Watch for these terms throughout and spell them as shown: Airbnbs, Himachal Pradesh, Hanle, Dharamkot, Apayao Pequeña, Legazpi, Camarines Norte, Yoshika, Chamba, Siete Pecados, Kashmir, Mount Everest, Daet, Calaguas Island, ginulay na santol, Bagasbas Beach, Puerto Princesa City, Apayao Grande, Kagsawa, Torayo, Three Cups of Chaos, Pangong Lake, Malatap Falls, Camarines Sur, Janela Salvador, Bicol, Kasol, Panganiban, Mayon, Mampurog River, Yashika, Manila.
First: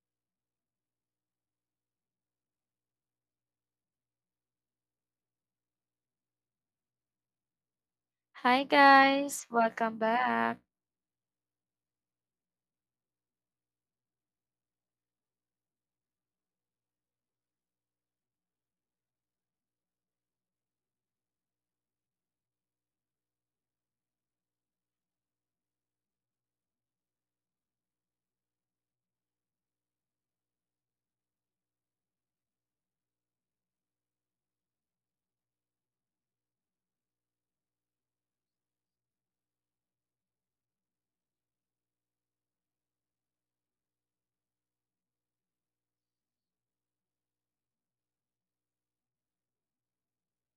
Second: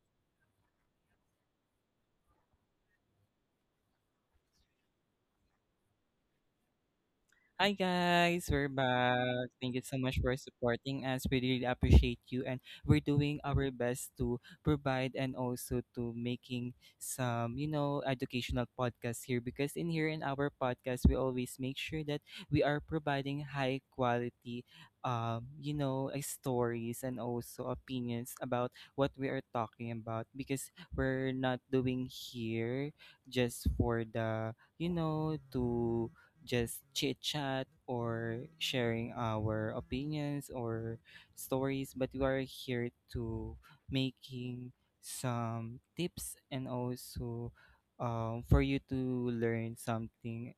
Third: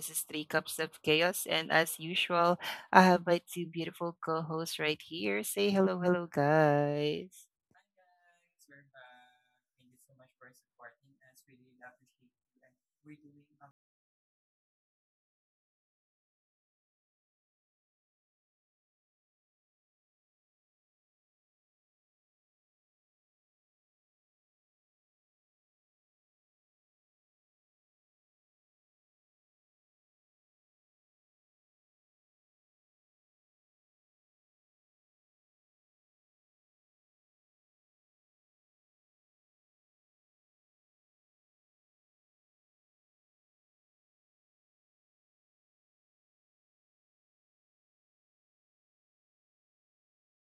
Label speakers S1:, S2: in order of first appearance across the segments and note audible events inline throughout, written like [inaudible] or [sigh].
S1: this is Three Cups of Chaos, and as usual, I have my two beautiful co hosts right here. Say hello, hello, guys.
S2: Hi
S1: Hi
S2: guys,
S3: Hi
S2: we're
S1: guys.
S2: back.
S3: guys,
S2: Thank you
S1: Thank
S2: so
S3: welcome
S1: you so
S2: much for
S1: much for
S3: back.
S2: supporting
S1: supporting
S2: us. We
S1: us.
S2: really
S1: Really love this
S2: appreciate
S1: week.
S2: you, and
S1: And
S2: we're
S1: we're
S2: doing our best to provide and also to making some, educational podcasts here because in here in our podcast we always make sure that we are providing high quality stories and also opinions about what we are talking about because we're not doing here just for the to just chit chat or sharing our opinions or stories, but we are here to making some tips, and also for you to learn something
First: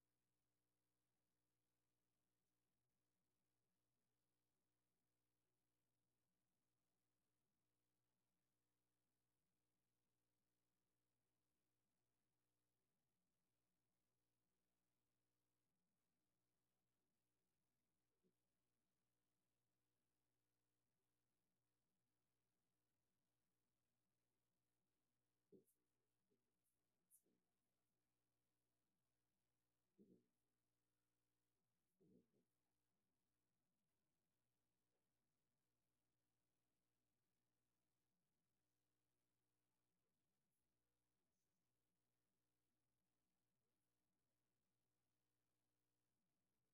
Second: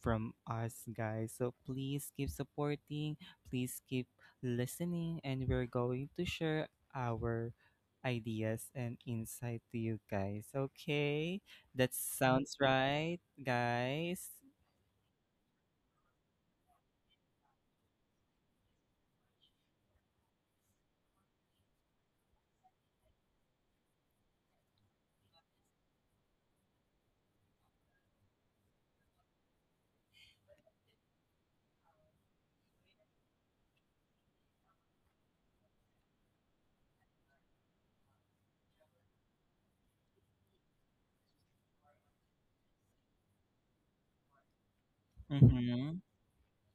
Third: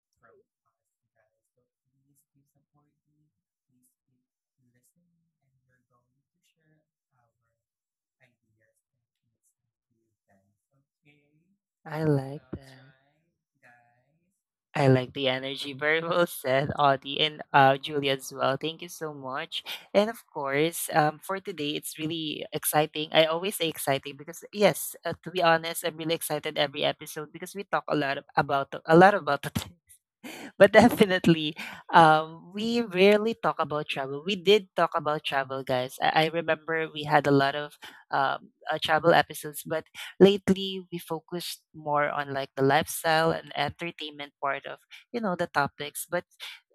S2: from
S1: from
S2: us,
S1: us,
S2: guys.
S1: guys.
S2: So
S1: So
S2: please
S1: please
S2: keep
S1: keep
S2: supporting,
S1: supporting,
S2: please
S1: please
S2: keep
S1: keep
S2: listening,
S1: listening,
S2: and
S1: and
S2: we're
S1: we're going
S2: going to
S1: to
S2: share
S1: share our
S2: our ideas
S1: ideas
S2: and
S1: and
S2: insight
S1: tips
S2: to you
S1: with you
S2: guys.
S1: guys. Okay?
S2: Okay, that
S1: I like
S2: sounds
S1: so that.
S2: right,
S1: Try, guys.
S2: guys.
S1: I like the energy. Very well said, Audie and Julia as well. Thank you so much. And of course, for today, it's really exciting. I always say exciting because, yes, to be honest, I'm really excited every episode because we talk a lot about a lot about the [laughs] [laughs] but definitely, we rarely talk about travel. We did talk about travel, guys. I remember we had a lot of travel episodes, but lately we focused more on like the lifestyle and entertainment part of the
S2: Mm-hmm.
S1: topics. But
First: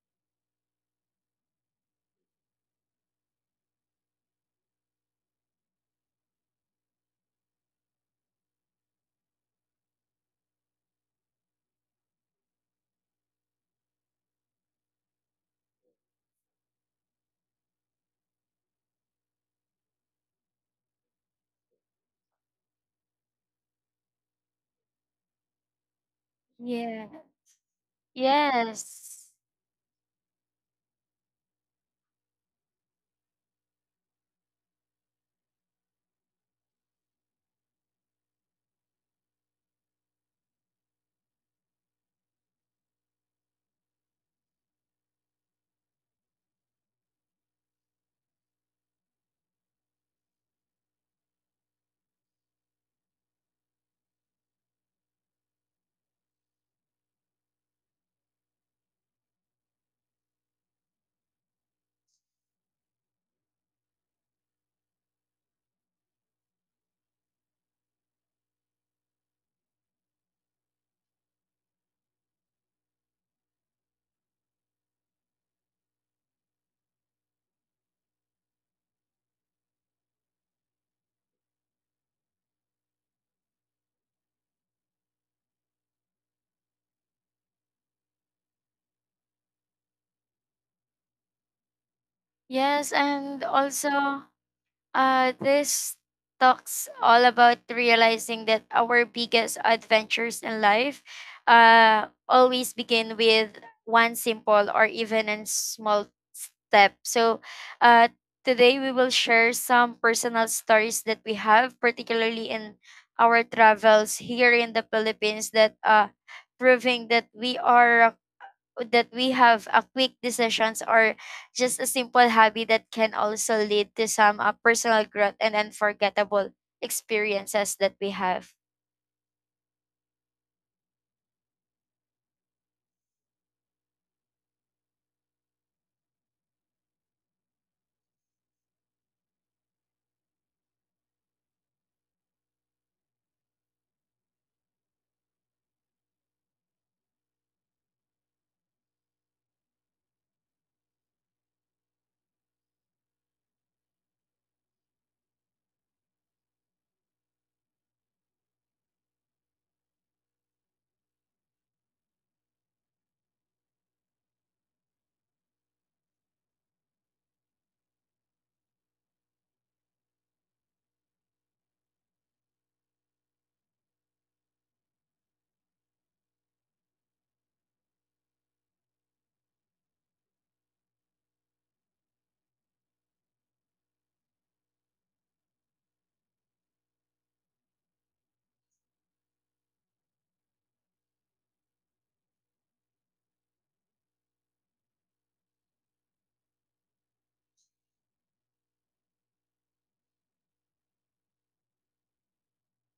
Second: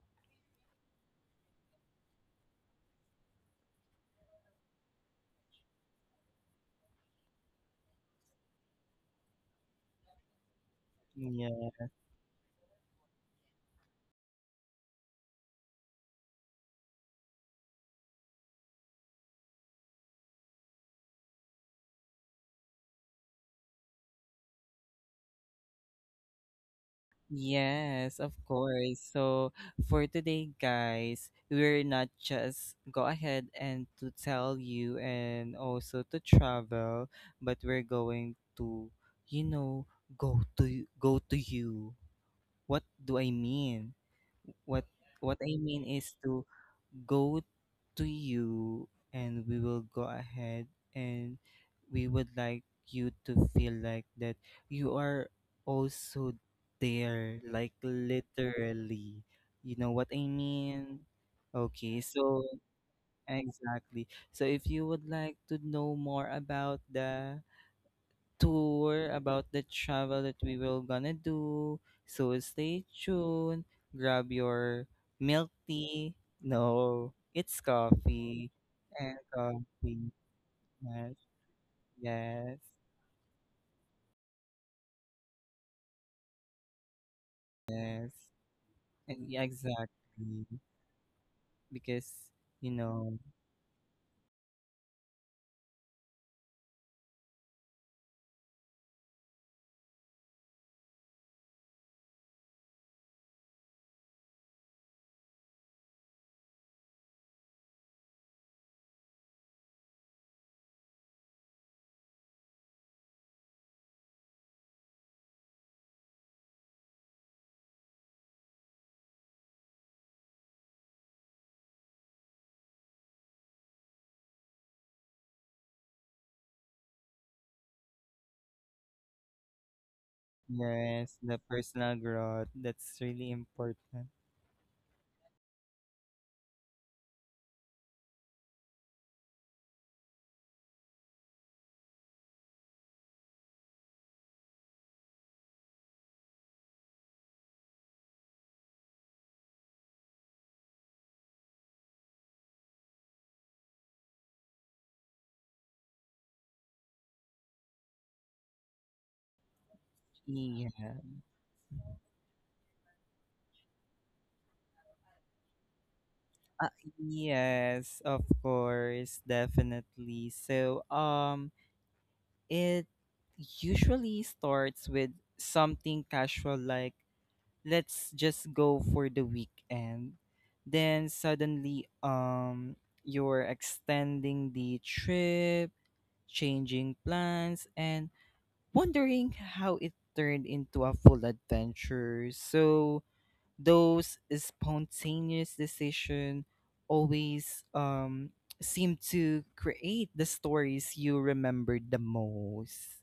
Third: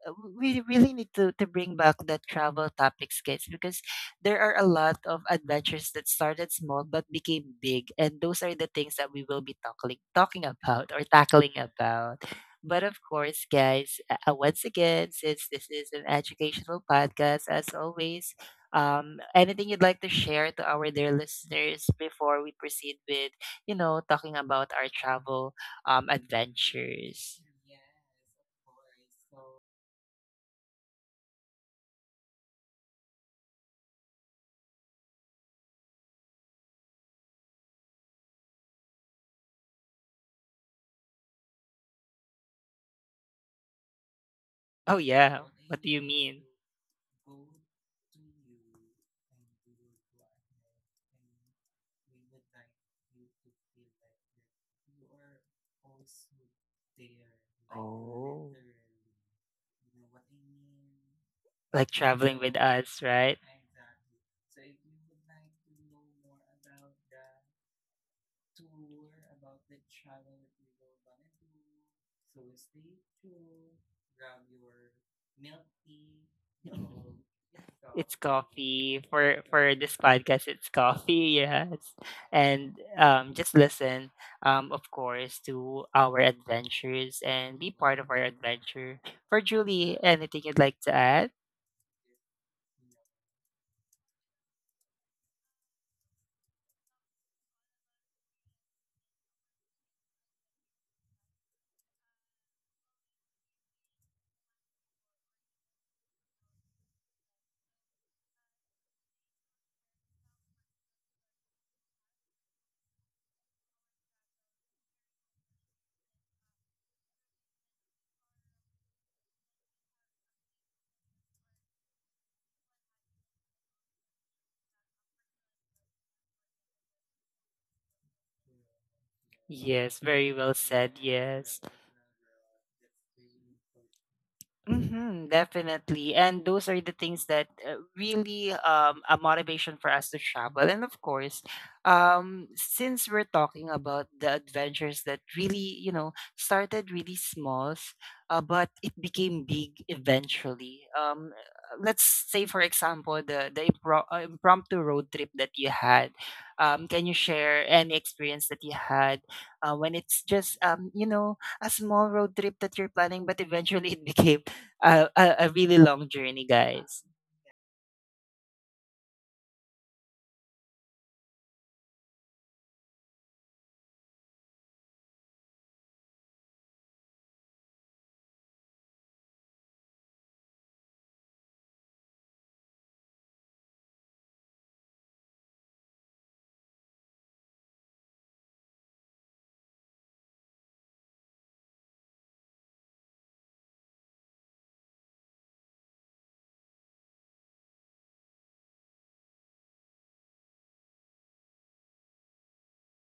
S1: we really need to bring back the travel topics, guys, because there are a lot of adventures that started small but became big, and those are the things that we will be talking about or tackling
S2: Yeah.
S1: about. But of course, guys, once again, since this is an educational podcast, as always, anything you'd like to share to our dear listeners before we proceed with talking about our travel
S3: Yeah.
S1: adventures?
S2: Yes, of course.
S3: Yes.
S2: So for today, guys, we're not just go ahead and to tell you and also to travel, but we're going to, you know, go to you. What do I mean? What
S1: Oh,
S2: what
S1: yeah.
S2: I
S1: What
S2: mean
S1: do you
S2: is
S1: mean?
S2: to go to you, and we will go ahead, and we would like you to feel like that you are also there, like literally, you know what I mean.
S1: Like
S2: Okay,
S1: traveling
S2: so
S1: with us, right?
S2: exactly, so if you would like to know more about the tour, about the travel that we will gonna do. So stay tuned. Grab your milk tea. No, it's
S1: It's
S2: coffee
S1: coffee
S2: and
S1: for this
S2: coffee.
S1: podcast. It's
S2: Yes,
S1: coffee, [laughs] yes,
S2: yes,
S1: and just listen, of course, to our adventures and be part of
S2: yes.
S1: our adventure.
S2: And
S1: For
S2: yeah,
S1: Julie, anything
S2: exactly.
S1: you'd like to add?
S2: Because you
S3: Yes,
S2: know,
S3: and also this talks all about realizing that our biggest adventures in life always begin with one simple or even a small step. So, uh, today we will share some personal stories that we have, particularly in our travels here in the Philippines, that proving that we are that we have a quick decisions or just a simple hobby that can also lead to some personal growth and unforgettable experiences that we have.
S1: Yes, very well said.
S2: yes, the
S1: Yes.
S2: personal growth. That's really important.
S1: Mhm, definitely. And those are the things that really a motivation for us to travel. And of course, since we're talking about the adventures that really started really small, but it became big eventually. Let's say for example the impromptu road trip that you had. Can you share any experience that you had when it's just
S2: Yeah.
S1: a small road trip that you're planning, but eventually [laughs] it became a really long journey,
S2: Uh,
S1: guys.
S2: yes, of course, definitely. So, it usually starts with something casual like, let's just go for the weekend. Then suddenly you're extending the trip, changing plans, and wondering how it turned into a full adventure. So those spontaneous decision always seem to create the stories you remember the most.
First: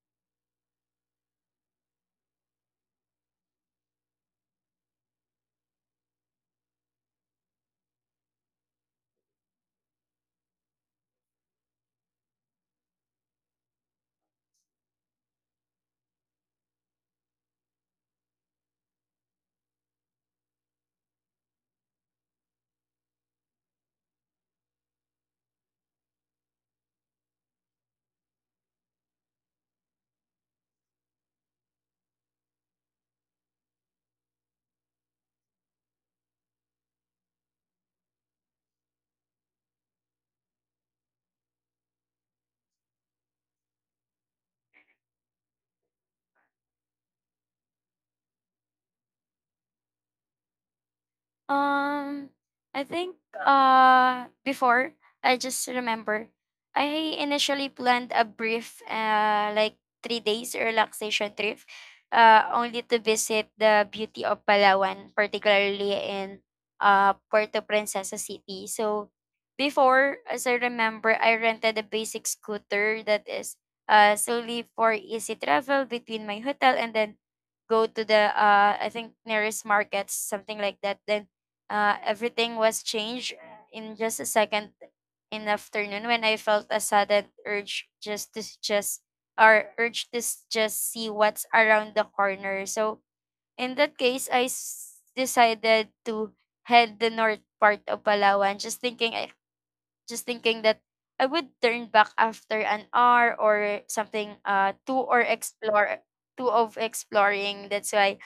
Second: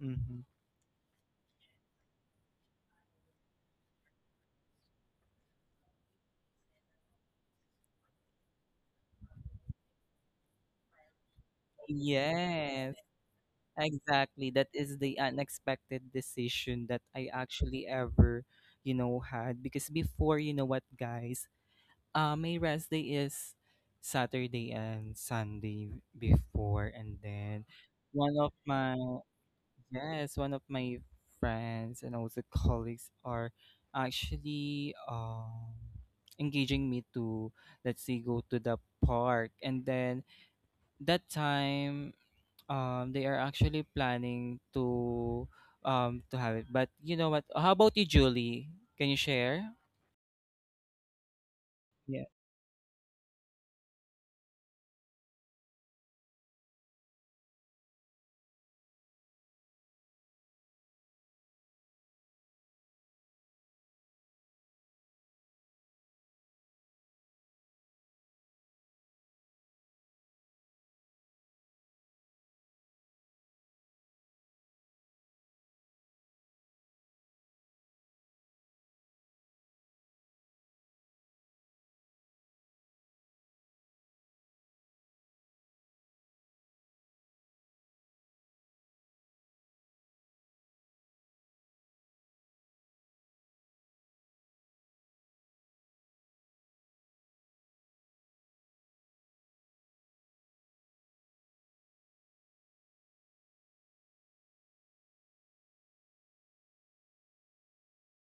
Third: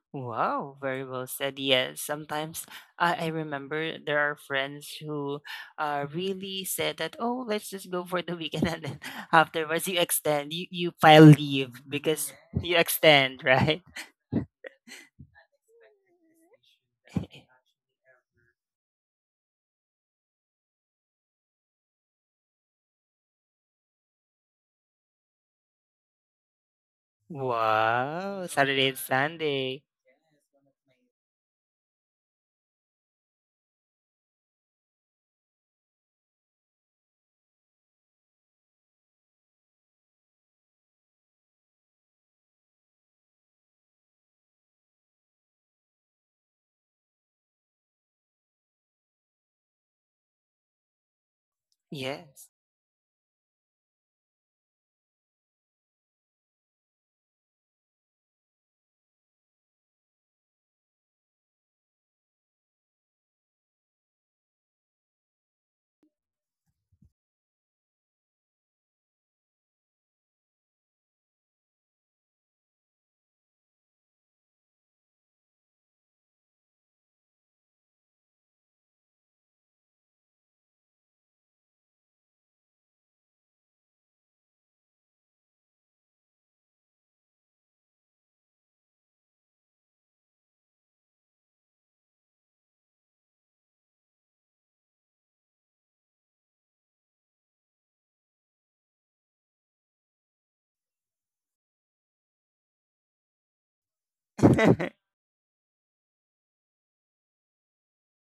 S2: Hmm.
S1: Wow, very well said. Yes, sometimes I remember there are friends who really said that, oh, let's just go for the weekend. And then [laughs] afterwards, you extend, you file leave because you
S2: Yes,
S1: extend, right? [laughs]
S2: exactly, that is the unexpected decision that I actually ever had. Because before, you know what, guys, my rest day is Saturday and Sunday before, and then one
S1: Wow,
S2: of
S1: Saturday
S2: my
S1: and Sunday.
S2: yes, one of my friends and also colleagues are actually engaging me to, let's say, go to the park, and then that time, they are actually planning to have it. But you know what? How about you, Julie? Can you share? Yeah.
S3: Um,
S1: Yes.
S3: I think before I just remember I initially planned a brief like 3 days relaxation trip only to visit the beauty of Palawan, particularly in Puerto Princesa City. So before, as I remember, I rented a basic scooter that is solely for easy travel between my hotel and then go to the I think nearest markets, something like that. Then everything was changed in just a second in the afternoon when I felt a sudden urge just to s- just or urge to s- just see what's around the corner. So in that case, I decided to head the north part of Palawan, just thinking that I would turn back after an hour or something to or explore to of exploring. That's why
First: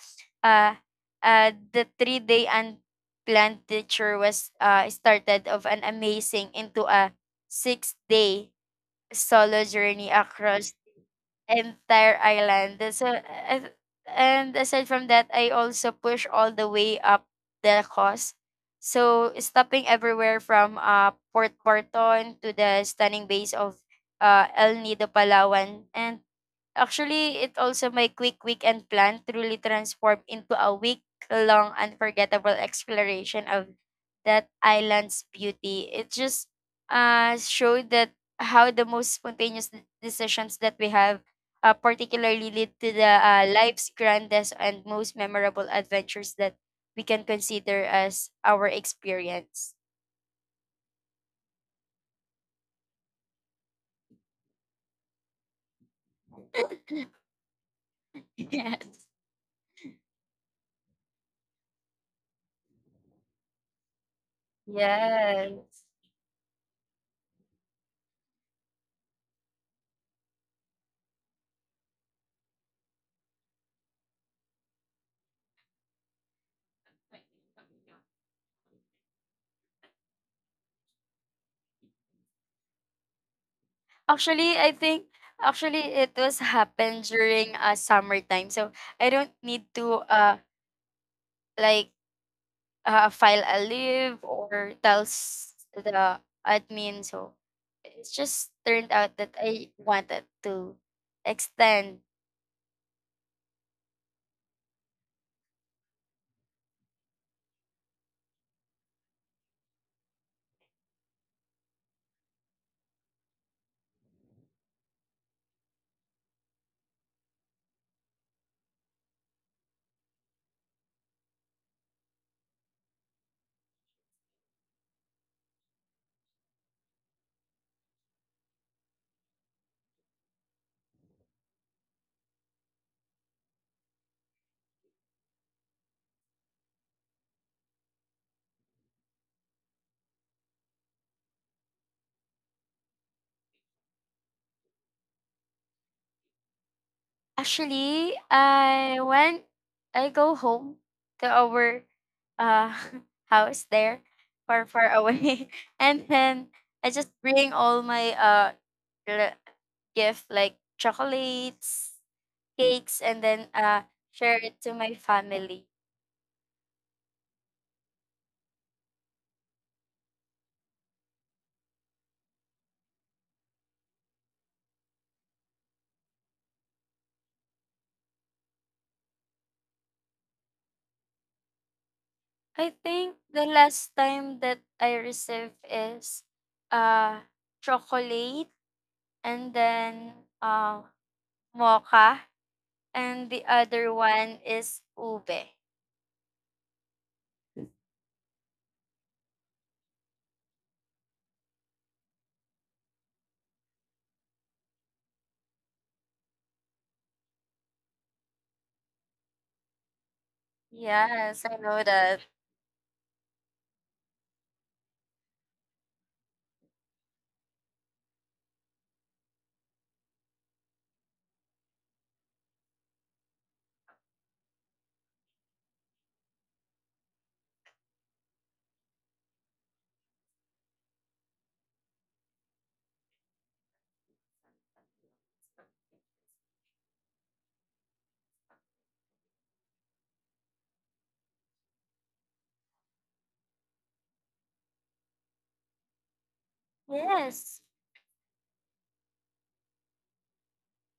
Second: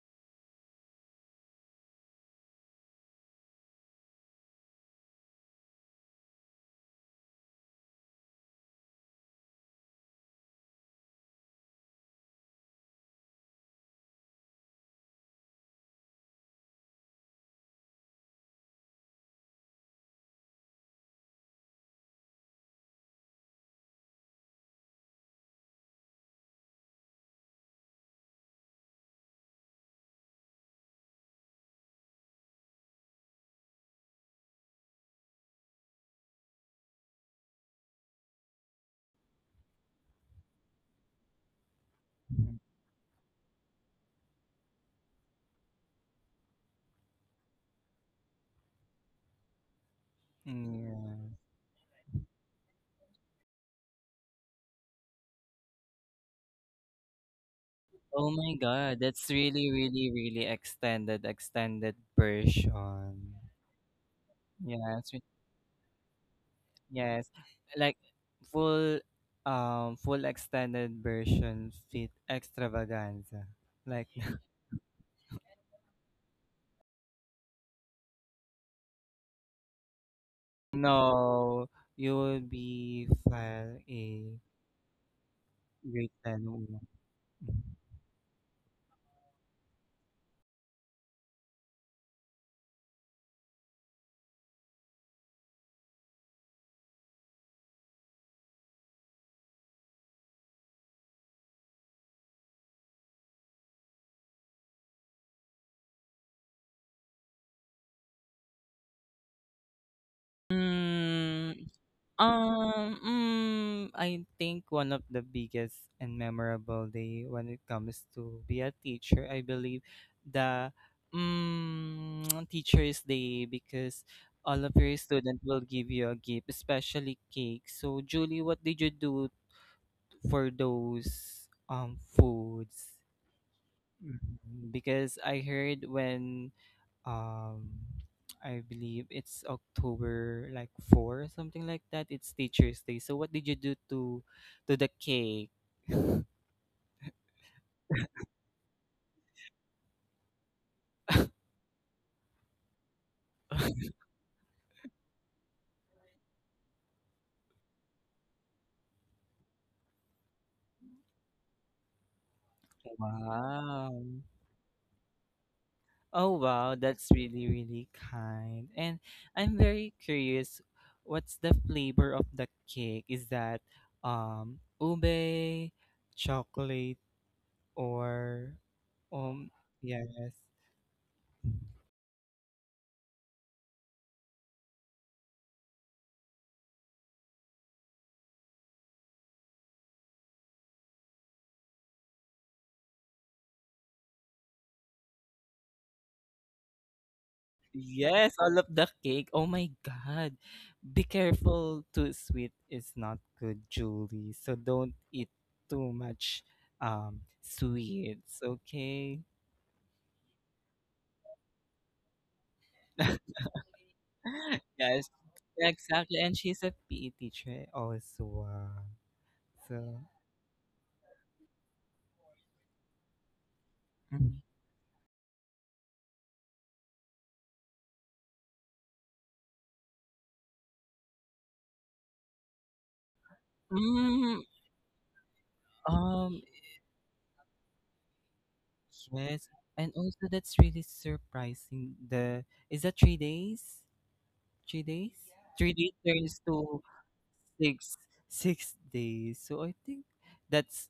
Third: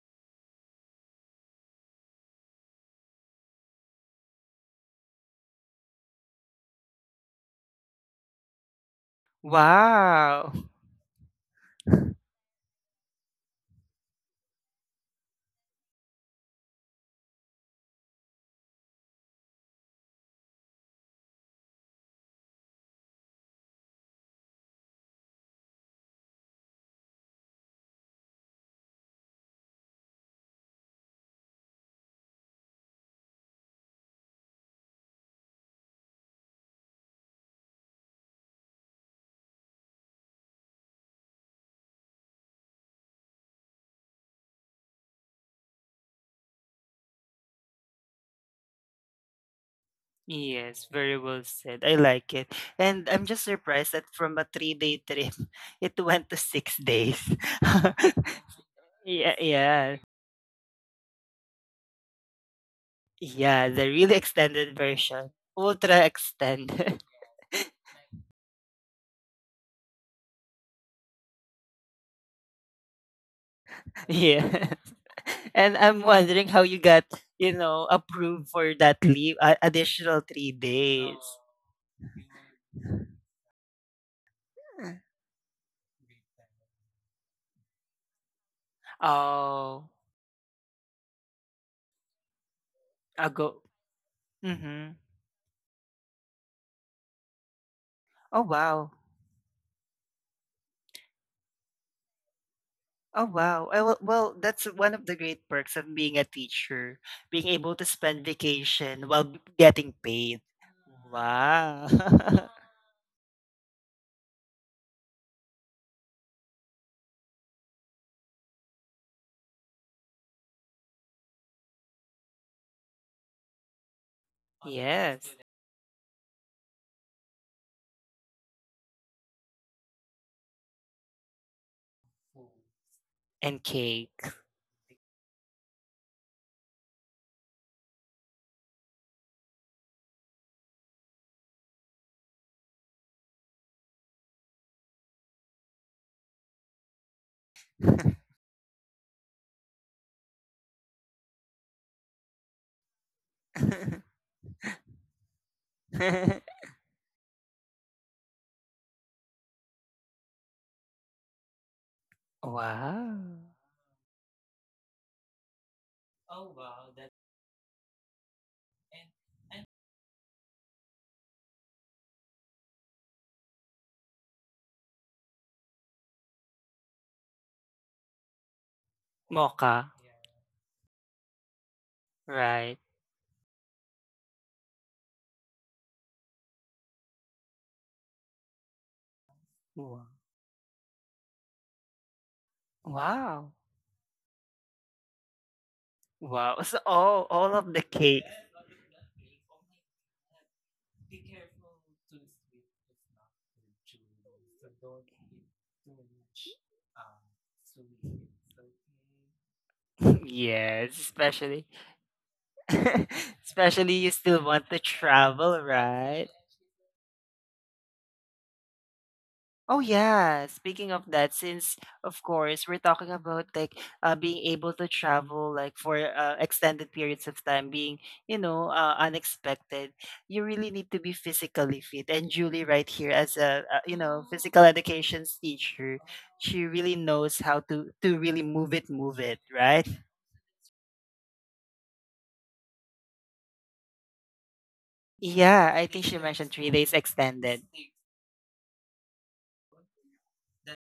S3: uh the 3 day unplanned teacher was started of an amazing into a 6 day
S1: [laughs]
S3: solo journey
S1: Wow.
S3: across entire island. So, and aside from that, I also push all the way up the coast. So, stopping everywhere from Port Porton to the stunning base of El Nido, Palawan. And actually, it also my quick weekend plan truly transformed into a week-long unforgettable exploration of that island's beauty. It just showed that how the most decisions that we have particularly lead to the life's grandest and most memorable adventures that we can consider as our experience.
S1: Yes, very
S2: Yeah.
S1: well said. I like it. And I'm just surprised that from a 3-day trip, [laughs] it went to 6 days. [laughs]
S2: Oh
S3: [laughs]
S2: my God,
S3: Yes.
S2: that's
S1: Yeah,
S2: really,
S1: yeah.
S2: really, really extended, extended version.
S1: Yeah, the really extended
S2: Yeah, it's
S1: version.
S3: Yes.
S1: Ultra extended.
S2: yes,
S1: [laughs]
S2: like full, full extended version fit extravaganza. Like,
S1: Yeah. [laughs]
S2: [laughs]
S1: And I'm wondering how you got approved for that leave, additional 3 days.
S2: no, you will be file a
S3: Actually, I think actually
S2: grade
S3: it was
S2: ten. Uno.
S3: happened during summertime. So I don't need
S1: Oh,
S3: to like
S1: I
S3: file a
S1: go.
S3: leave or
S1: Mm-hmm.
S3: tell the admin. So it's
S1: Oh,
S3: just
S1: wow.
S3: turned out that I wanted to extend.
S1: Oh wow. Well, that's one of the great perks of being a teacher, being able to spend vacation while getting paid.
S2: Mm,
S1: Wow.
S2: I think one of the biggest and memorable day when it comes to be a teacher, I believe the [tsk] Teacher's Day because all
S1: [laughs]
S2: of your
S1: Yes.
S2: students will give you a gift, especially cake. So, Julie, what did you do for those foods?
S1: And cake.
S2: Mhm. Because I heard, when um I believe it's October like 4th, something like that. It's Teacher's Day. So what did you do to the cake? [laughs]
S3: Actually, I when I go home to our uh [laughs] house there
S1: [laughs]
S3: far far away [laughs] and then I just bring all my le- gift like chocolates, cakes and
S1: Wow.
S3: then
S2: Wow.
S3: share it to my family.
S2: Oh, wow, that's really really kind. And I'm very curious, what's the flavor of the cake? Is that ube, chocolate, or um
S1: Mocha.
S2: yes.
S3: I
S1: Right.
S3: think the last time that I received is uh chocolate and
S1: Wow.
S3: then uh mocha and the
S1: Wow.
S3: other one is ube.
S1: Wow. So all of the cake.
S2: Yes, all of the cake. Oh my God. Be careful. Too sweet is not good, Julie. So don't eat too much sweets, okay?
S1: [laughs] Yes,
S3: Yes, I
S1: especially.
S3: know that.
S2: [laughs]
S1: [laughs] Especially you still want to
S2: Yes,
S1: travel,
S2: exactly.
S1: right?
S2: And she's a PE teacher also. Ah.
S1: Oh
S2: So,
S1: yeah, speaking of that, since of course we're talking about like being able to travel like for extended periods of time, being unexpected, you really need to be physically fit. And Julie, right here as a
S2: mm,
S1: physical education's teacher,
S2: um,
S1: she really knows how to really move it,
S2: yes.
S1: right?
S2: And also, that's really surprising. The Is that 3 days? 3 days?
S1: Yeah,
S2: Three
S1: I
S2: days
S1: think she
S2: turns
S1: mentioned three
S2: to
S1: days
S3: Yes.
S1: extended.
S2: Six six days. So I think that's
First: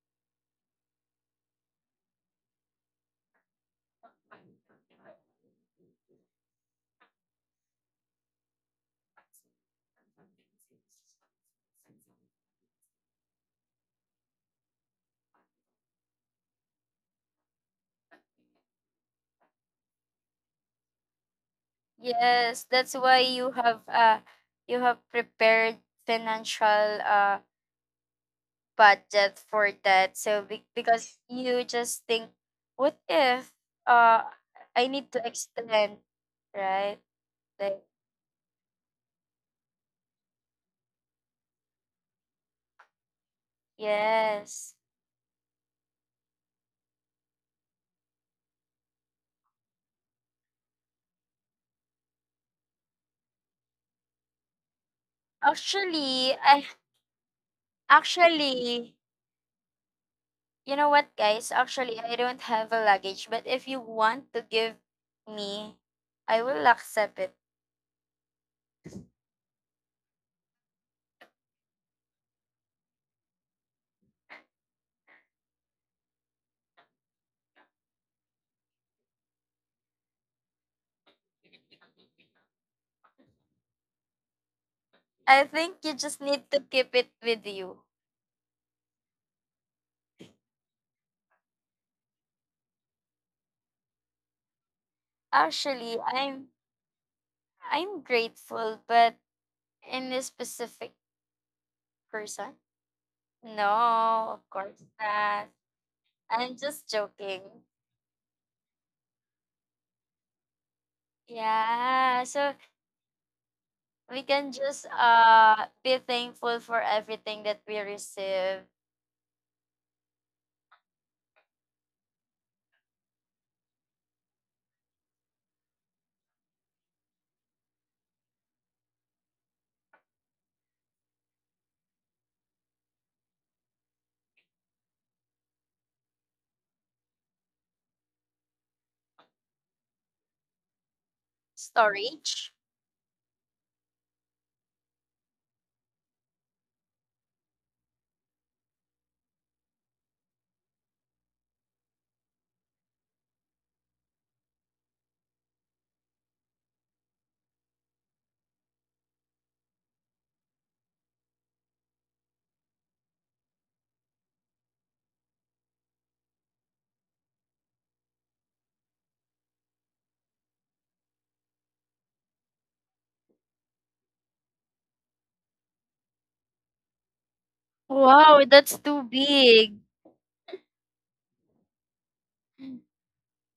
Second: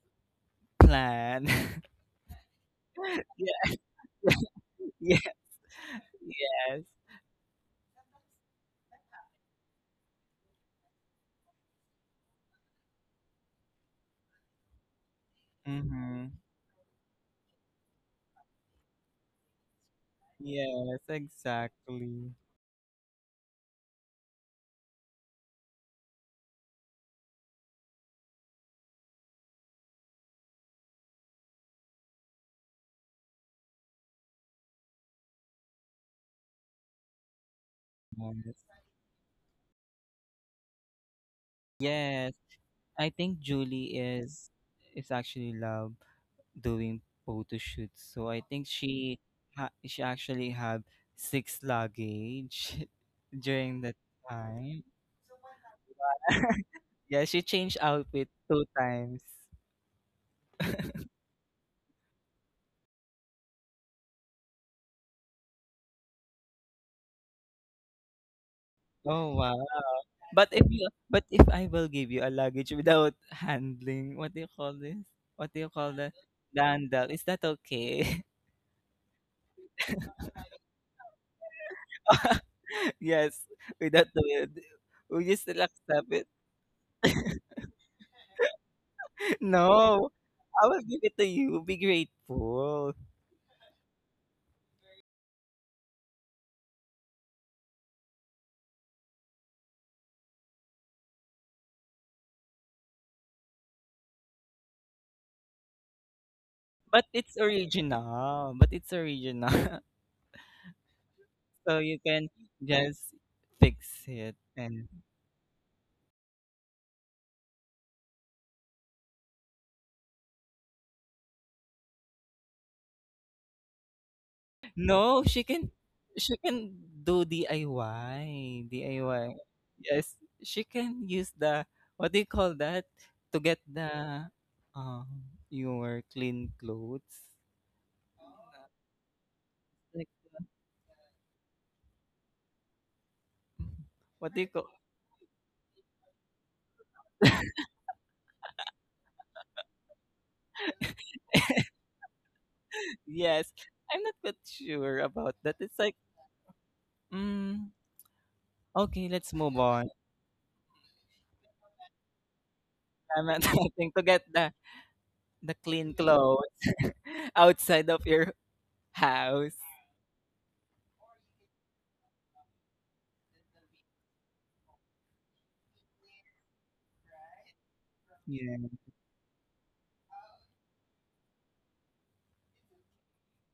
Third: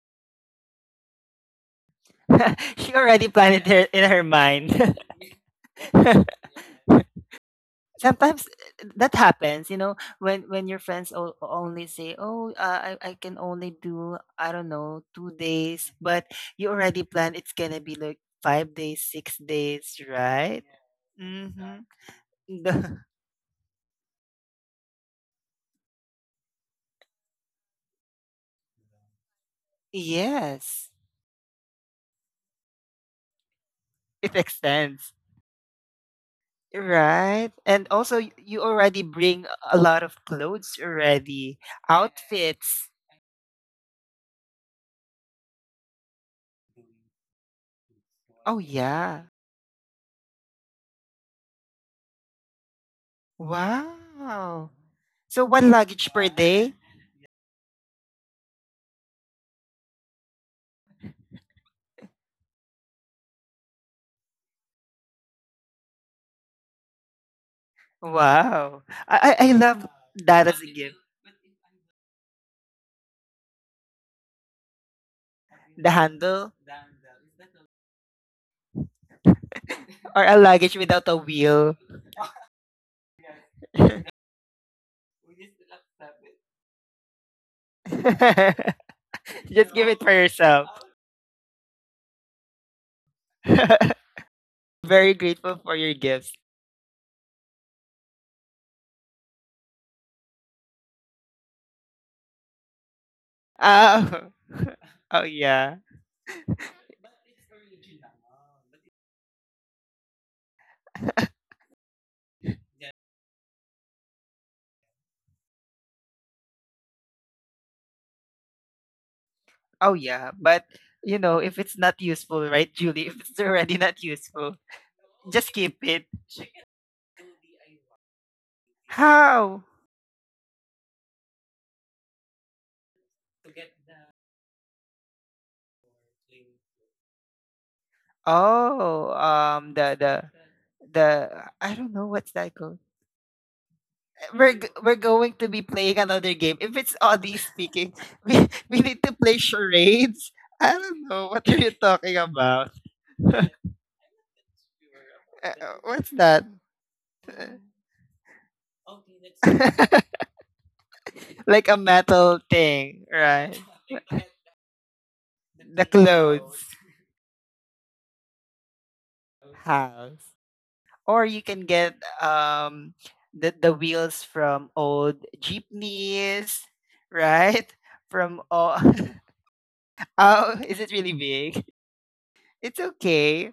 S2: plan. [laughs]
S1: [laughs] She already planned it
S2: Yeah,
S1: in her mind.
S2: yeah.
S1: [laughs]
S2: Yes.
S1: Sometimes that happens when your friends only say, "Oh, I can only do I don't know 2 days," but
S2: Mm-hmm.
S1: you already plan it's gonna be like 5 days, 6 days, right?
S2: Yes,
S1: Mm-hmm.
S2: exactly.
S3: Yes, that's
S1: The,
S3: why you have prepared financial budget for that. So
S1: [laughs] yes,
S3: because you just think what if uh
S1: it
S3: I need
S1: extends,
S3: to extend, right?
S1: right?
S3: Like
S1: And also, you
S2: Yes.
S1: already bring a lot of clothes already,
S2: Yes.
S1: outfits.
S2: I think Julie is
S3: yes.
S2: is actually love doing photo shoots. So I
S1: Oh
S2: think
S1: yeah.
S2: she actually have six luggage [laughs] during that
S1: Wow!
S2: time.
S1: So 1 luggage per
S3: Actually, I
S2: [laughs]
S1: day?
S2: Yeah, she changed outfit two
S3: actually,
S2: times.
S3: you know what, guys? Actually, I don't have a luggage, but if you want to give me, I will accept it.
S1: Wow!
S2: Oh,
S1: I
S2: wow.
S1: love
S2: But
S1: that as
S2: if
S1: a
S2: you
S1: gift.
S2: but if I will give you a luggage without [laughs] handling, what do you call this? What do you call
S1: The
S2: that?
S1: handle
S2: Dandel. Is that okay?
S1: [laughs] or a luggage without a wheel.
S2: [laughs] Yes. Without
S1: [laughs]
S2: the Will you
S3: I
S2: still
S3: think you
S2: accept
S3: just
S2: it?
S3: need to keep it with
S2: [laughs]
S3: you.
S1: Just give it
S2: No.
S1: for
S2: I
S1: yourself.
S2: will give it to you. Be grateful.
S1: [laughs] Very grateful for your
S3: Actually,
S1: gifts.
S3: I'm I'm grateful, but in a specific person? No,
S1: Oh. [laughs]
S3: of course
S1: Oh
S3: not.
S1: yeah.
S3: I'm just
S2: But it's
S3: joking.
S2: original. But it's original. [laughs] So you
S3: Yeah,
S2: can
S3: so
S2: just fix
S3: we
S2: it
S3: can just
S2: and
S3: be thankful for everything that we receive.
S1: Oh yeah, but if it's not useful, right, Julie? [laughs] If it's already not useful,
S2: [laughs] no,
S1: just keep it.
S2: she can do DIY, DIY.
S1: How?
S2: Yes, she can use the what do you call that to get the um your clean clothes.
S1: Oh,
S2: Like, uh,
S1: the I don't know what's
S3: Storage?
S1: that called.
S2: what do you call?
S1: We're going to be playing another game. If it's Audi
S2: [laughs]
S1: speaking, [laughs] we need to play charades. I don't know what are you talking about.
S2: Yes, I'm not quite sure about
S1: [laughs] uh,
S2: that. It's like,
S1: what's that? Uh,
S2: mm, okay, let's move on.
S1: [laughs] like a metal thing,
S2: I'm not [laughs]
S1: right?
S2: thinking to
S1: [laughs]
S2: get the
S1: The
S2: clean clothes
S1: clothes
S2: [laughs] outside of your house.
S1: house. Or you can get um the wheels from old jeepneys, right? [laughs]
S3: Wow,
S1: From
S2: Yeah.
S3: that's
S1: all
S3: too big.
S1: [laughs] Oh, is it really big? It's okay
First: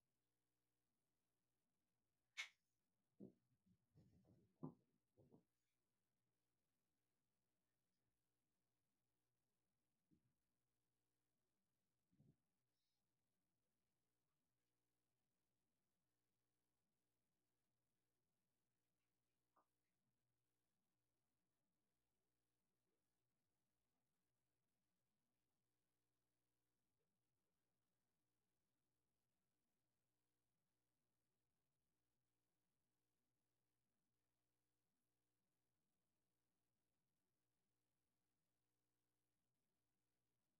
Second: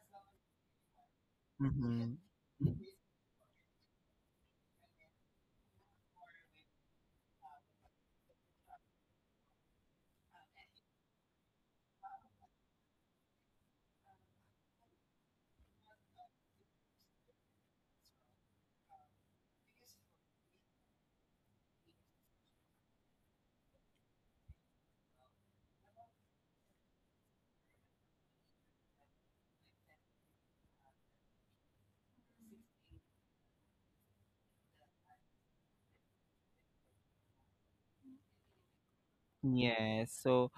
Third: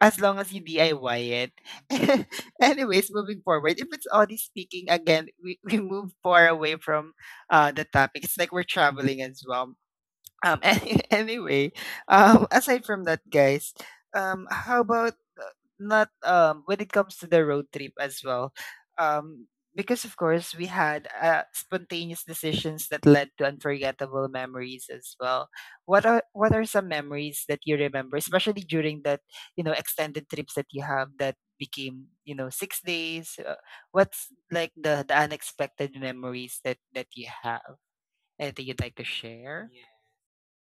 S1: as long as you DIY it.
S2: Mm-hmm.
S1: [laughs] Anyways, moving forward, if it's Audi speaking again, we move far away from the topic. It's like we're traveling as well. [laughs] Anyway, aside from that, guys, how about not when it comes to the road trip as well, um, because of course we had spontaneous decisions that led to unforgettable memories as well. What are some memories that you remember, especially during that extended trips that you have that became 6 days? What's like the unexpected memories that you have? Anything you'd like to share?
S2: Yes. So,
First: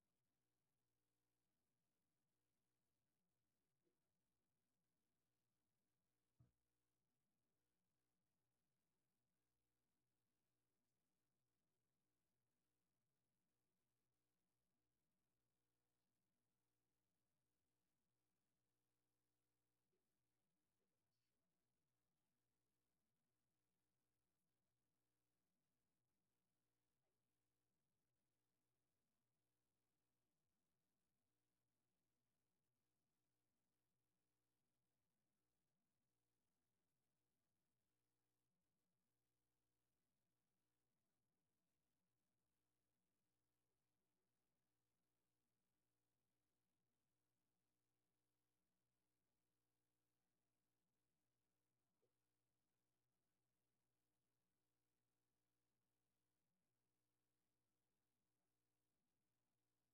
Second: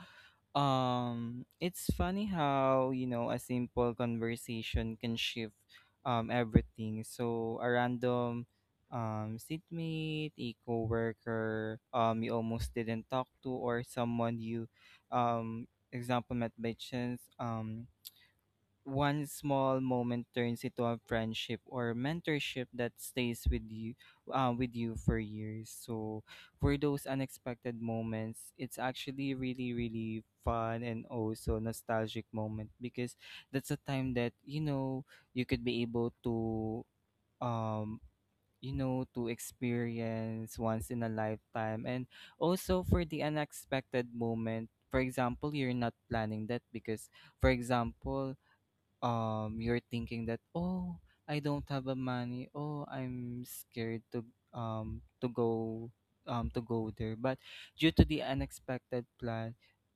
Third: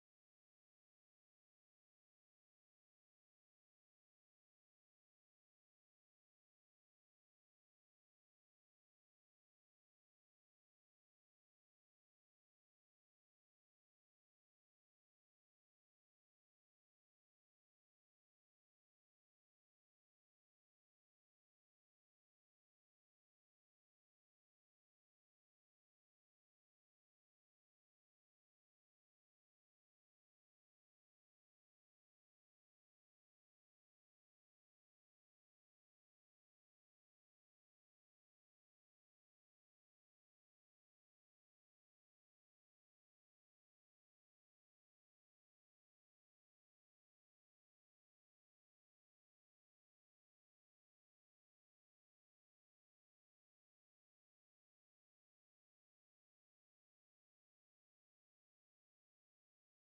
S2: it's funny how, you know, a simple conversation can shift everything. So, a random seatmate, a coworker, you almost didn't talk to, or someone you example met by chance. One small moment turns into a friendship or mentorship that stays with you for years. So for those unexpected moments, it's actually really really fun, and also nostalgic moment, because that's a time that you could be able to um to experience once in a lifetime. And also for the unexpected moment, for example, you're not planning that, because for example, you're thinking that, oh, I don't have a money, oh, I'm scared um to go to go there. But due to the unexpected plan,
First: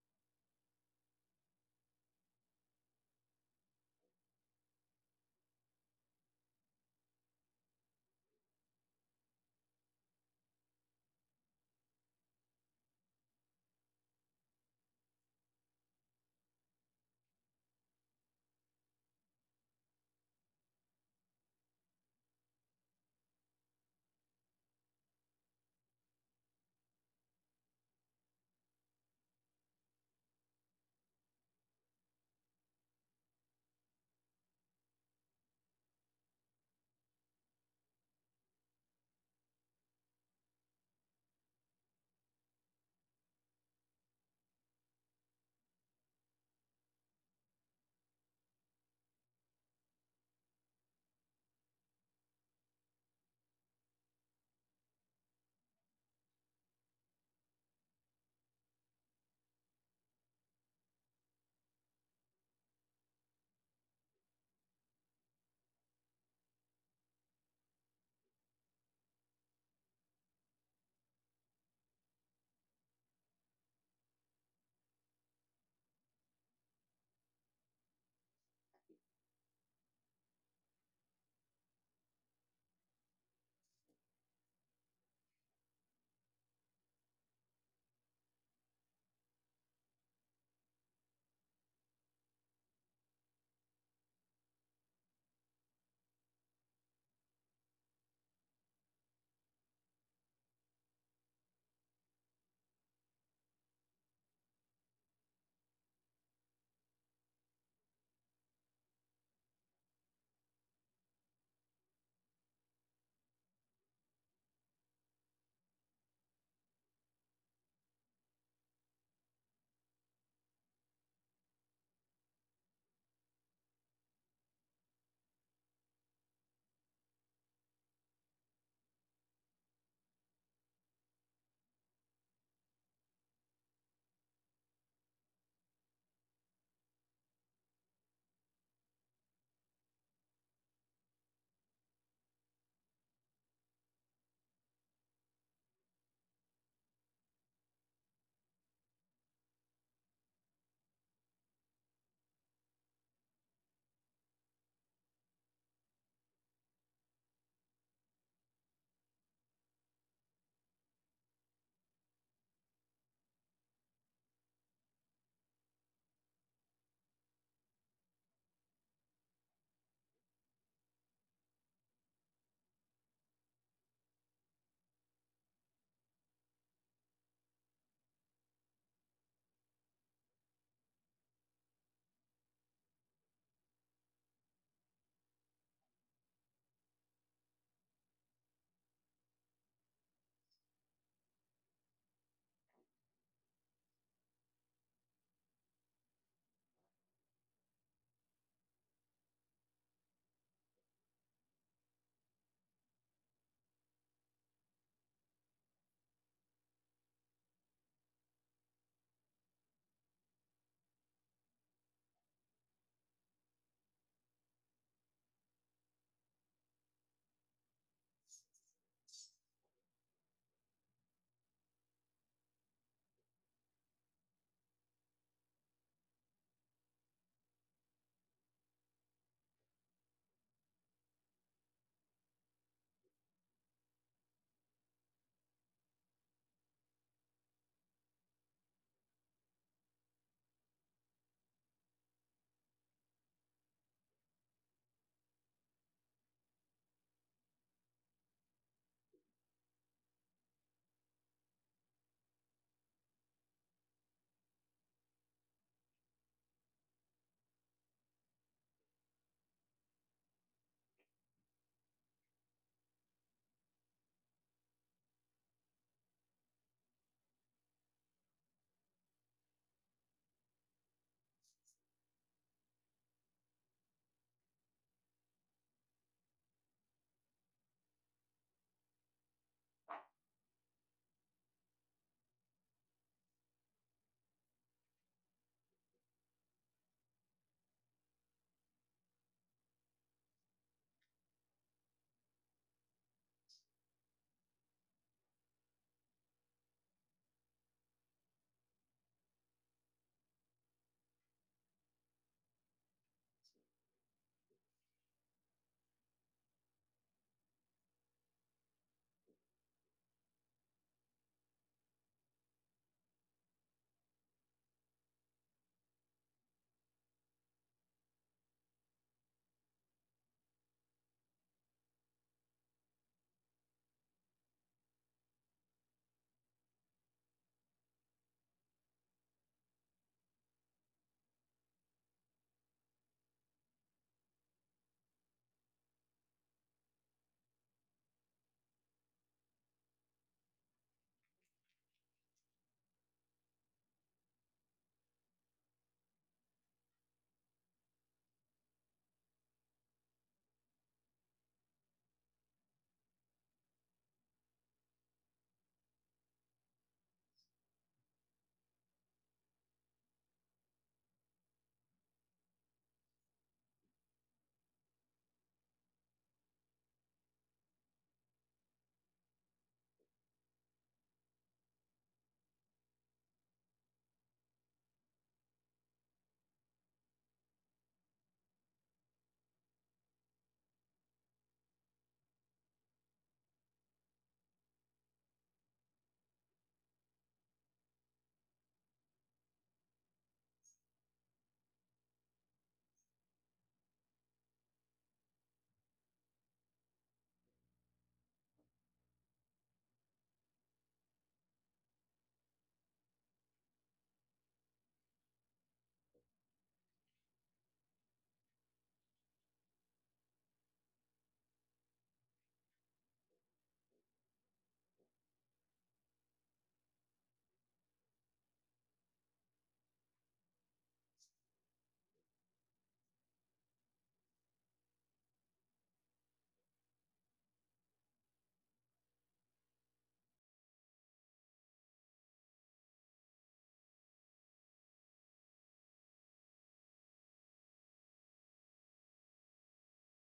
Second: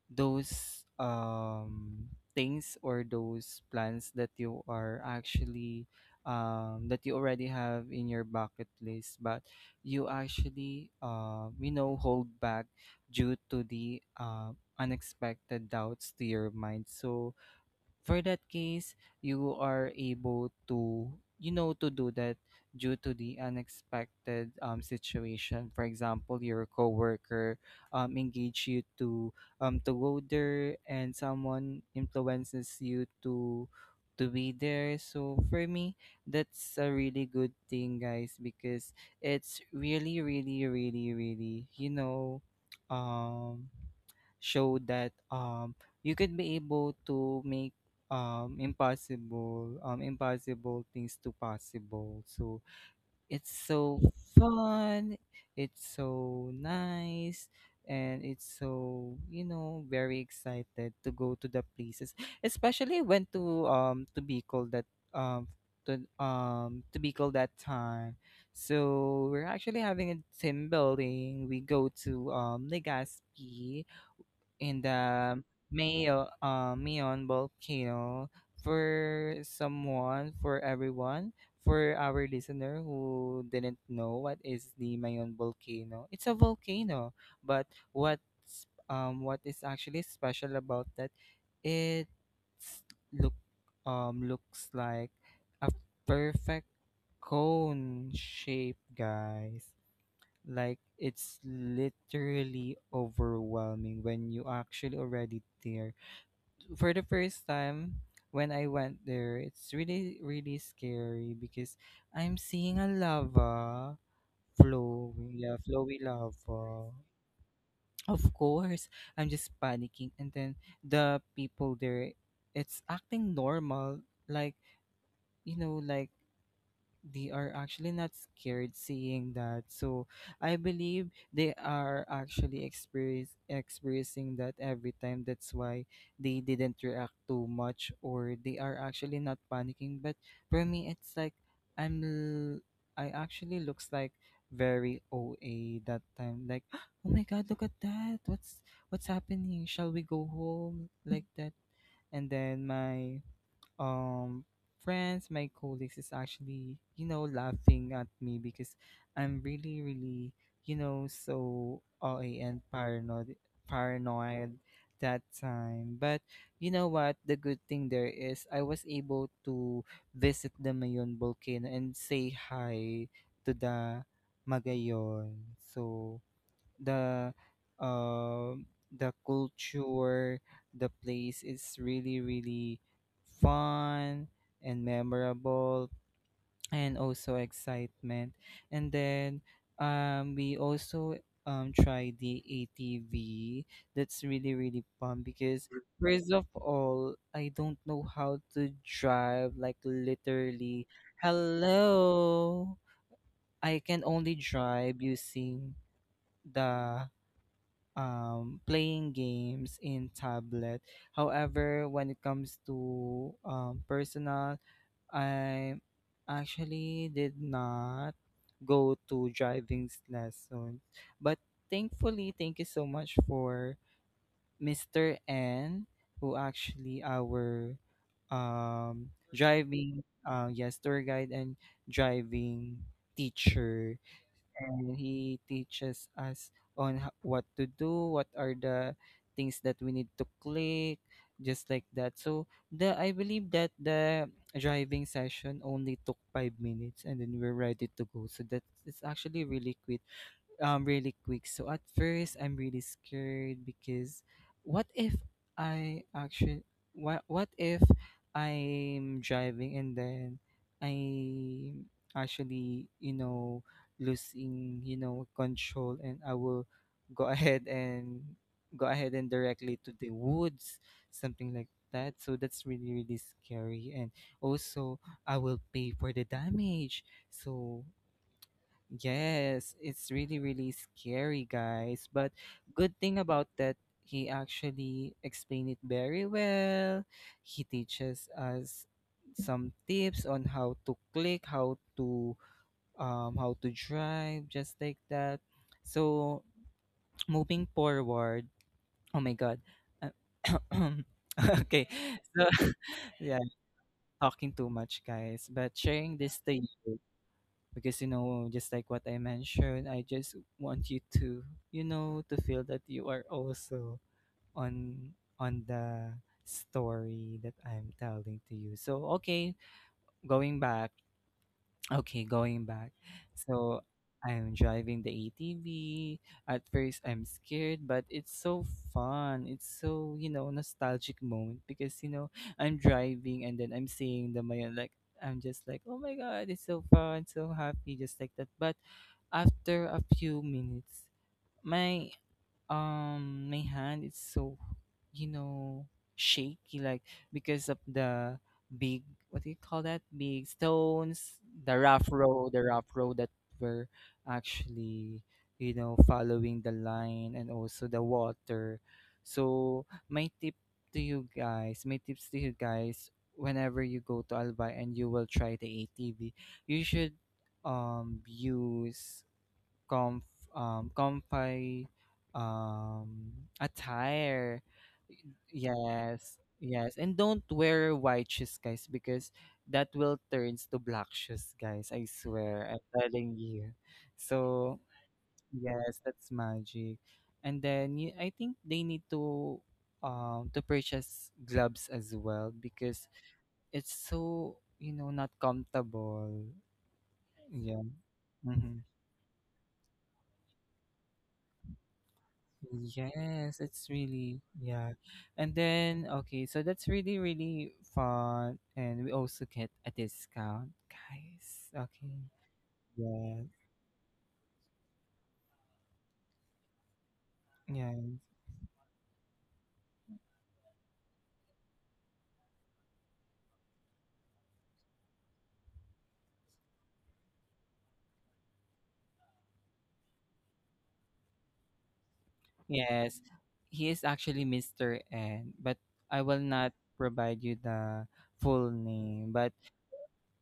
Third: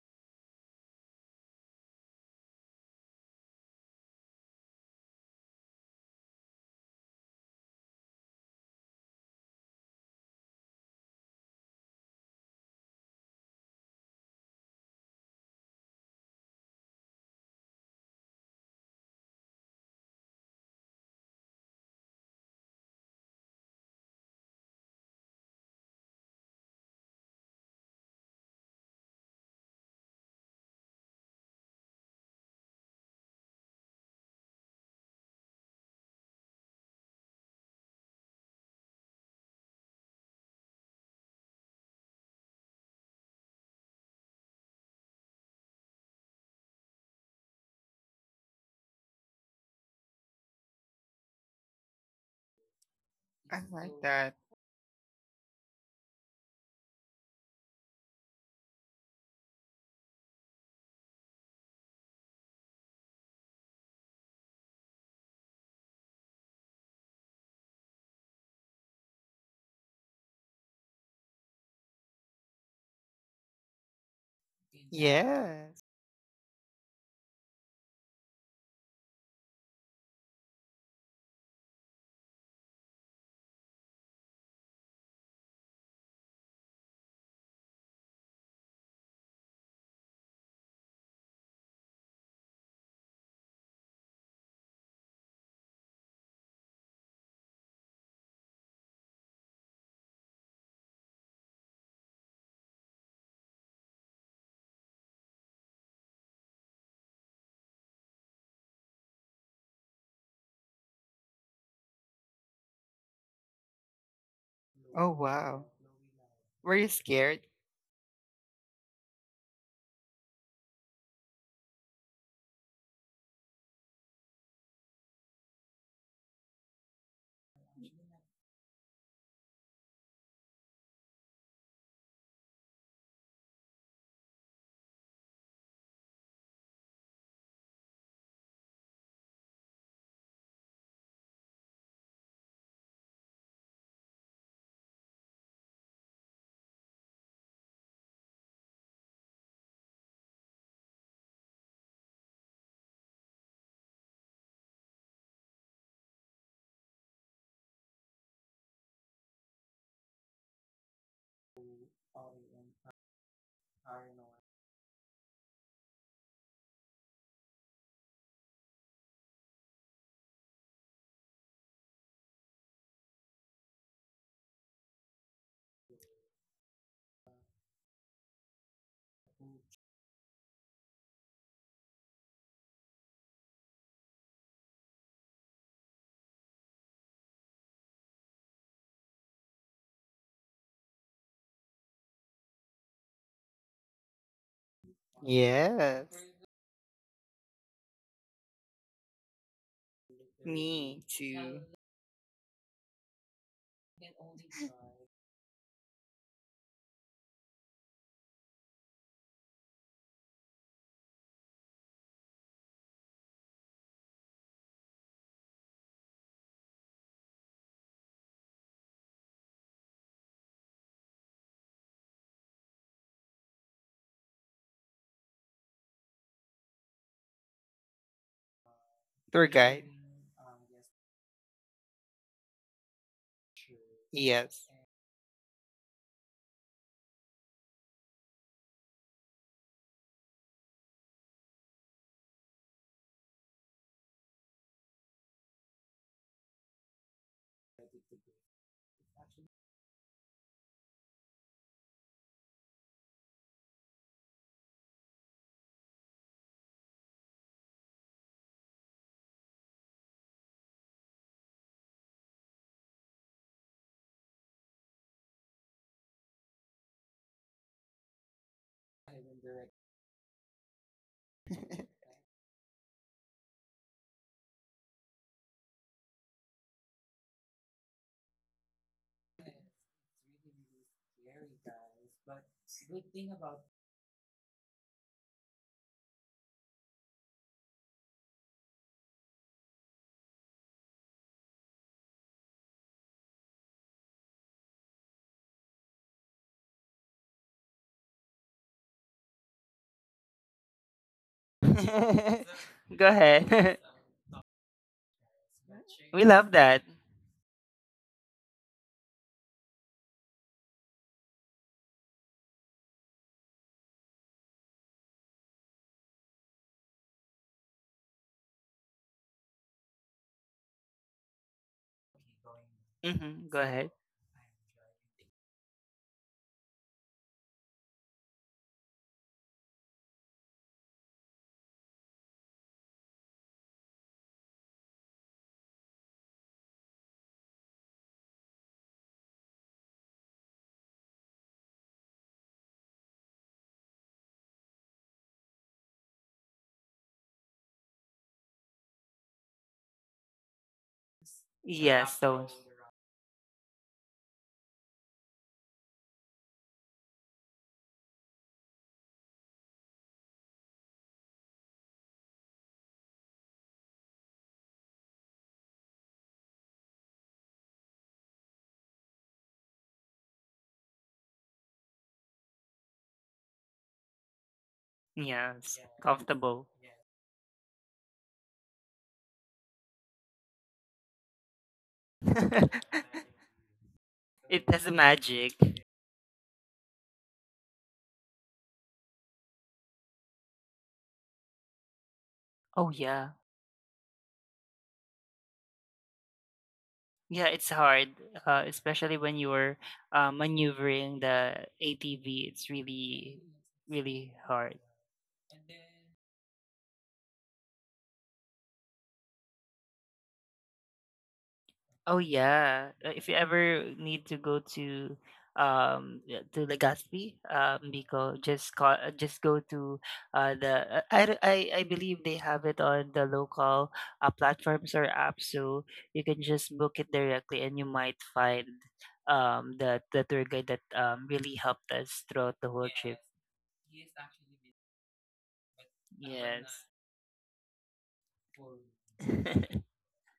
S2: those things, or those plans that you are actually that you already have in your bucket list, but you actually hold back due to the unexpected doubts to your mind. So for that case, you are able to, to do that due to the unexpected situation. For example, your coworker engage you to go there, and someone influences you to be there. So for me, that's a really good thing, guys, because it's really, really, really, really, um, show that you could be able to make impossible impossible things to possible. So it's
S1: I
S2: so
S1: like
S2: fun. It's so nice. And it's so very excited to go to the places, especially when to be called that to be called that time. So we're actually having a team building. We go to Legazpi, in the
S1: Yes.
S2: Mayon volcano. For someone, for everyone, for our listener who didn't know what is the Mayon volcano. It's a volcano, but what's what is actually special about that? It look looks like a perfect cone shape, guys. Like, it's literally overwhelming when you actually already there. For the first time when I went there, it's really really scary because I'm seeing a lava
S1: Oh,
S2: flowing, yeah,
S1: wow.
S2: flowy
S1: Were you
S2: lava.
S1: scared?
S2: Of course, I'm just panicking, and then the people there, it's acting normal, like, like they are actually not scared seeing that. So I believe they are actually experiencing that every time. That's why they didn't react too much, or they are actually not panicking. But for me, it's like, I'm l- I actually looks like very OA that time. Like, [gasps] oh my God, look at that. What's happening? Shall we go home? Like that. And then my um friends my colleagues is actually laughing at me because I'm really really so OA and paranoid that time. But you know what, the good thing there is I was able to visit the Mayon volcano and say hi to the Magayon. So the um culture, the place, is really really fun and memorable, and also excitement. And then we also try the ATV. That's really really fun because
S1: Yes.
S2: first of all, I don't know how to drive, like, literally.
S1: Me too.
S2: Hello. I can only drive using the playing games in tablet. However, when it comes to personal, I actually did not go to driving lesson. But thankfully, thank you so much for Mr. N, who actually our um,
S1: Tour guide?
S2: driving, yes, tour guide and driving teacher,
S1: Yes.
S2: and he teaches us on what to do, what are the things that we need to click, just like that. So the I believe that the driving session only took 5 minutes, and then we're ready to go. So that it's actually really quick. So at first, I'm really scared because what if I actually what if I'm driving, and then I actually, losing, control, and I will go [laughs] ahead and go ahead and directly to the woods, something like that. So that's really really scary, and also, I will pay for the damage. So, yes, it's really, really scary, guys. But good thing about that, he actually explained it very well. He teaches us some tips on how to click, how to drive, just like that. So [tsk] moving forward, oh my God. Uh, [coughs] okay. So
S1: [laughs] Go
S2: [laughs] yeah,
S1: ahead. [laughs]
S2: talking too much, guys. But sharing
S1: We
S2: this
S1: love
S2: to you
S1: that.
S2: because just like what I mentioned, I just want you to feel that you are also on on the story that I'm telling to you. So going back okay, going back.
S1: Hmm. Go
S2: So
S1: ahead.
S2: I'm driving the ATV. At first, I'm scared, but it's so fun. It's so, nostalgic moment because, I'm driving and then I'm seeing the Mayan. Like, I'm just like, oh my God, it's so fun, so happy, just like that. But after a few minutes, my my hand is so, you know shaky, like because of the big, what do you call that, big stones, the rough
S1: Yes, so
S2: road, that were actually, following the line and also the water. So my tips to you guys, whenever you go to albay and you will try the atv, you should use comf comfy um, attire.
S1: yes,
S2: Yes,
S1: comfortable.
S2: yes. And don't wear white shoes, guys, because that will turns to black shoes, guys. I swear, I'm
S1: [laughs] It
S2: telling you. So
S1: has a magic.
S2: yes, that's magic. And then, you, I think they need to purchase gloves as well
S1: Oh
S2: because
S1: yeah.
S2: it's so, not comfortable.
S1: Yeah, it's
S2: Yeah.
S1: hard,
S2: Mhm.
S1: especially when you're maneuvering the ATV. It's really,
S2: Yes, it's
S1: really
S2: really,
S1: hard.
S2: yeah. And then okay, so that's really really fun and we also get a discount, guys.
S1: Oh
S2: Okay.
S1: yeah, if you
S2: Yeah.
S1: ever need to go to yeah, to Legazpi,
S2: Yeah.
S1: Bicol, just call, just go to the I, d- I believe they have it on the local platforms or apps, so you can just book it directly, and you might find the tour guide that really helped us throughout the whole
S2: Yes.
S1: trip.
S2: He is actually Mr. N, but I will not
S1: Yes.
S2: provide you the full name, but
S1: [laughs]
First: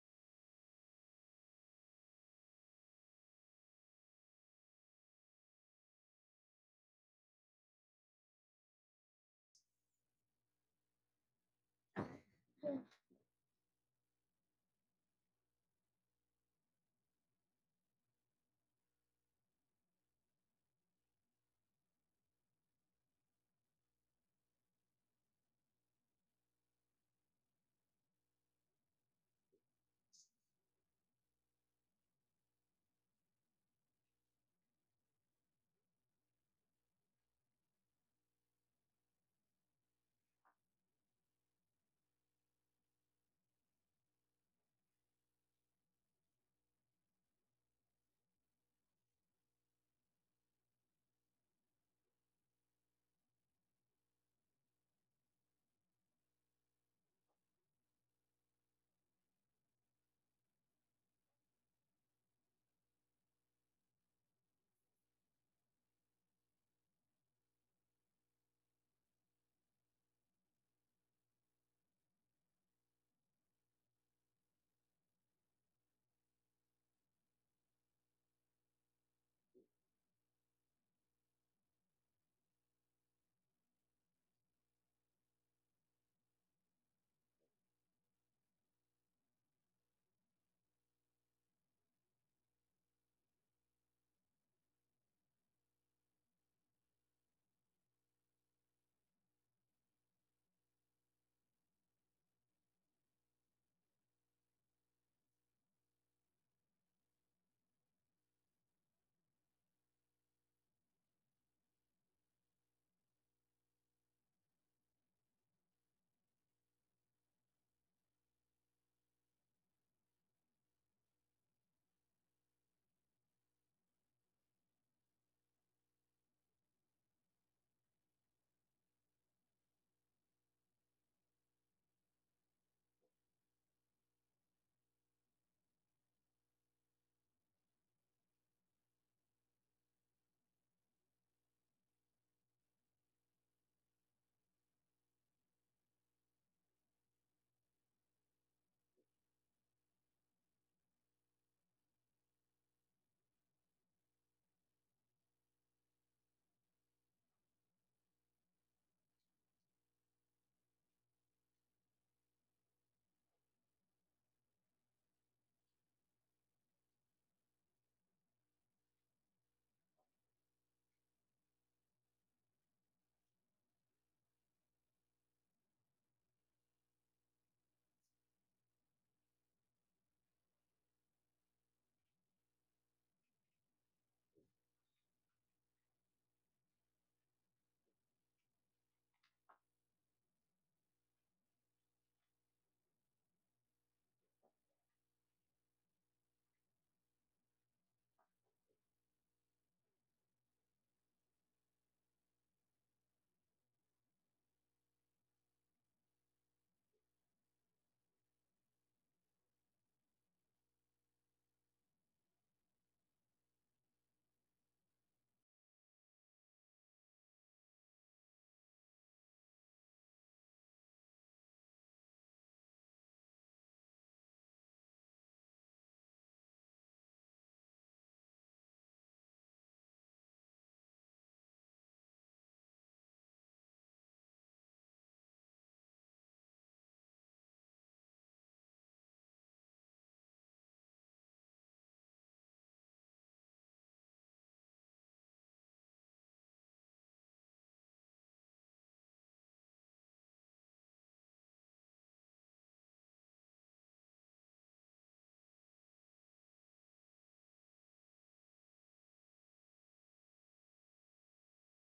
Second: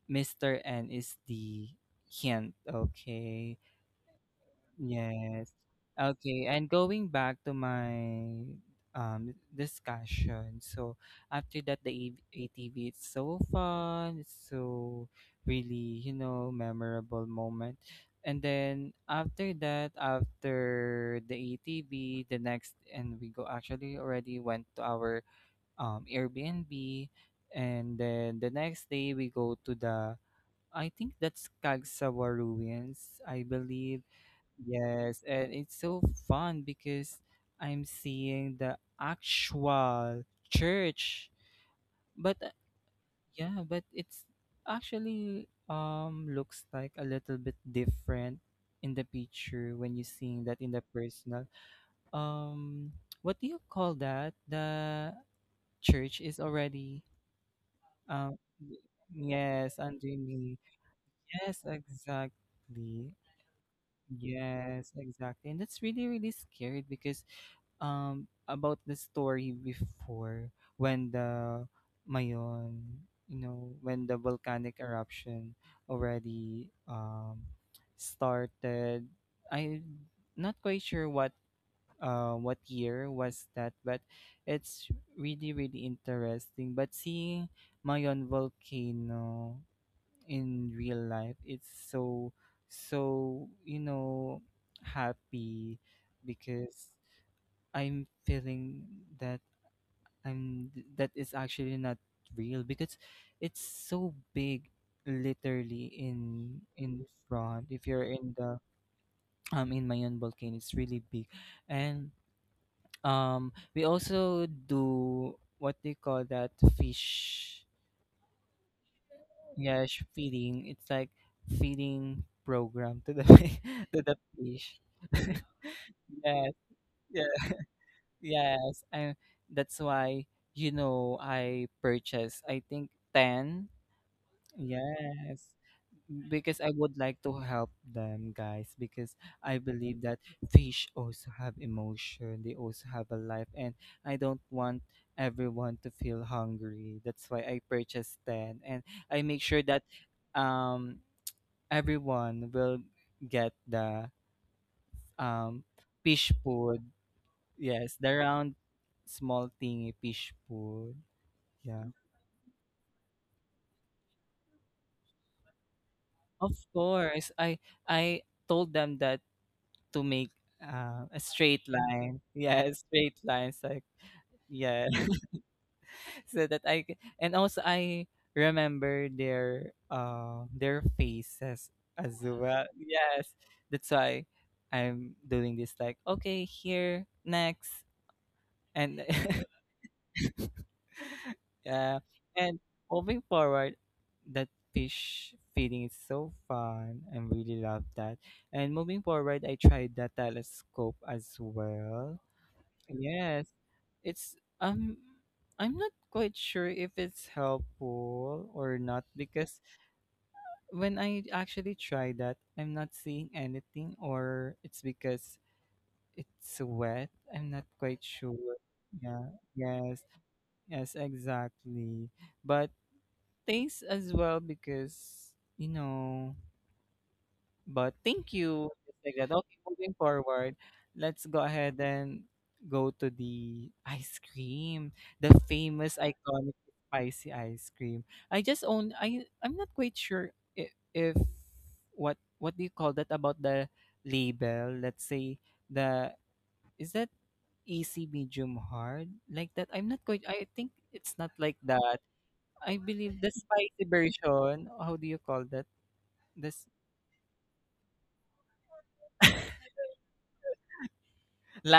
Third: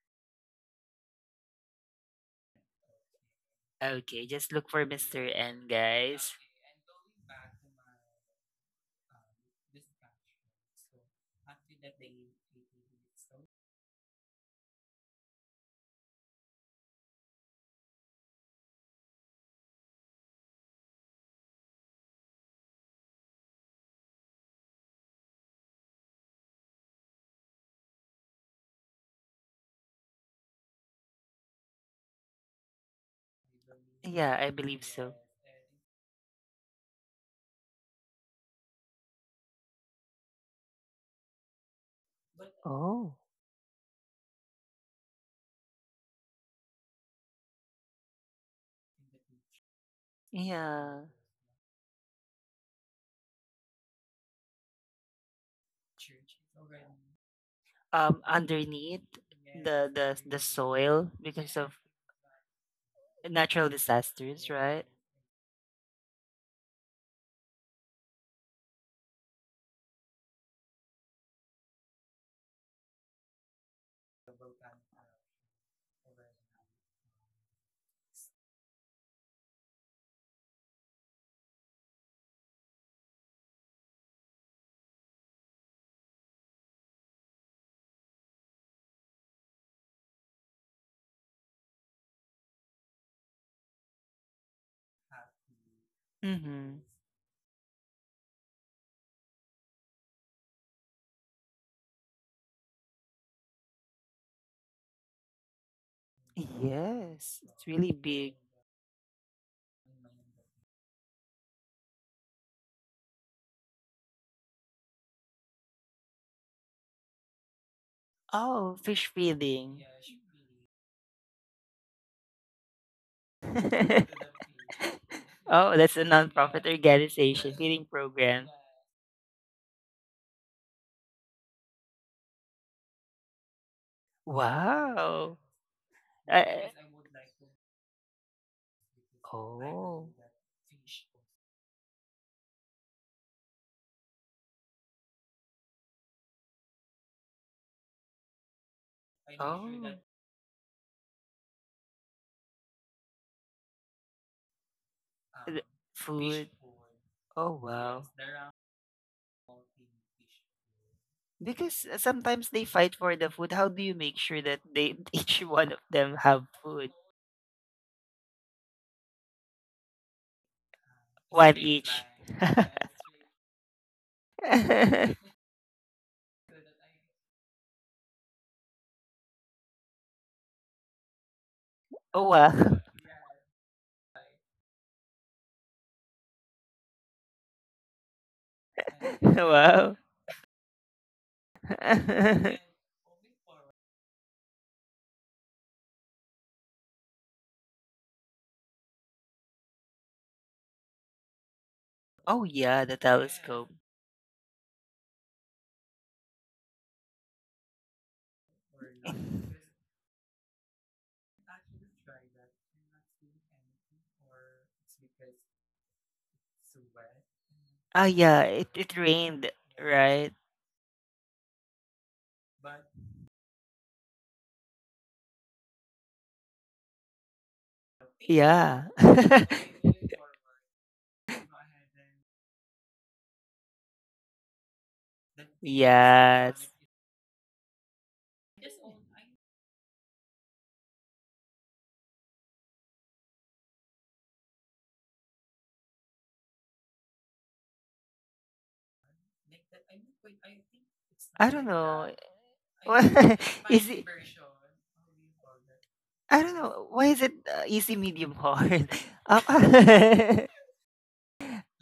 S2: Mr. N is the hint, okay?
S1: Okay, just look for Mister
S2: Yes.
S1: N, guys.
S2: Okay, and going back to my discussion. So after that, the ATV, it's so fun, it's so really, memorable moment. And then after that, after the ATV, the next and we go, actually already went to our Airbnb, and then the next day we go to the, I think that's Kagsawa ruins, I believe.
S1: Yeah, I believe so.
S2: Yes, and it's so fun because I'm seeing the actual church. But
S1: Oh,
S2: Yeah, but it's actually looks like a little bit different in the picture when you're seeing that in the
S1: yeah.
S2: personal. Um what do you call that? The church is already um y-
S1: Underneath
S2: yes,
S1: the
S2: underneath.
S1: soil because
S2: Yes,
S1: of
S2: exactly.
S1: natural disasters, right?
S2: Yes, exactly. And that's really, really scary because about the story before, when the Mayon, when the volcanic eruption already started. I'm not quite sure what, year was that, but it's really, really interesting. But seeing Mayon volcano in real life, it's so, so you know happy
S1: Mm-hmm.
S2: because I'm feeling that I'm that is actually not real because it's so big, literally, in
S1: Yes, it's
S2: front. If
S1: really
S2: you're in
S1: big.
S2: the, in mayon volcano, it's really big. And we also do what they call that, fish.
S1: Oh, fish feeding.
S2: Yeah, feeding. It's like feeding program to the
S1: [laughs]
S2: [laughs] to the fish. [laughs]
S1: Oh, that's a
S2: Yes,
S1: non-profit organization
S2: yeah,
S1: feeding program.
S2: yes. And that's why, I purchased, I think 10.
S1: Wow.
S2: Yes, because
S1: I,
S2: I would like to help them, guys. Because I believe
S1: oh.
S2: that fish also have emotion. They also have a life, and I don't want everyone to feel hungry. That's why I purchased 10, and I make sure that
S1: Oh.
S2: um everyone will get the
S1: Th-
S2: um fish
S1: Food.
S2: food.
S1: Oh, yes,
S2: Yes,
S1: wow.
S2: the
S1: Yes,
S2: round small thingy fish food.
S1: because
S2: Yeah.
S1: sometimes they fight for the food. How do you make sure that they [laughs] each one of them have
S2: Of
S1: food? It's
S2: course. I told them that to make, a
S1: a One
S2: straight
S1: each.
S2: line. [laughs]
S1: [laughs]
S2: Yeah, straight lines, like, yeah.
S1: Yeah, street
S2: [laughs] So that and also I remember their, faces
S1: [laughs]
S2: as
S1: Oh,
S2: well. [laughs]
S1: wow.
S2: Yes. That's why I'm doing this, like, okay, here next, and
S1: [laughs] [laughs] Wow.
S2: [laughs] [laughs]
S1: [laughs]
S2: Yeah.
S1: And
S2: And moving forward, that fish feeding is so fun. I really love that. And moving forward, I tried the telescope as well.
S1: oh, yeah, the yeah.
S2: Yes.
S1: Telescope.
S2: It's I'm not quite sure if it's helpful or not because when I actually try that, I'm not seeing anything, or it's because it's wet. I'm not quite
S1: Ah, yeah,
S2: sure.
S1: it
S2: Yeah.
S1: rained,
S2: Yes.
S1: right?
S2: Yes, exactly. But thanks as well because, you know, but thank you.
S1: Yeah.
S2: Just like that. Okay,
S1: [laughs]
S2: moving forward, let's go ahead and go to the ice cream, the famous iconic
S1: Yes.
S2: spicy ice cream. I just own I I'm not quite sure if what what do you call that about the label? Let's say the, is that easy, medium, hard, like that? I
S1: I
S2: think it's not like
S1: don't
S2: that.
S1: know. [laughs]
S2: I believe the spicy
S1: Is it?
S2: version. How do you call that?
S1: I don't
S2: This
S1: know. Why is it easy, medium, hard? [laughs] Um,
S2: [laughs]
S1: [laughs]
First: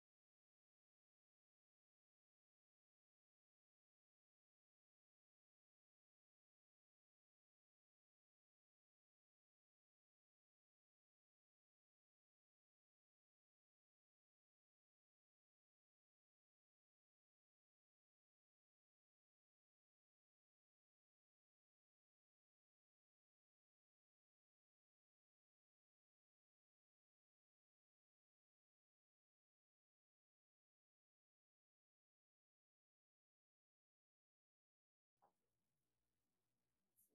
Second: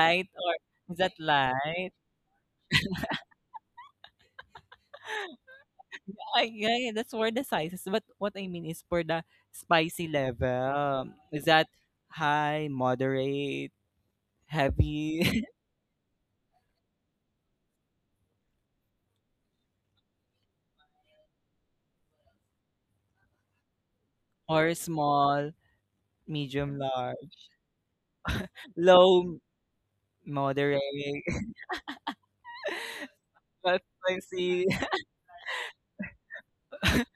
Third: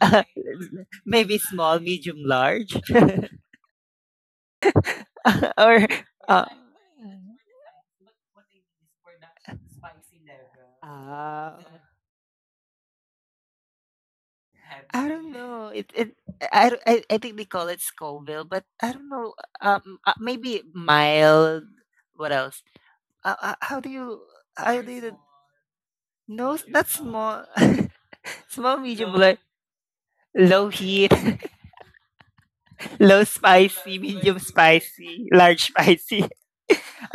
S1: uh,
S2: or is that
S1: maybe small,
S2: light?
S1: medium, large, [laughs] or we uh,
S2: I, yeah, yeah, that's for the sizes. But what I mean is for the spicy level. Is
S1: ah,
S2: that high, moderate,
S1: [laughs] I don't
S2: heavy,
S1: know. It I, don't- I think they call it Scoville, but I don't know. Maybe mild. What else? How do you?
S2: [laughs] or
S1: How do you?
S2: small,
S1: No,
S2: medium,
S1: not
S2: large,
S1: small. [laughs] Small, medium,
S2: low,
S1: like
S2: moderate,
S1: low heat, [laughs]
S2: [laughs]
S1: low
S2: but
S1: spicy, medium
S2: spicy, [laughs]
S1: spicy, large spicy. [laughs]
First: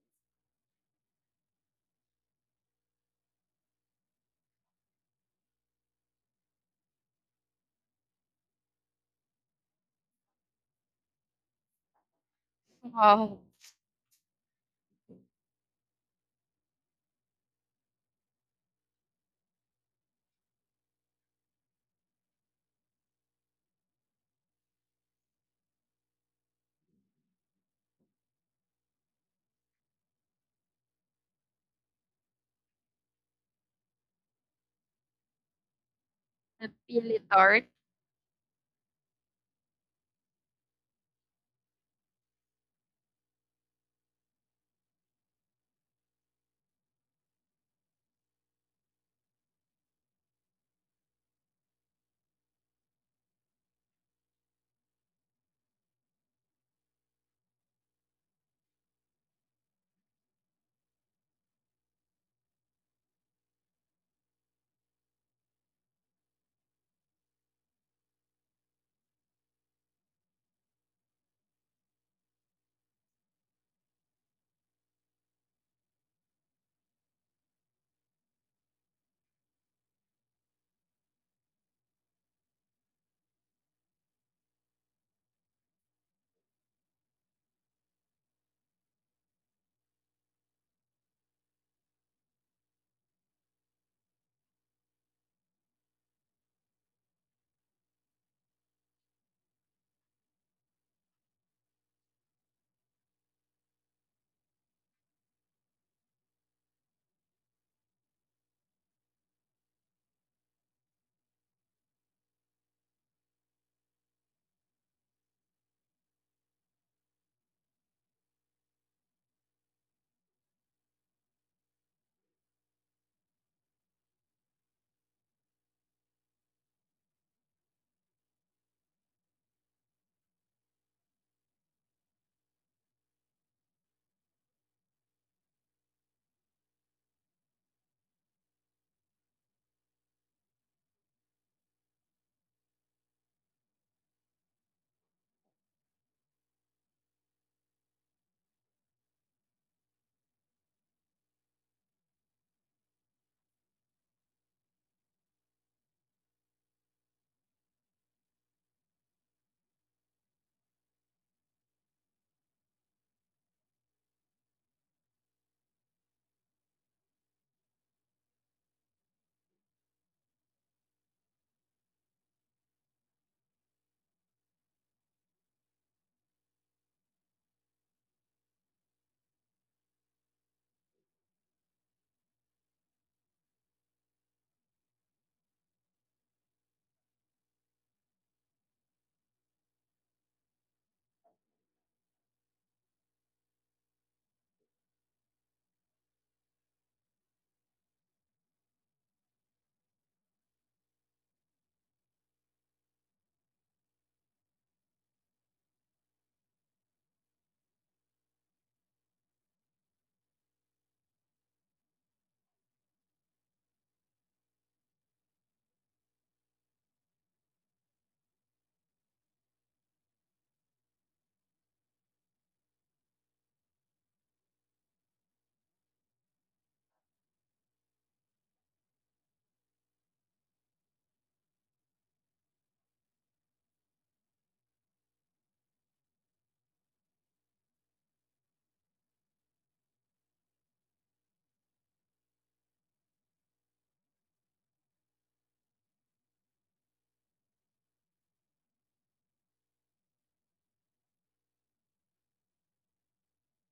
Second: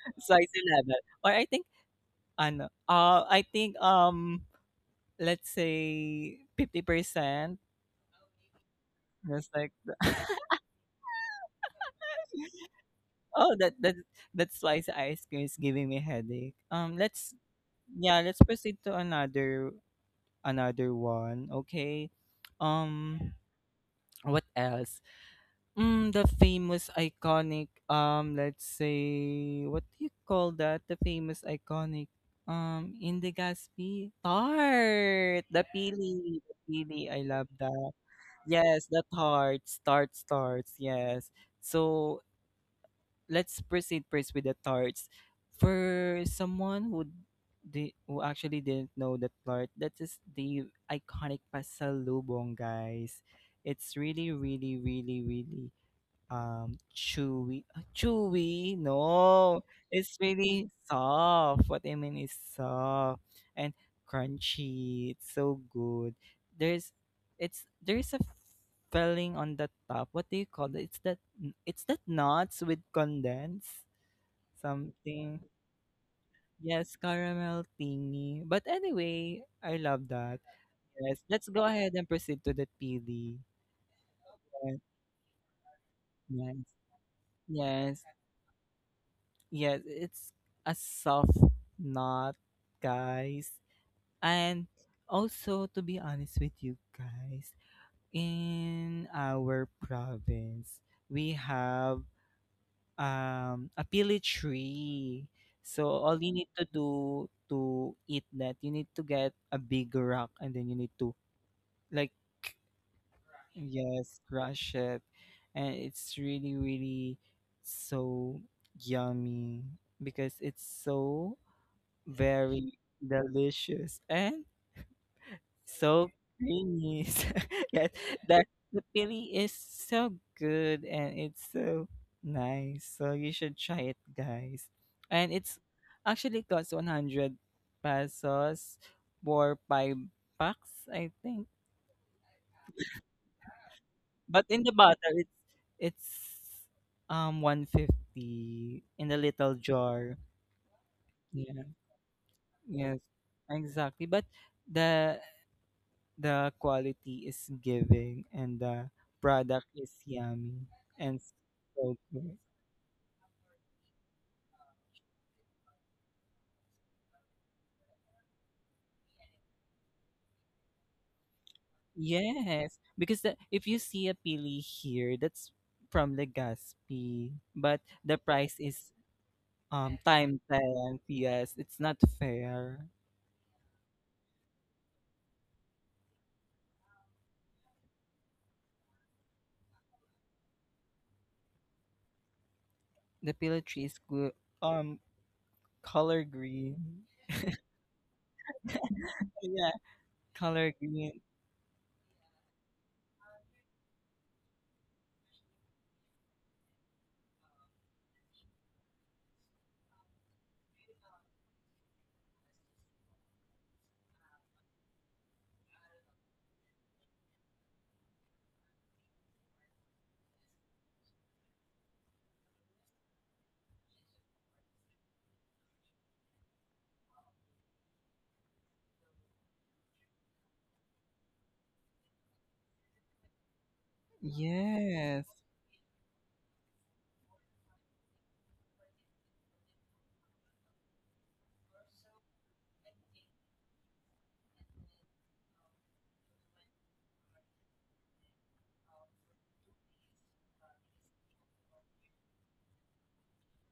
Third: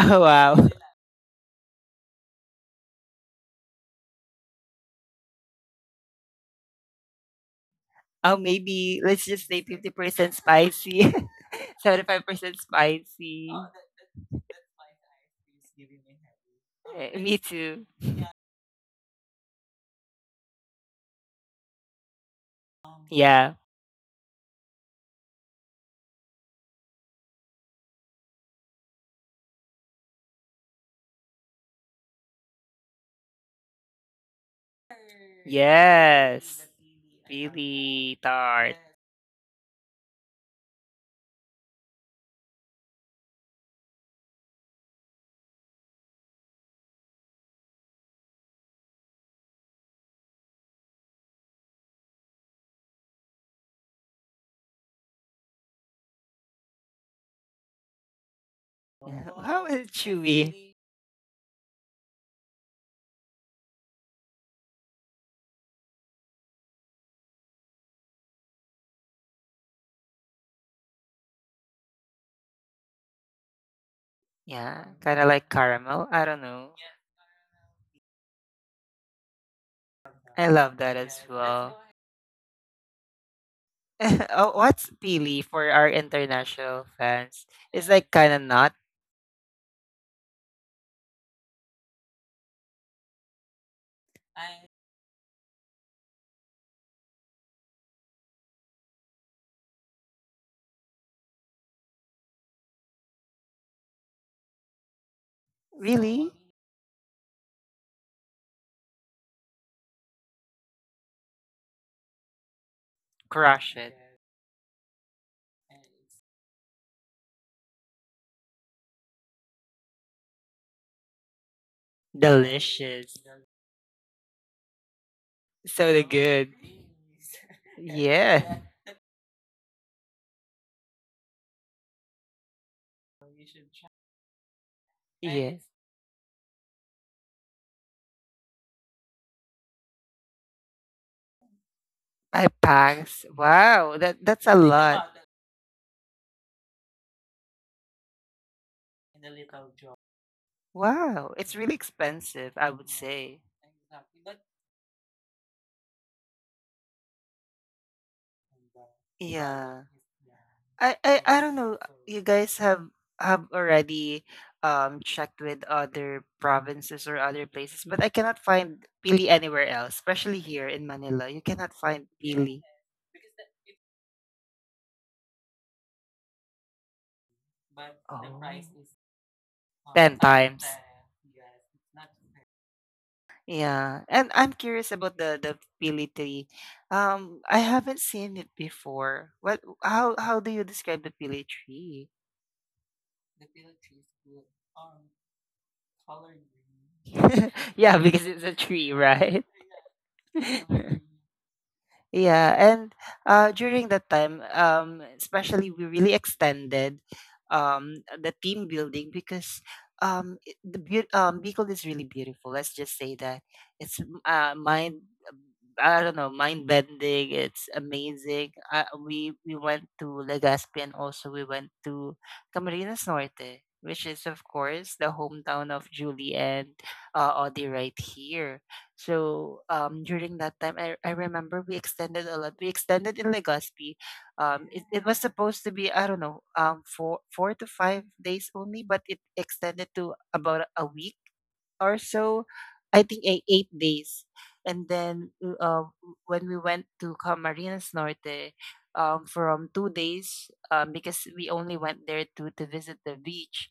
S1: Oh
S2: spicy
S1: wow.
S2: level. Or I think, I think let's say 50%.
S1: Oh, maybe let's just
S2: Just
S1: say
S2: like
S1: 50%
S2: that.
S1: spicy, [laughs] 75%
S3: Wow.
S1: spicy.
S2: Oh, that slice ice cream is giving me headache. Let's,
S1: Me too.
S2: proceed to another one. Okay. Um,
S1: Yeah.
S2: what else? The famous iconic. Let's say, what do you call that? The famous iconic. Indagaspy tart. The pili, the
S3: The
S2: pili. I
S3: Pili
S2: love
S3: Tart.
S2: that.
S1: Really tart.
S2: Yes, the tart. Tart starts. Yes. So let's proceed first with the tarts. For someone who, who actually didn't know the tart, that is the iconic pasalubong, guys. It's really, really, really, really chewy, chewy, no,
S1: How is it
S2: it's really
S1: chewy?
S2: soft. What I mean is soft and crunchy, it's so good. there's there's a filling on the top, what do you call it, it's that nuts with condensed
S1: Yeah, kind of
S2: something.
S1: like caramel. I don't know.
S2: Yes, caramel thingy. But anyway, I love that.
S1: I love that
S2: Yes,
S1: as
S2: let's go
S1: well.
S2: ahead and proceed to the pd.
S1: [laughs] Oh,
S2: Yes,
S1: what's pili for our
S2: yes,
S1: international fans? It's
S2: yes.
S1: like kind of not
S2: Yes, it's a soft knot, guys. And also, to be honest with you guys, in our province, we have a pili tree. So all
S1: really
S2: you need to do to eat that, you need to get a big rock and then you need to, like,
S1: crush it.
S2: yes, crush it. And it's really, really so yummy because it's so very
S1: Delicious.
S2: delicious and
S1: So the
S2: so
S1: good.
S2: creamy. [laughs] So, yes, that
S1: Yeah.
S2: the pili is so good, and it's so nice. So you should try it, guys. And
S1: Yeah.
S2: it's actually costs 100 pesos for five packs, I think.
S1: I packs. Wow, that
S2: But
S1: that's a
S2: in the bottle,
S1: lot.
S2: it's 150 in the little jar.
S1: Wow, it's
S2: Yeah.
S1: really expensive, I would
S2: Yes.
S1: say.
S2: Exactly. But The quality is giving, and the product
S1: Yeah.
S2: is yummy
S1: I, I
S2: and
S1: I don't know.
S2: so
S1: You
S2: good.
S1: guys have already checked with other provinces or other places, but I cannot find pili anywhere else, especially here in Manila. You cannot find pili.
S2: Yes, because if you see a pili here, that's from Legazpi, but the
S1: Oh,
S2: price is
S1: ten
S2: time
S1: times.
S2: 10. Yes, it's not fair.
S1: Yeah, and I'm curious about the pili tree. I haven't seen it before. What? How do you describe the pili tree?
S2: The pili tree is good. Um, color green.
S1: [laughs] Yeah, because it's a tree, right?
S2: Yeah,
S1: [laughs]
S2: color green.
S1: Yeah, and during that time, especially we really extended the team building because Bicol is really beautiful. Let's just say that it's mine I don't know, mind bending. It's amazing. We went to Legazpi and also we went to Camarines Norte, which is of course the hometown of Julie and Audie right here. So during that time, I remember we extended a lot. We extended in Legazpi. It was
S2: Yes.
S1: supposed to be I don't know 4 to 5 days only, but it extended to about a week or so. I think 8 days. And then w- uh, when we went to Camarines Norte, from 2 days, because we only went there to visit the beach,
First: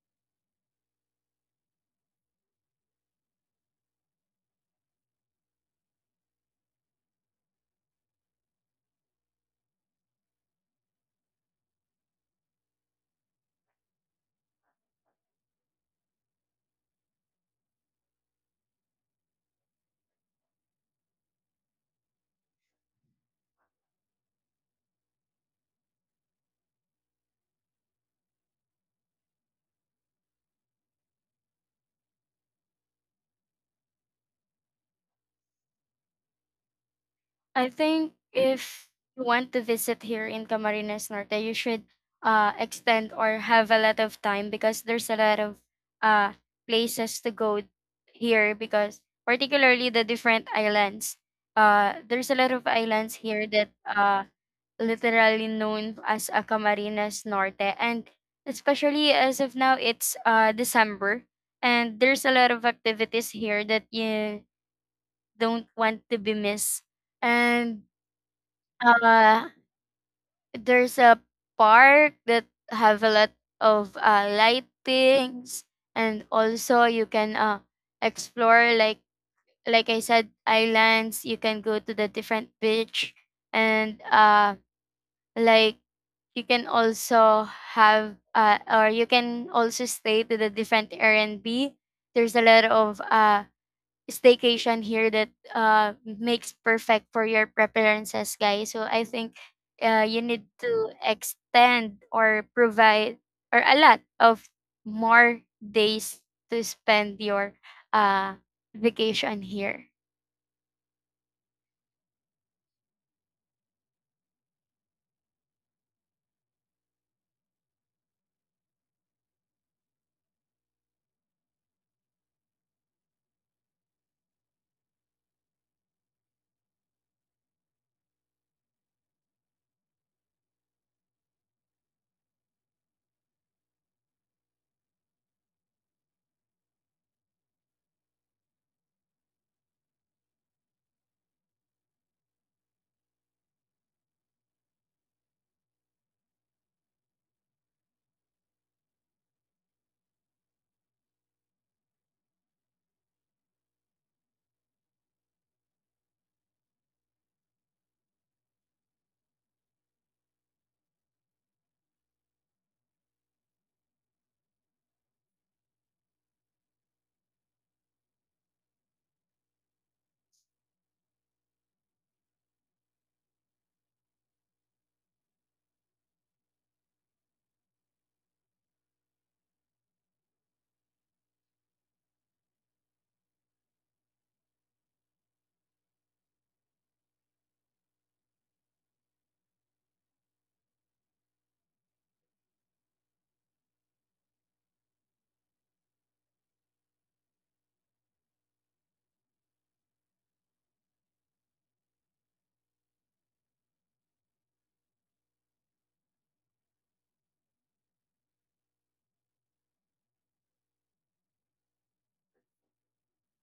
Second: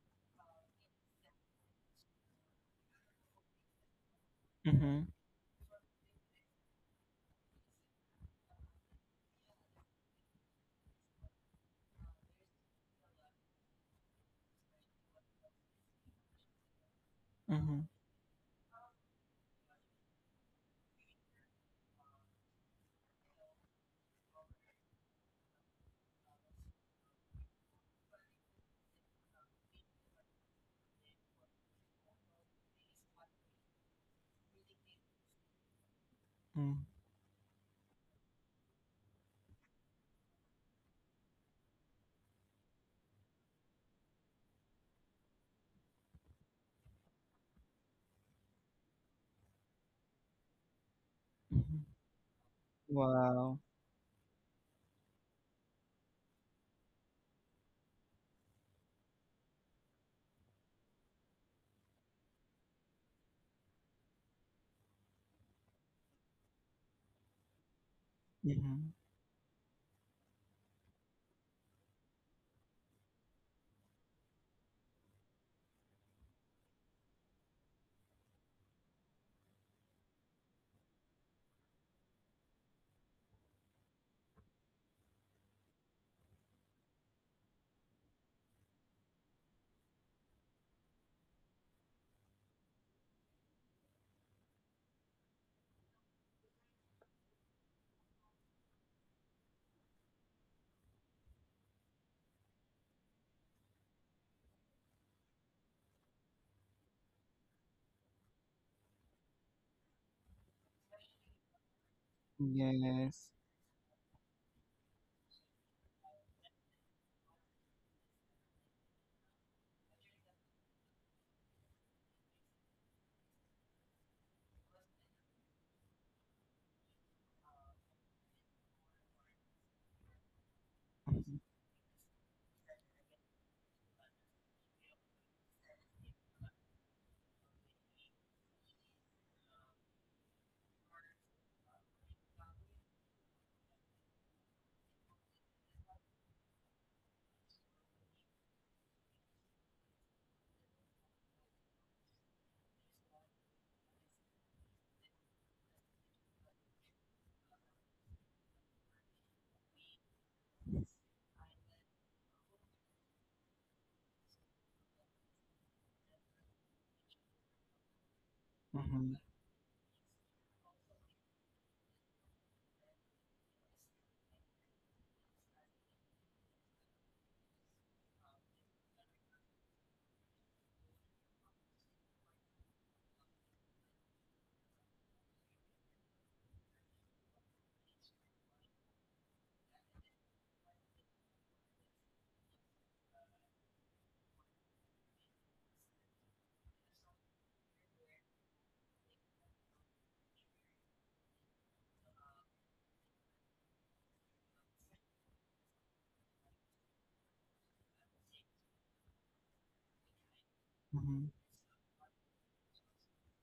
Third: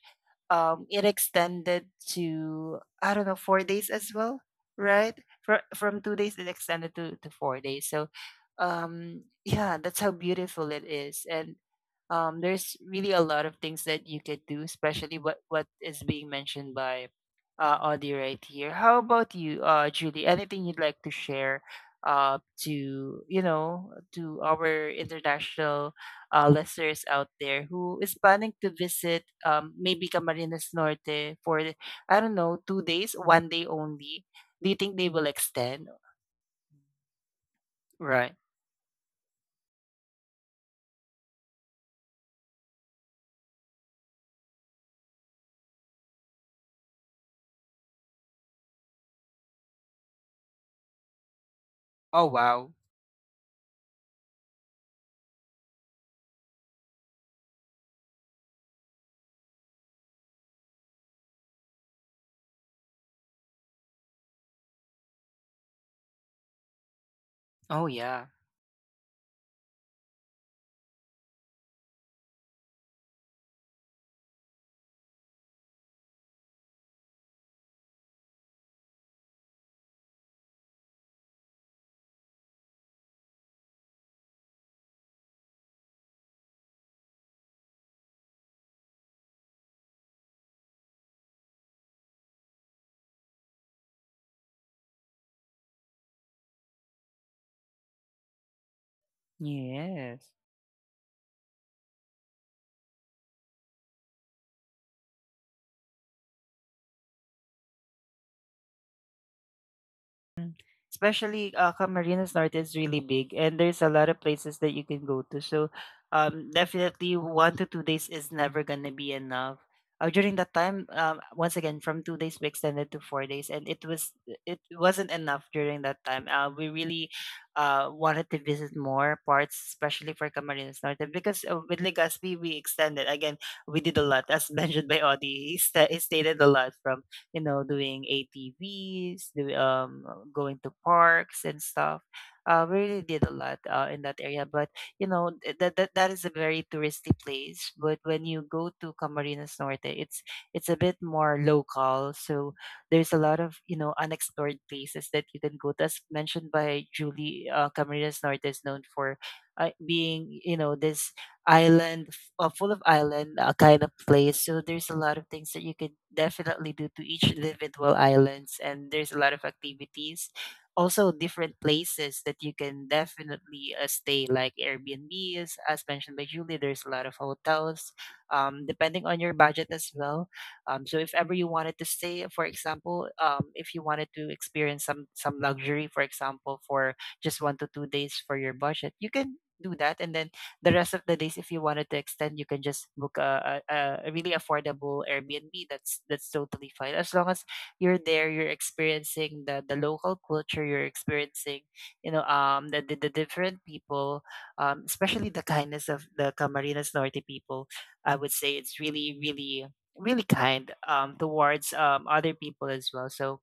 S1: it extended to, I don't know, 4 days as well,
S2: Mm-hmm.
S1: right? From 2 days, it extended to 4 days. So, yeah, that's how beautiful it is. And there's really a lot of things that you could do, especially what is being mentioned by
S2: Mm-hmm.
S1: Audie right here. How about you, Julie? Anything you'd like to share uh, to to our international listeners out there who is planning to visit maybe Camarines Norte for I don't know 2 days, one day only? Do you think they will extend?
S2: Mm,
S3: I think
S1: Right.
S3: if you want to visit here in Camarines Norte, you should extend or have a lot of time because there's a lot of uh, places to go here because particularly the different islands.
S2: mhm.
S1: Oh
S3: There's a lot of
S1: wow.
S3: islands here
S2: Wow.
S3: that literally known as a Camarines Norte and especially as of now it's December and there's a lot of activities here that you don't want to be missed. And
S1: Oh yeah.
S2: Mhm.
S3: uh, there's a park that have a lot of lightings, and also you can explore like I said, islands. You can go to the different beach, and like you can also have or you can also stay to the different Airbnb. There's a lot of staycation here that makes perfect for your preferences, guys. So I think you
S1: Yes.
S3: need to extend or provide or a lot of more days to spend your uh vacation here.
S1: Mm. Especially, Camarines Norte is really
S2: Yes.
S1: big, and there's a lot of places that you can go to. So, definitely 1 to 2 days is never gonna be enough. During that time, once again, from 2 days we extended to 4 days, and it wasn't enough during that time. We really wanted to visit more parts, especially for Camarines Norte,
S2: Mhm.
S1: because with Legazpi we extended again. We did a lot, as [laughs] mentioned by Audie. He stated a lot from you know, doing ATVs, going to parks and stuff. We really did a lot in that area, but that is a very touristy place. But when you go to Camarines Norte, it's a bit more local. So there's a lot of unexplored places that you can go to. As mentioned by Julie, Camarines Norte is known for being this island full of island kind of place. So there's a lot of things that you could definitely do to each individual islands, and there's a lot of activities. Also, different places that you can definitely stay, like Airbnbs, as mentioned by Julie. There's a lot of hotels, depending on your budget as well. So if ever you wanted to stay, for example, if you wanted to experience some luxury, for example, for just 1 to 2 days for your budget, you can do that, and then the rest of the days, if you wanted to extend, you can just book a really affordable Airbnb. That's totally fine as long as you're there, you're experiencing the local culture, you're experiencing the, the different people, especially the kindness of the Camarines Norte people. I would say it's really really kind
S2: Mhm. Mhm.
S1: towards other people as well. So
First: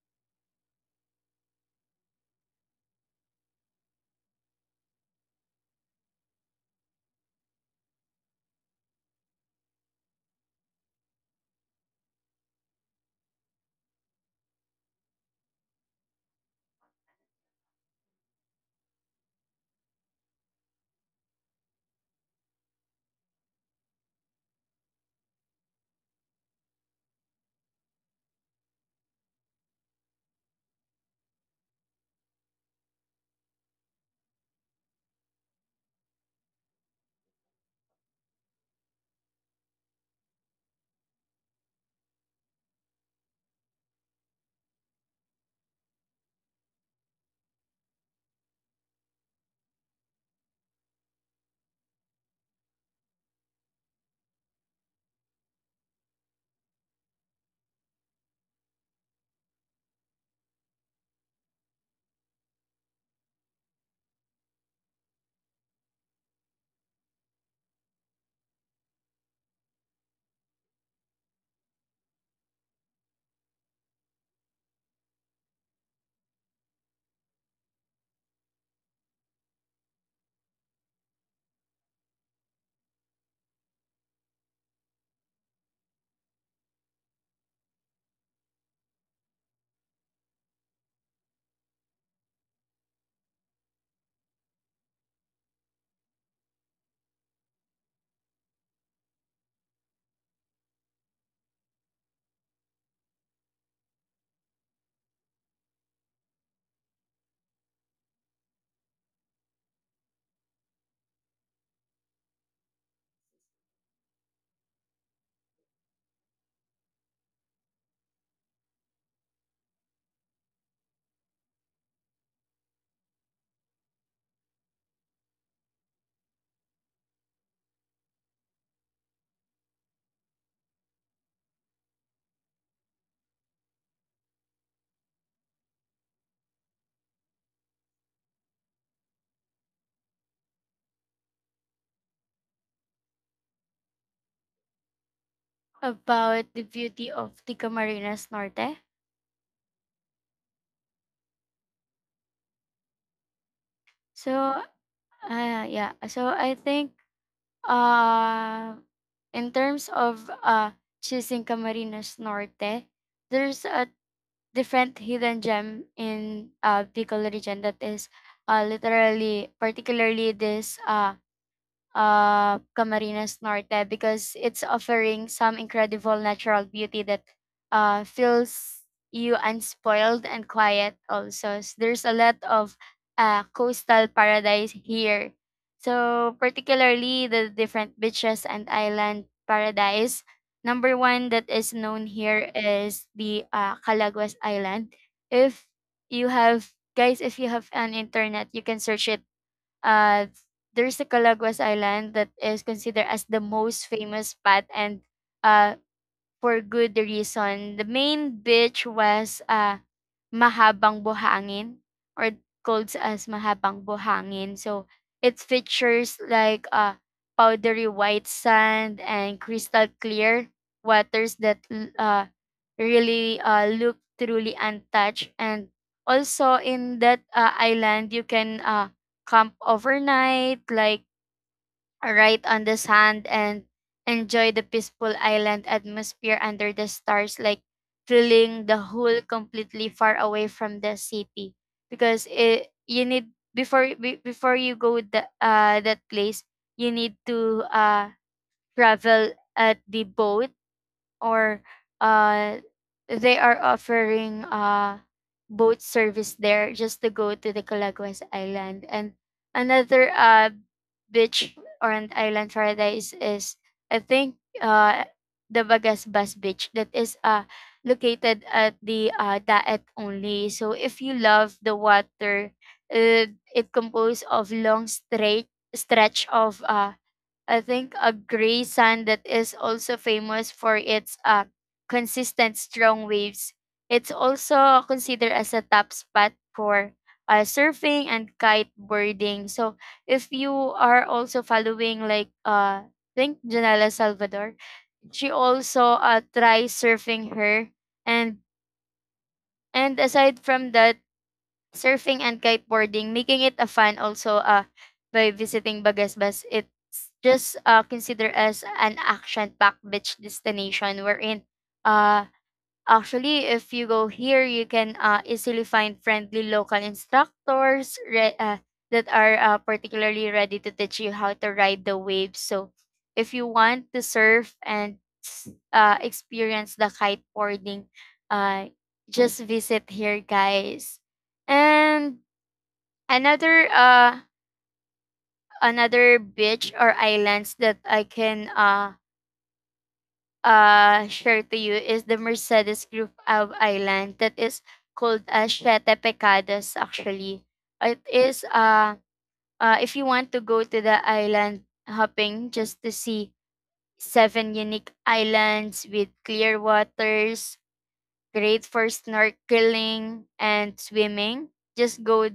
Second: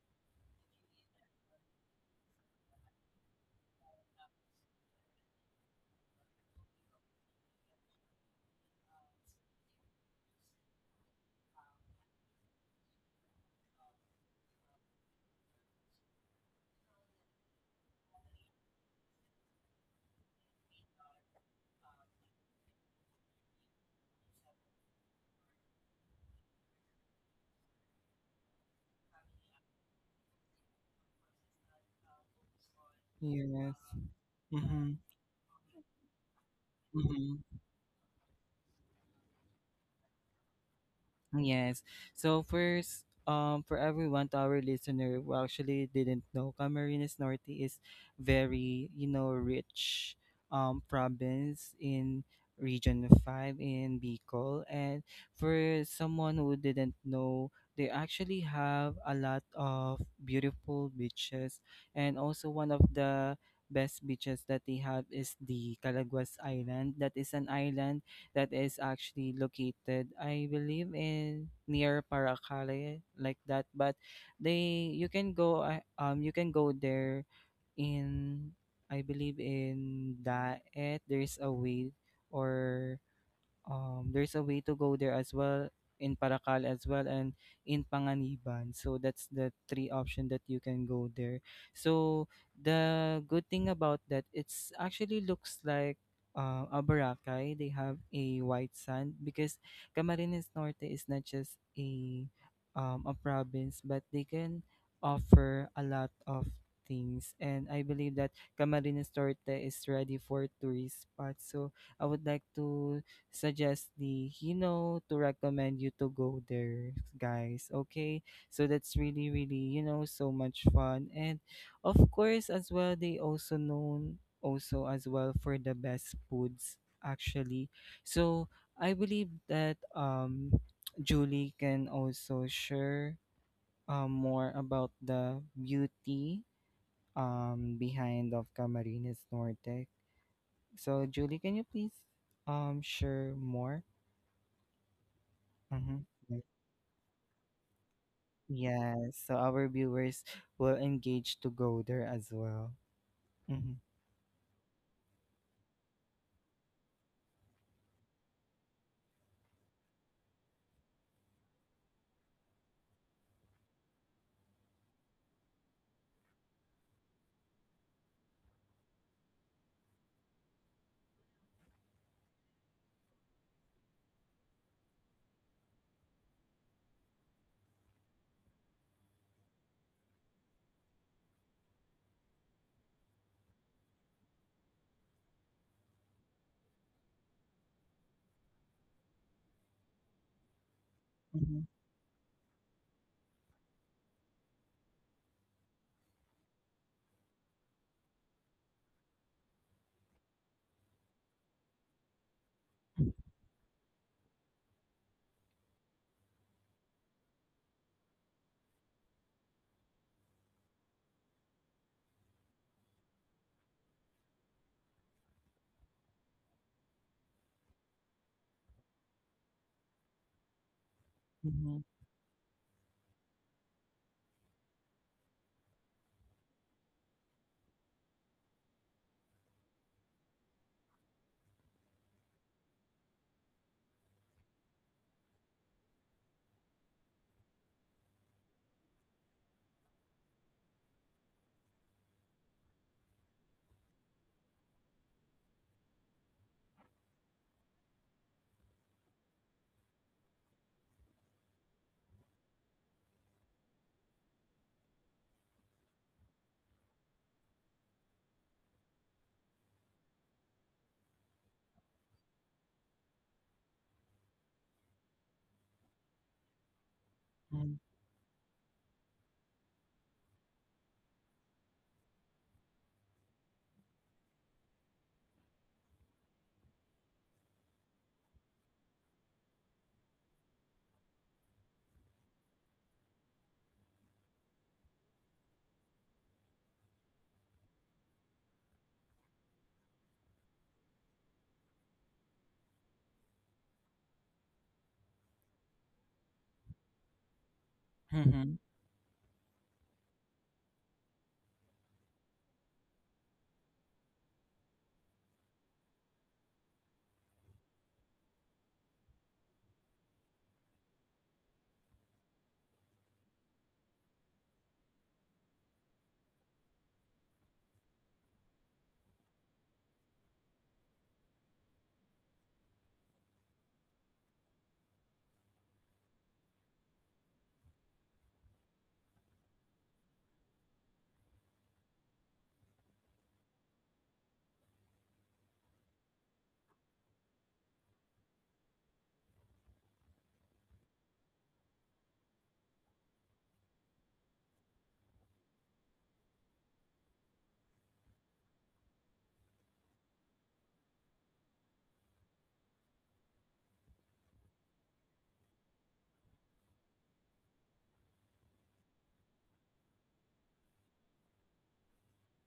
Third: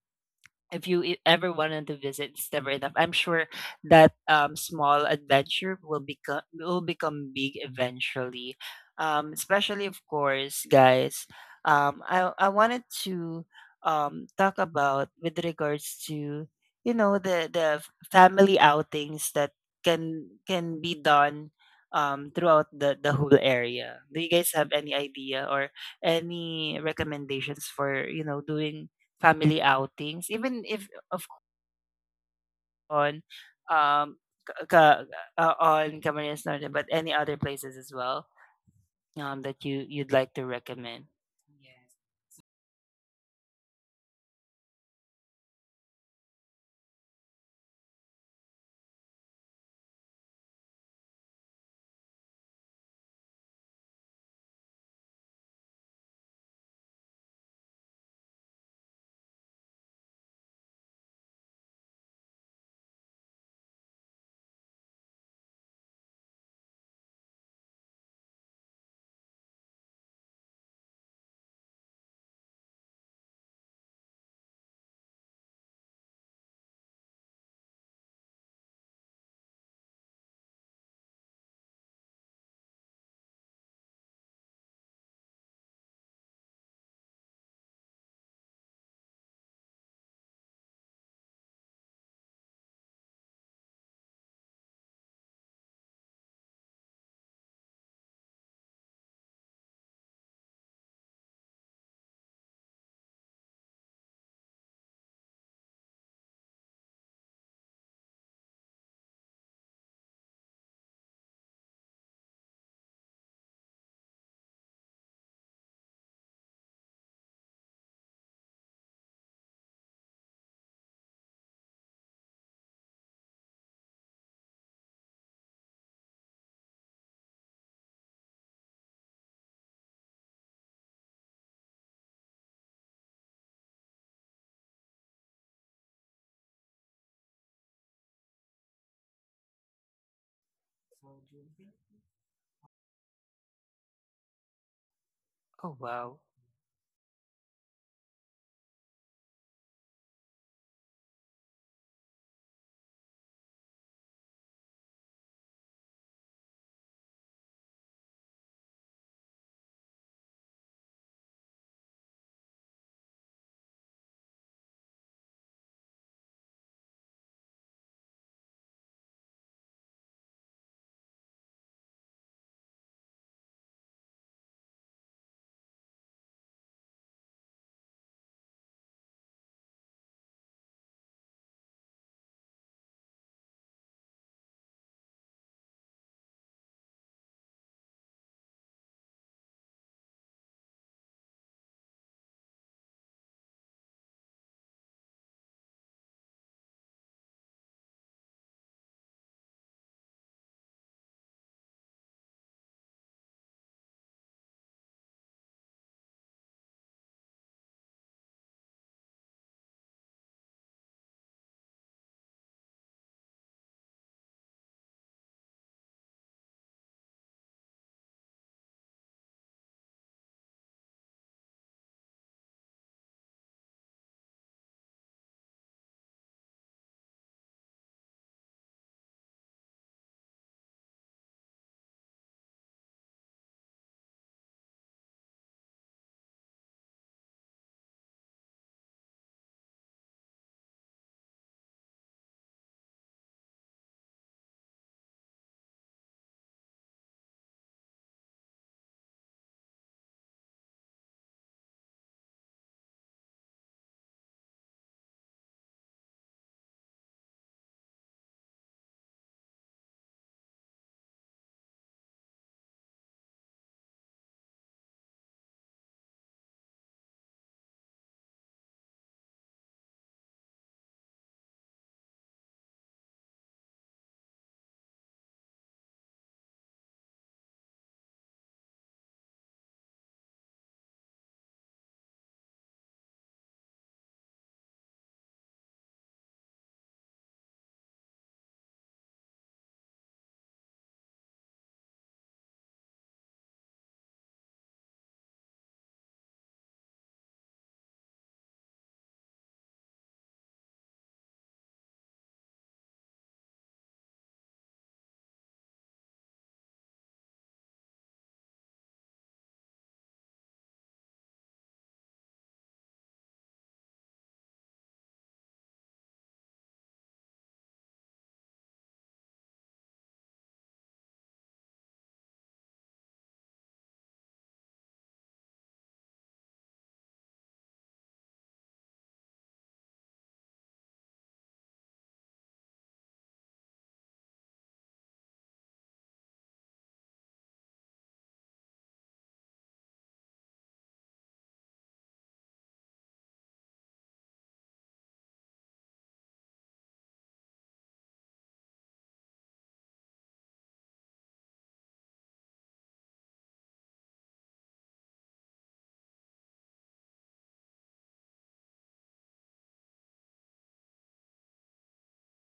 S1: if you ever wanted to visit, it's never enough. I'm sure that small adventure will become big eventually. Especially of course, guys. Um, I wanted to talk about with regards to the family outings that can be done throughout the whole area. Do you guys have any idea or any recommendations for doing family outings, even if of course on
S2: Yes.
S1: um ka,
S2: Mhm.
S1: ka- on Camarines Norte, but any other
S2: Mhm.
S1: places as well that you'd like to recommend?
S2: Yes. So first, for everyone, to our listener who actually didn't know, Camarines Norte is very, rich province in region 5 in Bicol. And for someone who didn't know, they actually have a lot of beautiful beaches, and also one of the best beaches that they have is the Calaguas Island. That is an island that is actually located, I believe, in near Paracale, like that. But they you can go, you can go there in, I believe in Daet. There's a way, or there's a way to go there as well in Paracal as well, and in Panganiban. So that's the three option that you can go there. So the good thing about that, it's actually looks like, a Boracay. They have a white sand because Camarines Norte is not just a, province, but they can offer a lot of things. And I believe that Camarines Norte is ready for tourist spots. So I would like to suggest the Hino to recommend you to go there, guys. Okay, so that's really, really, so much fun. And of course, as well, they also known also as well for the best foods actually. So I believe that Julie can also share more about the beauty behind of Camarines Norte. So Julie, can you please share more?
S1: Oh wow,
S2: Mm-hmm.
S3: About the beauty of the Camarines Norte.
S2: Yes, so our viewers will engage to go there as well. Mm-hmm.
S3: So yeah, so I think uh in terms of choosing Camarines Norte, there's a different hidden gem in Bicol region that is literally particularly this Camarines Norte because it's offering some incredible natural beauty that feels you unspoiled and quiet also. So there's a lot of coastal paradise here. So particularly the different beaches and island paradise. Number one that
S2: Mm-hmm.
S3: is known here is the Calaguas Island. If you have guys, if you have an internet, you can search it. uh, there's the Calaguas Island that is considered as the most famous spot and uh, for good reason. The main beach was Mahabang Buhangin, or called as Mahabang Buhangin. So it features like powdery white sand and crystal clear waters that
S2: Mm-hmm.
S3: really look truly untouched. And also in that island, you can camp overnight, like right on the sand and enjoy the peaceful island atmosphere under the stars, like feeling the whole completely far away from the city. Because you need before you go the that place, you need to travel at the boat or uh they are offering boat service there just to go to the Calaguas Island. And another beach or an island paradise is I think the Bagasbas Beach that is located at the Daet only. So if you love the water, uh, it composed of long straight stretch of I think a gray sand that is also famous for its consistent strong waves. It's also considered as a top spot for surfing and kiteboarding. So if you are also following like think Janela Salvador, she also tries surfing her.
S2: Mm-hmm.
S3: and
S2: Mm-hmm.
S3: and aside from that surfing and kiteboarding, making it a fun also by visiting Bagasbas. It's just considered as an action-packed beach destination wherein uh, actually, if you go here, you can easily find friendly local instructors that are particularly ready to teach you how to ride the waves. So, if you want to surf and experience the kiteboarding, uh, just visit here, guys. And another uh, another beach or islands that I can share to you is the Mercedes group of island that is called as Siete Pecados actually. It is if you want to go to the island hopping just to see seven unique islands with clear waters, great for snorkeling and swimming. Just go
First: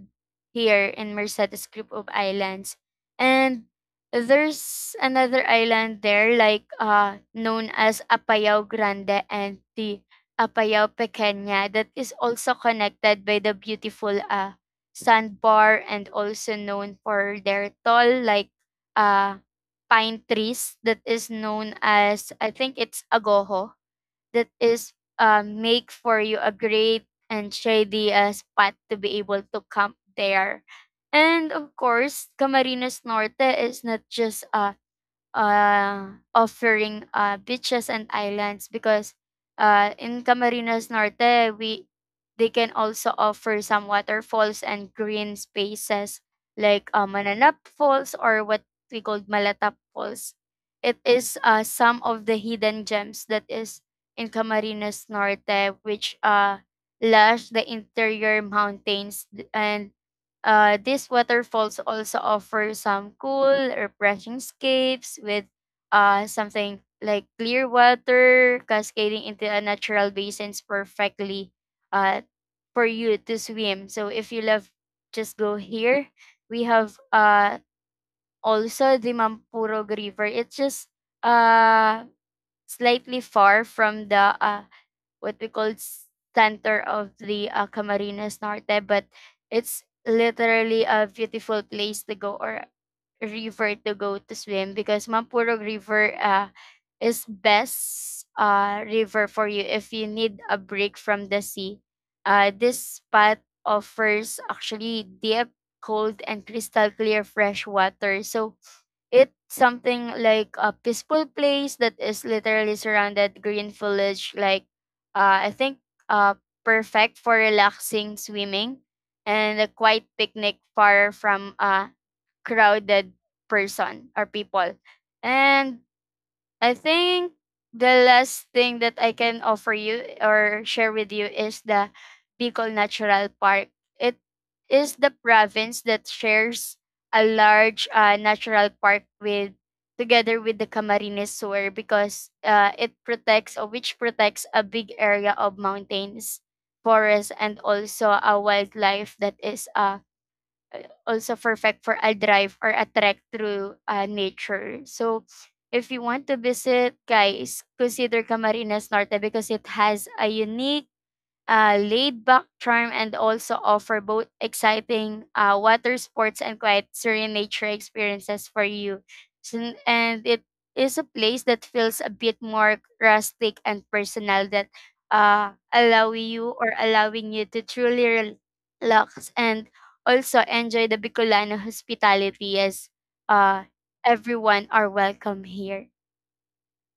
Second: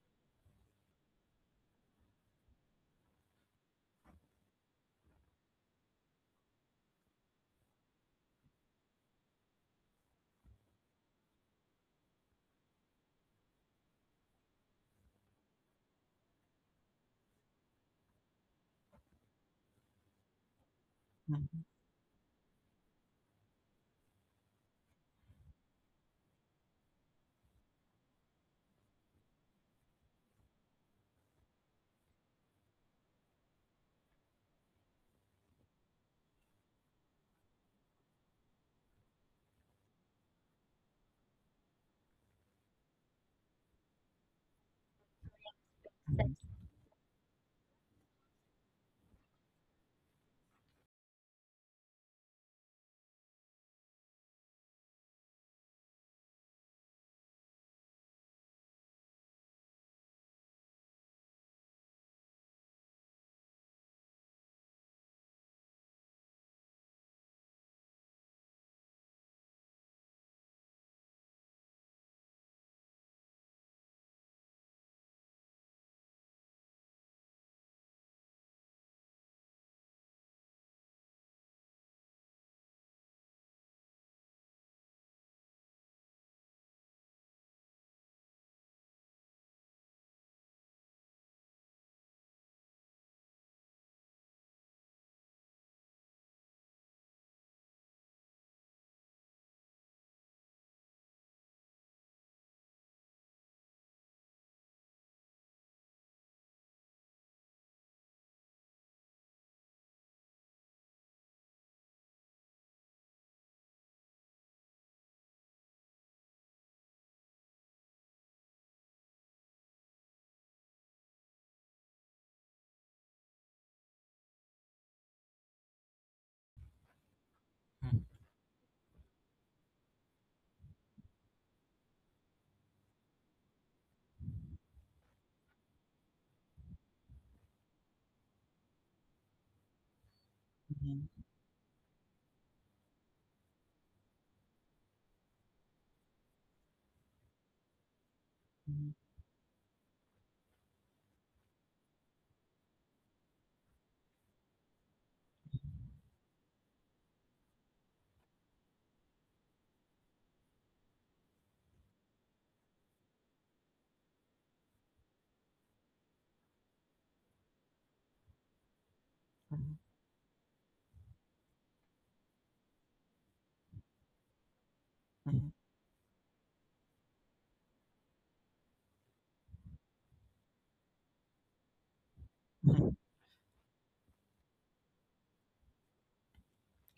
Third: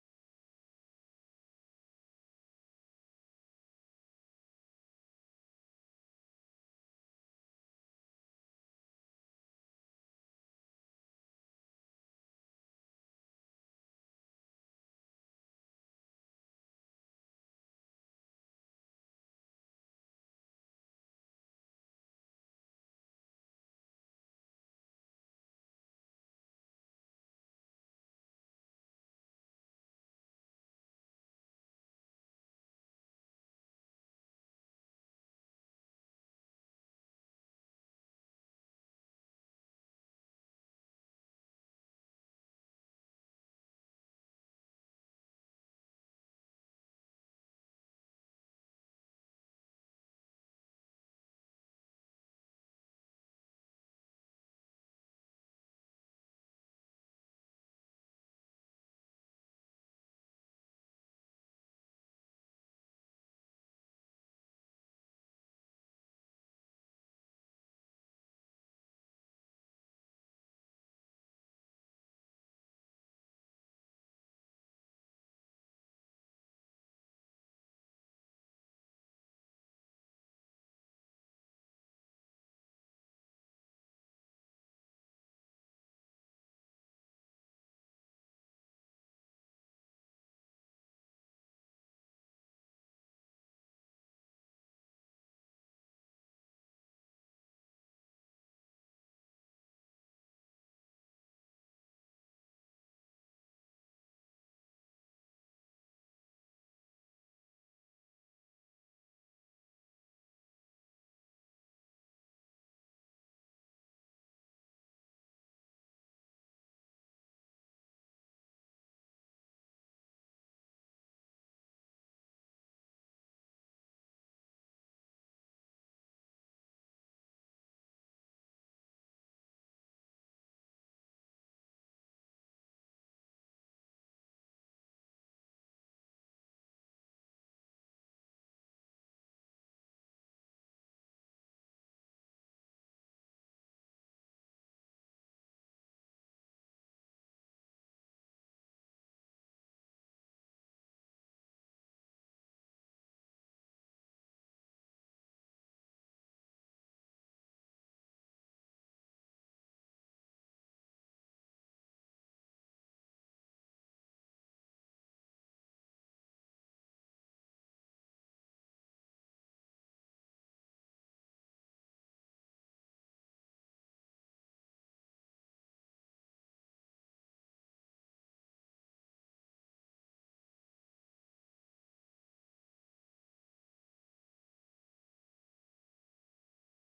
S3: here in Mercedes group of islands. And there's another island there like known as Apayao Grande and the Apayao Pequeña that is also connected by the beautiful sandbar and also known for their tall like uh pine trees that is
S2: Mm-hmm.
S3: known as I think it's agoho that is make for you a great and shady spot to be able to camp there. And of course, Camarines Norte is not just a offering beaches and islands because in Camarines Norte we they can also offer some waterfalls and green spaces like Mananap Falls or what we called Malatap Falls. It is some of the hidden gems that is in Camarines Norte, which lush the interior mountains and these waterfalls also offer some cool, refreshing scapes with something like clear water cascading into a natural basins perfectly uh, for you to swim. So if you love, just go here. We have also the Mampurog River. It's just uh, slightly far from the what we call center of the Camarines Norte, but it's literally a beautiful place to go or a river to go to swim because Mampurog River is best river for you if you need a break from the sea. This spot offers actually deep, cold, and crystal clear fresh water. So it's something like a peaceful place that is literally surrounded green foliage like I think uh, perfect for relaxing swimming and a quiet picnic far from a crowded person or people. And I think
S2: Mm-hmm.
S3: the last thing that I can offer you or share with you is the Bicol Natural Park. It is the province that shares a large natural park with together with the
S2: Mm-hmm.
S3: Camarines Sur because it protects or which protects a big area of mountains, forests, and also a wildlife that is also perfect for a drive or a trek through nature. So, if you want to visit, guys, consider Camarines Norte because it has a unique laid-back charm and also offer both exciting water sports and quiet, serene nature experiences for you.
S2: Mm-hmm.
S3: So- and it is a place that feels a bit more rustic and personal that allow you or allowing you to relax and also enjoy the Bicolano hospitality
S2: Mm-hmm.
S3: as uh, everyone are welcome here.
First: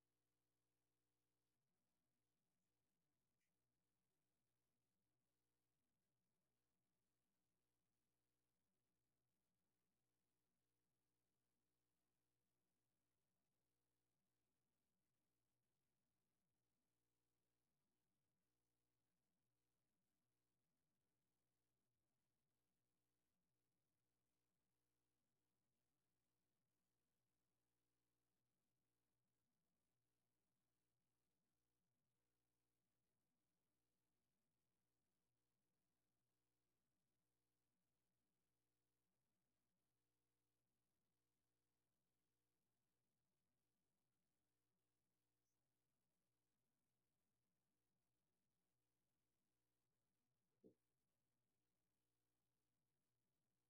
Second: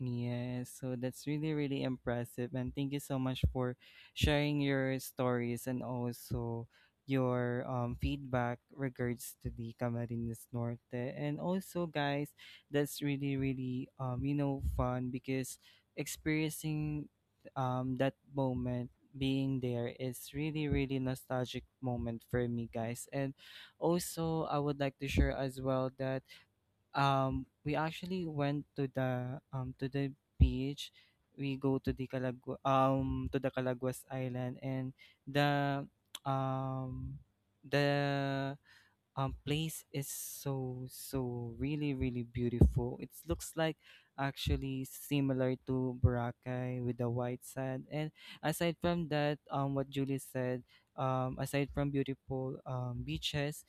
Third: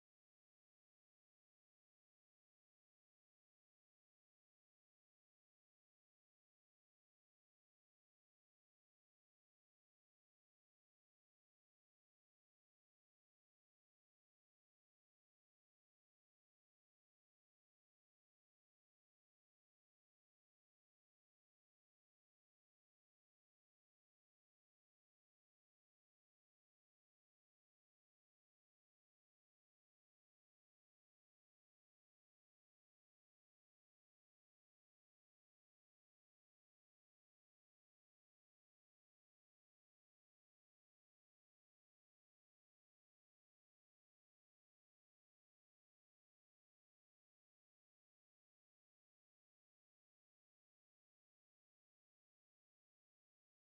S2: Yes, so that's really, really impressive. And thank you so much for sharing your stories, and also your feedback regards to the Camarines Norte. And also, guys, that's really, really, fun because experiencing that moment, being there is really, really nostalgic moment for me, guys. And also, I would like to share as well that we actually went to the, to the beach. We go to the Calaguas Island, and the, um the place is so, really really beautiful. It looks like actually similar to Boracay with the white sand. And aside from that, what Julie said, aside from beautiful beaches,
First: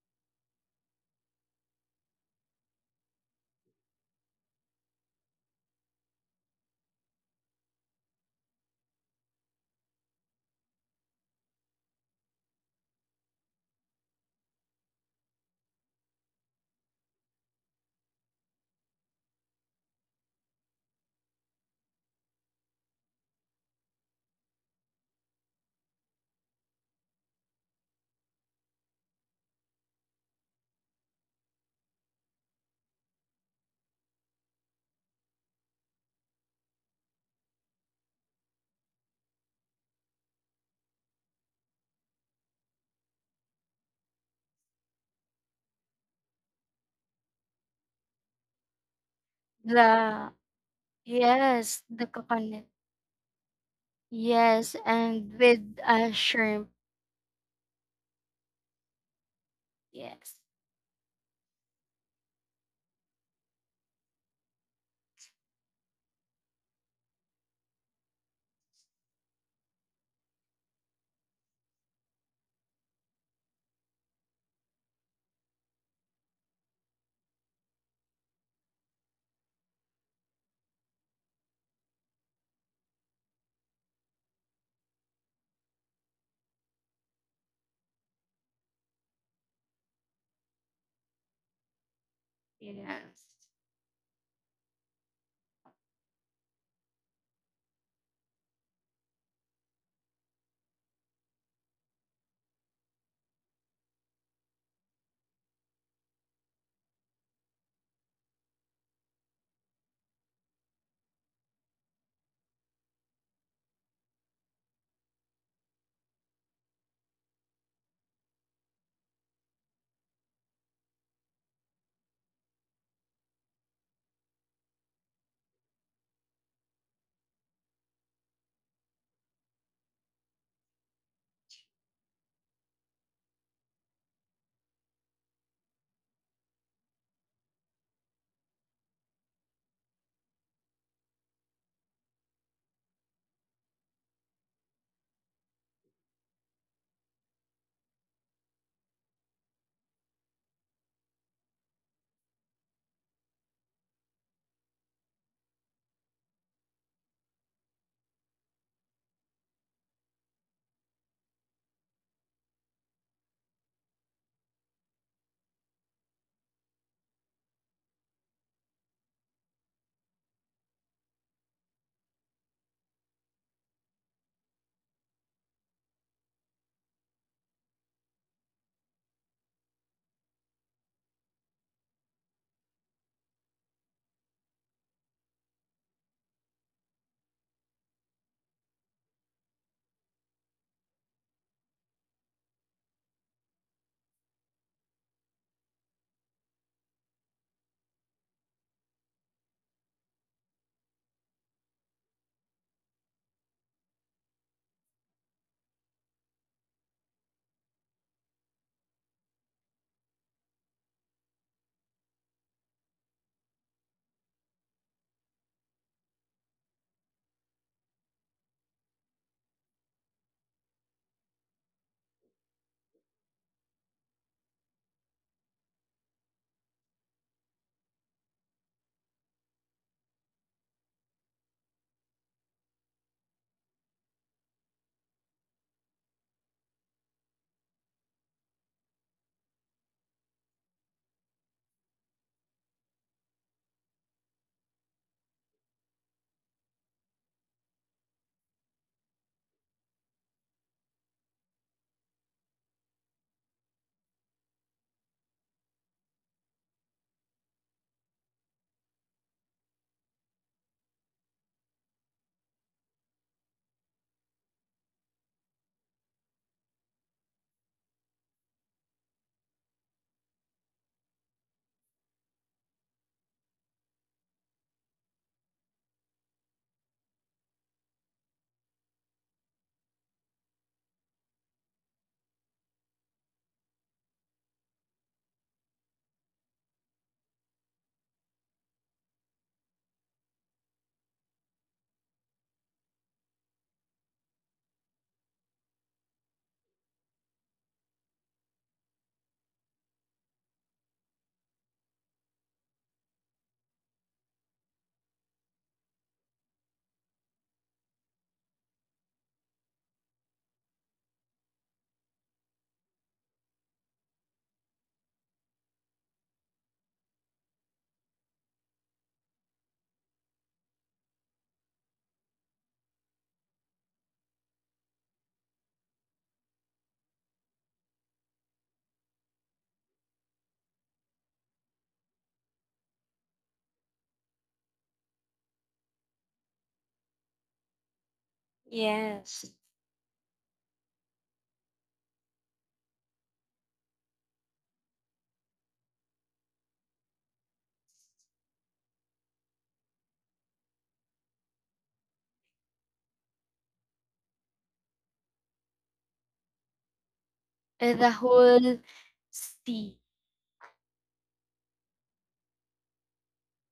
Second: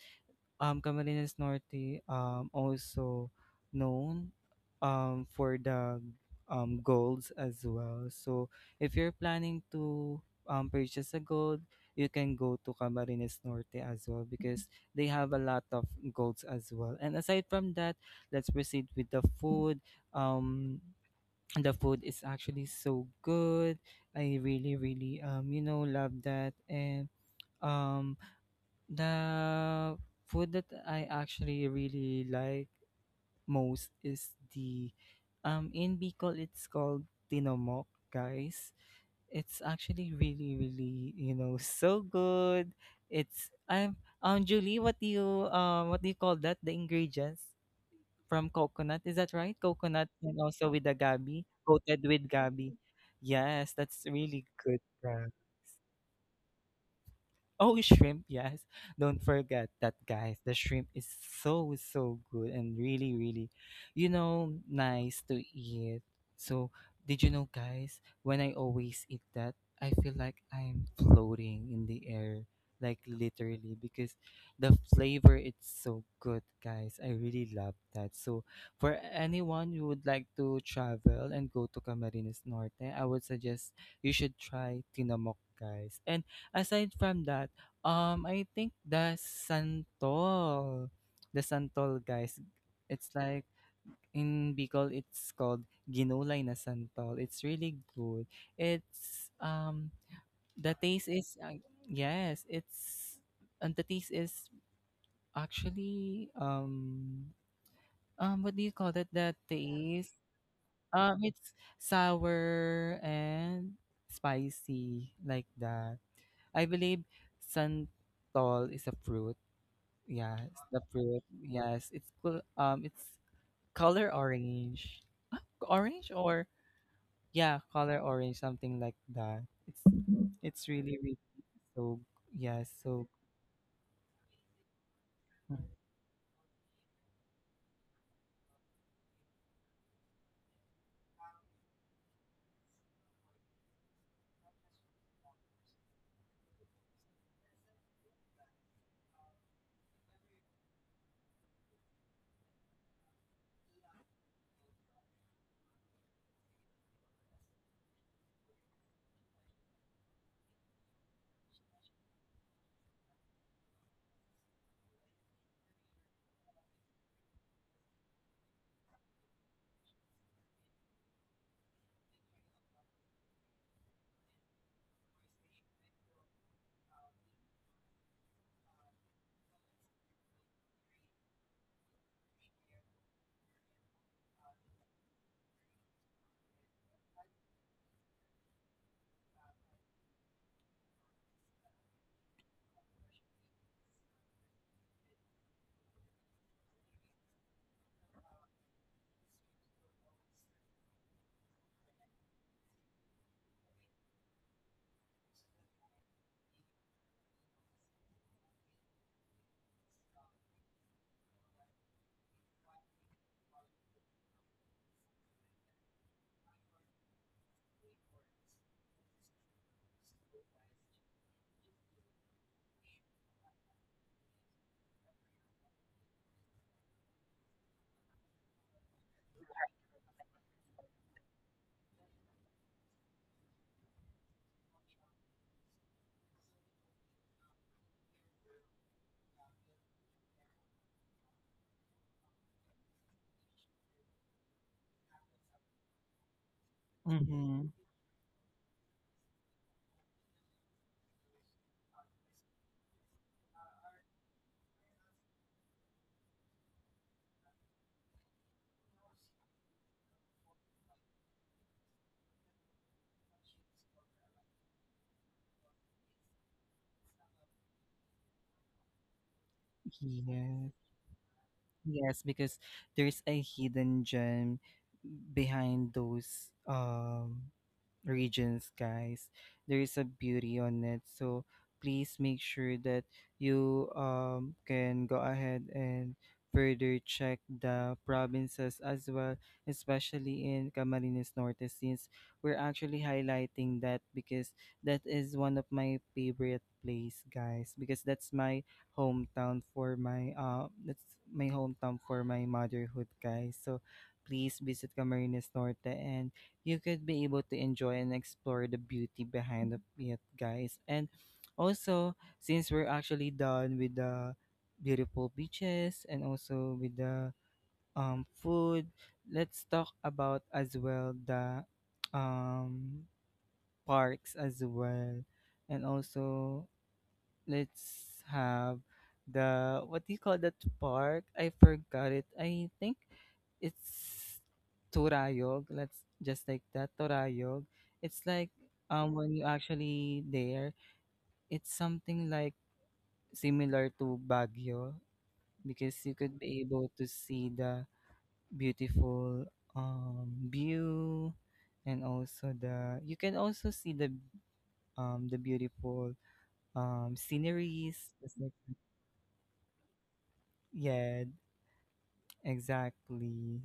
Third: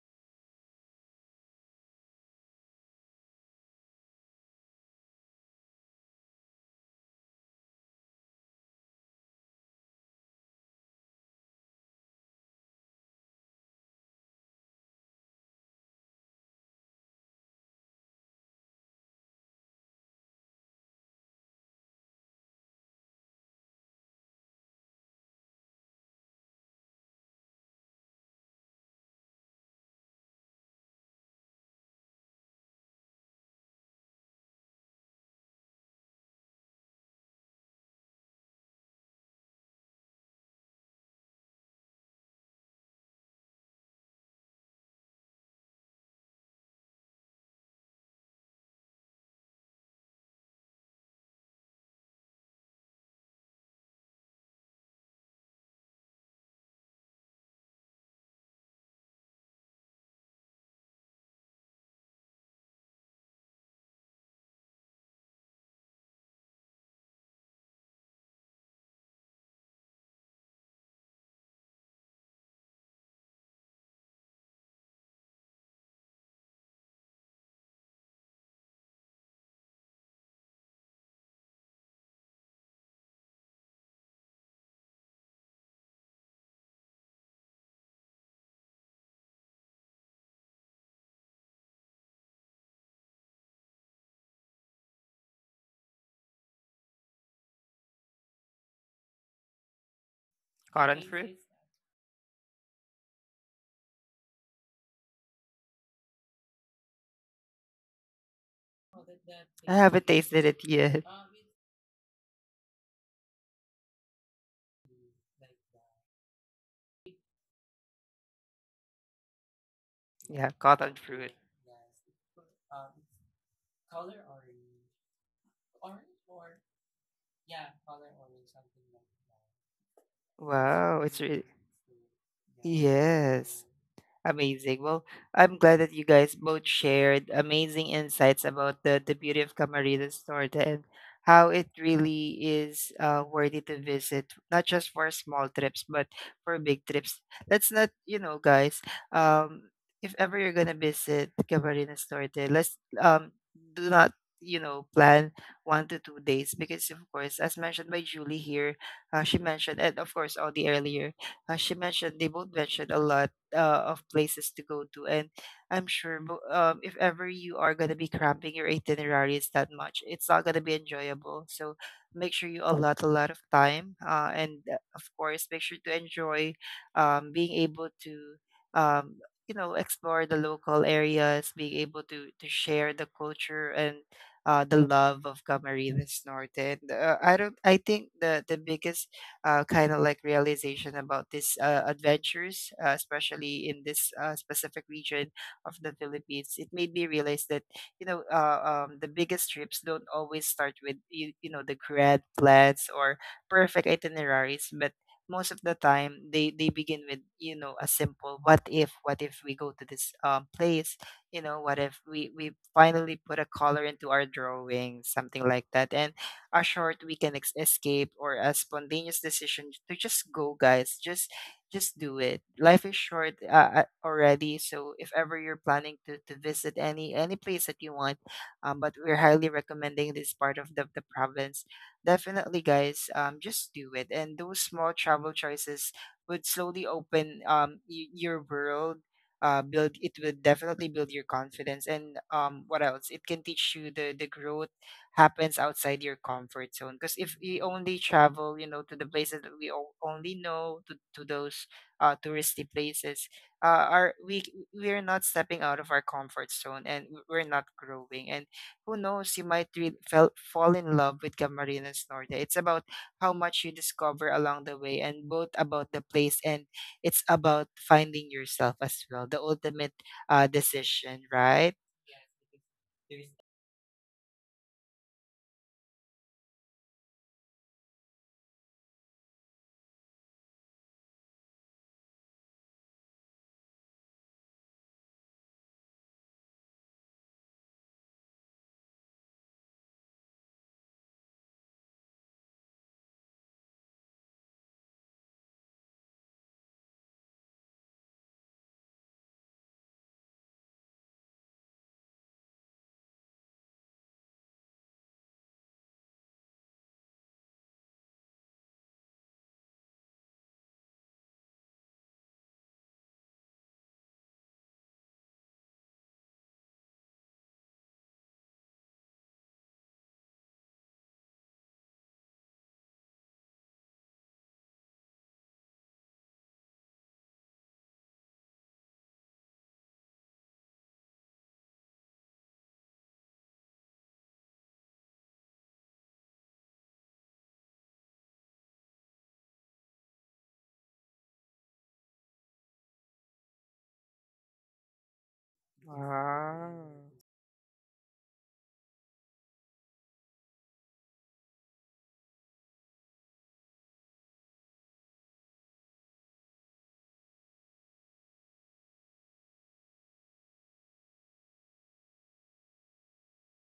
S2: Camarines Norte, also known, for the, golds as well. So if you're planning to, purchase a gold, you can go to Camarines Norte as well because they have a lot of golds as well. And aside from that, let's proceed with the food. Um, the food is actually so good. I really, really love that and um the food that I actually really like most is the in Bicol it's called tinomok, guys. It's actually really really so good. It's I'm Julie, what do you call that? The ingredients from coconut, is that right? Coconut
S3: The
S2: and also with the gabi,
S3: yes,
S2: coated
S3: the
S2: with
S3: coconut.
S2: gabi. Yes, that's really
S3: Yes,
S2: good.
S3: and with, a shrimp.
S2: Oh, shrimp, yes. Don't forget that,
S3: Yes,
S2: guys. The shrimp is so, so good and really, really nice to eat. So, did you know, guys, when I always eat that, I feel like I'm floating in the air, like literally, because the flavor is so good, guys. I really love that. So, for anyone who would like to travel and go to Camarines Norte, I would suggest you should try Tinamok, guys. And aside from that, I think the santol. The santol, guys. It's
S3: yes.
S2: like in Bicol, it's called ginulay na santol. It's really good. It's the
S1: cotton
S2: taste
S1: fruit.
S2: is yes, it's and the taste is actually what do you call that? The
S1: I haven't
S2: taste
S1: tasted it yet.
S2: it's sour and spicy like that. I believe santol is a fruit. Yes,
S1: Yeah,
S2: the
S1: cotton
S2: fruit.
S1: fruit.
S2: Yes, it's color orange, orange or yeah, color orange, something like that. It's really
S1: Wow,
S2: really
S1: it's really.
S2: so yeah so
S1: Yes. Amazing. Well, I'm
S2: mm,
S1: glad that you guys both shared amazing insights about the beauty of Camarines Norte and how it really is worthy to visit, not just for small trips, but for big trips. Let's not, you know, guys, um, if ever you're going to visit Camarines Norte, let's do not, you know, plan 1 to 2 days because, of course, as mentioned by Julie here, she mentioned, and of course, all the earlier, she mentioned, they both mentioned a lot of places to go to. And I'm sure if ever you are going to be cramping your itineraries that much, it's not going to be enjoyable. So make sure you allot a lot of time. And of course, make sure to enjoy being able to. Um, you know, explore the local areas, being able to share the culture and the love of Camarines Norte. And, I don't. I think the biggest kind of like realization about this adventures, especially in this specific region of the Philippines, it made me realize that the biggest trips don't always start with you know the grand plans or perfect itineraries, but most of the time they begin with you know a simple what if, what if we go to this place, you know what if we finally put a color into our drawing, something like that. And a short weekend escape or a spontaneous decision to just go, guys, just do it. Life is short already, so if ever you're planning to visit any place that you want, but we're highly recommending this part of the province, definitely, guys, just do it. And those small travel choices would slowly open your world, build it will definitely build your confidence. And what else, it can teach you the growth happens outside your comfort zone, because if we
S2: mm-hmm.
S1: only travel you know to the places that we only know, to those touristy places, are we we're not stepping out of our comfort zone, and we're not growing. And who knows, you might fall in love with Camarines Norte. It's about how much you discover along the way, and both about the place and it's about finding yourself as well, the ultimate
S2: Yes.
S1: decision, right?
S2: Yes, because there's a hidden gem behind those regions, guys. There is a beauty on it. So please make sure that you can go ahead and further check the provinces as well, especially in Camarines Norte, since we're actually highlighting that because that is one of my favorite place, guys, because that's my hometown for my motherhood, guys, so please visit Camarines Norte and you could be able to enjoy and explore the beauty behind of it, guys. And also, since we're actually done with the beautiful beaches and also with the food, let's talk about as well the um parks as well, and also let's have the what do you call that park? I forgot it. I think it's Torayog. Let's just like that, Torayog. It's like when
S3: Yes,
S2: you actually there, it's something like similar to Baguio because you could be able
S1: Wow.
S2: to see the beautiful view, and also the you can also see the beautiful
S3: and the
S2: sceneries just like
S3: whole sea.
S2: yeah. Exactly.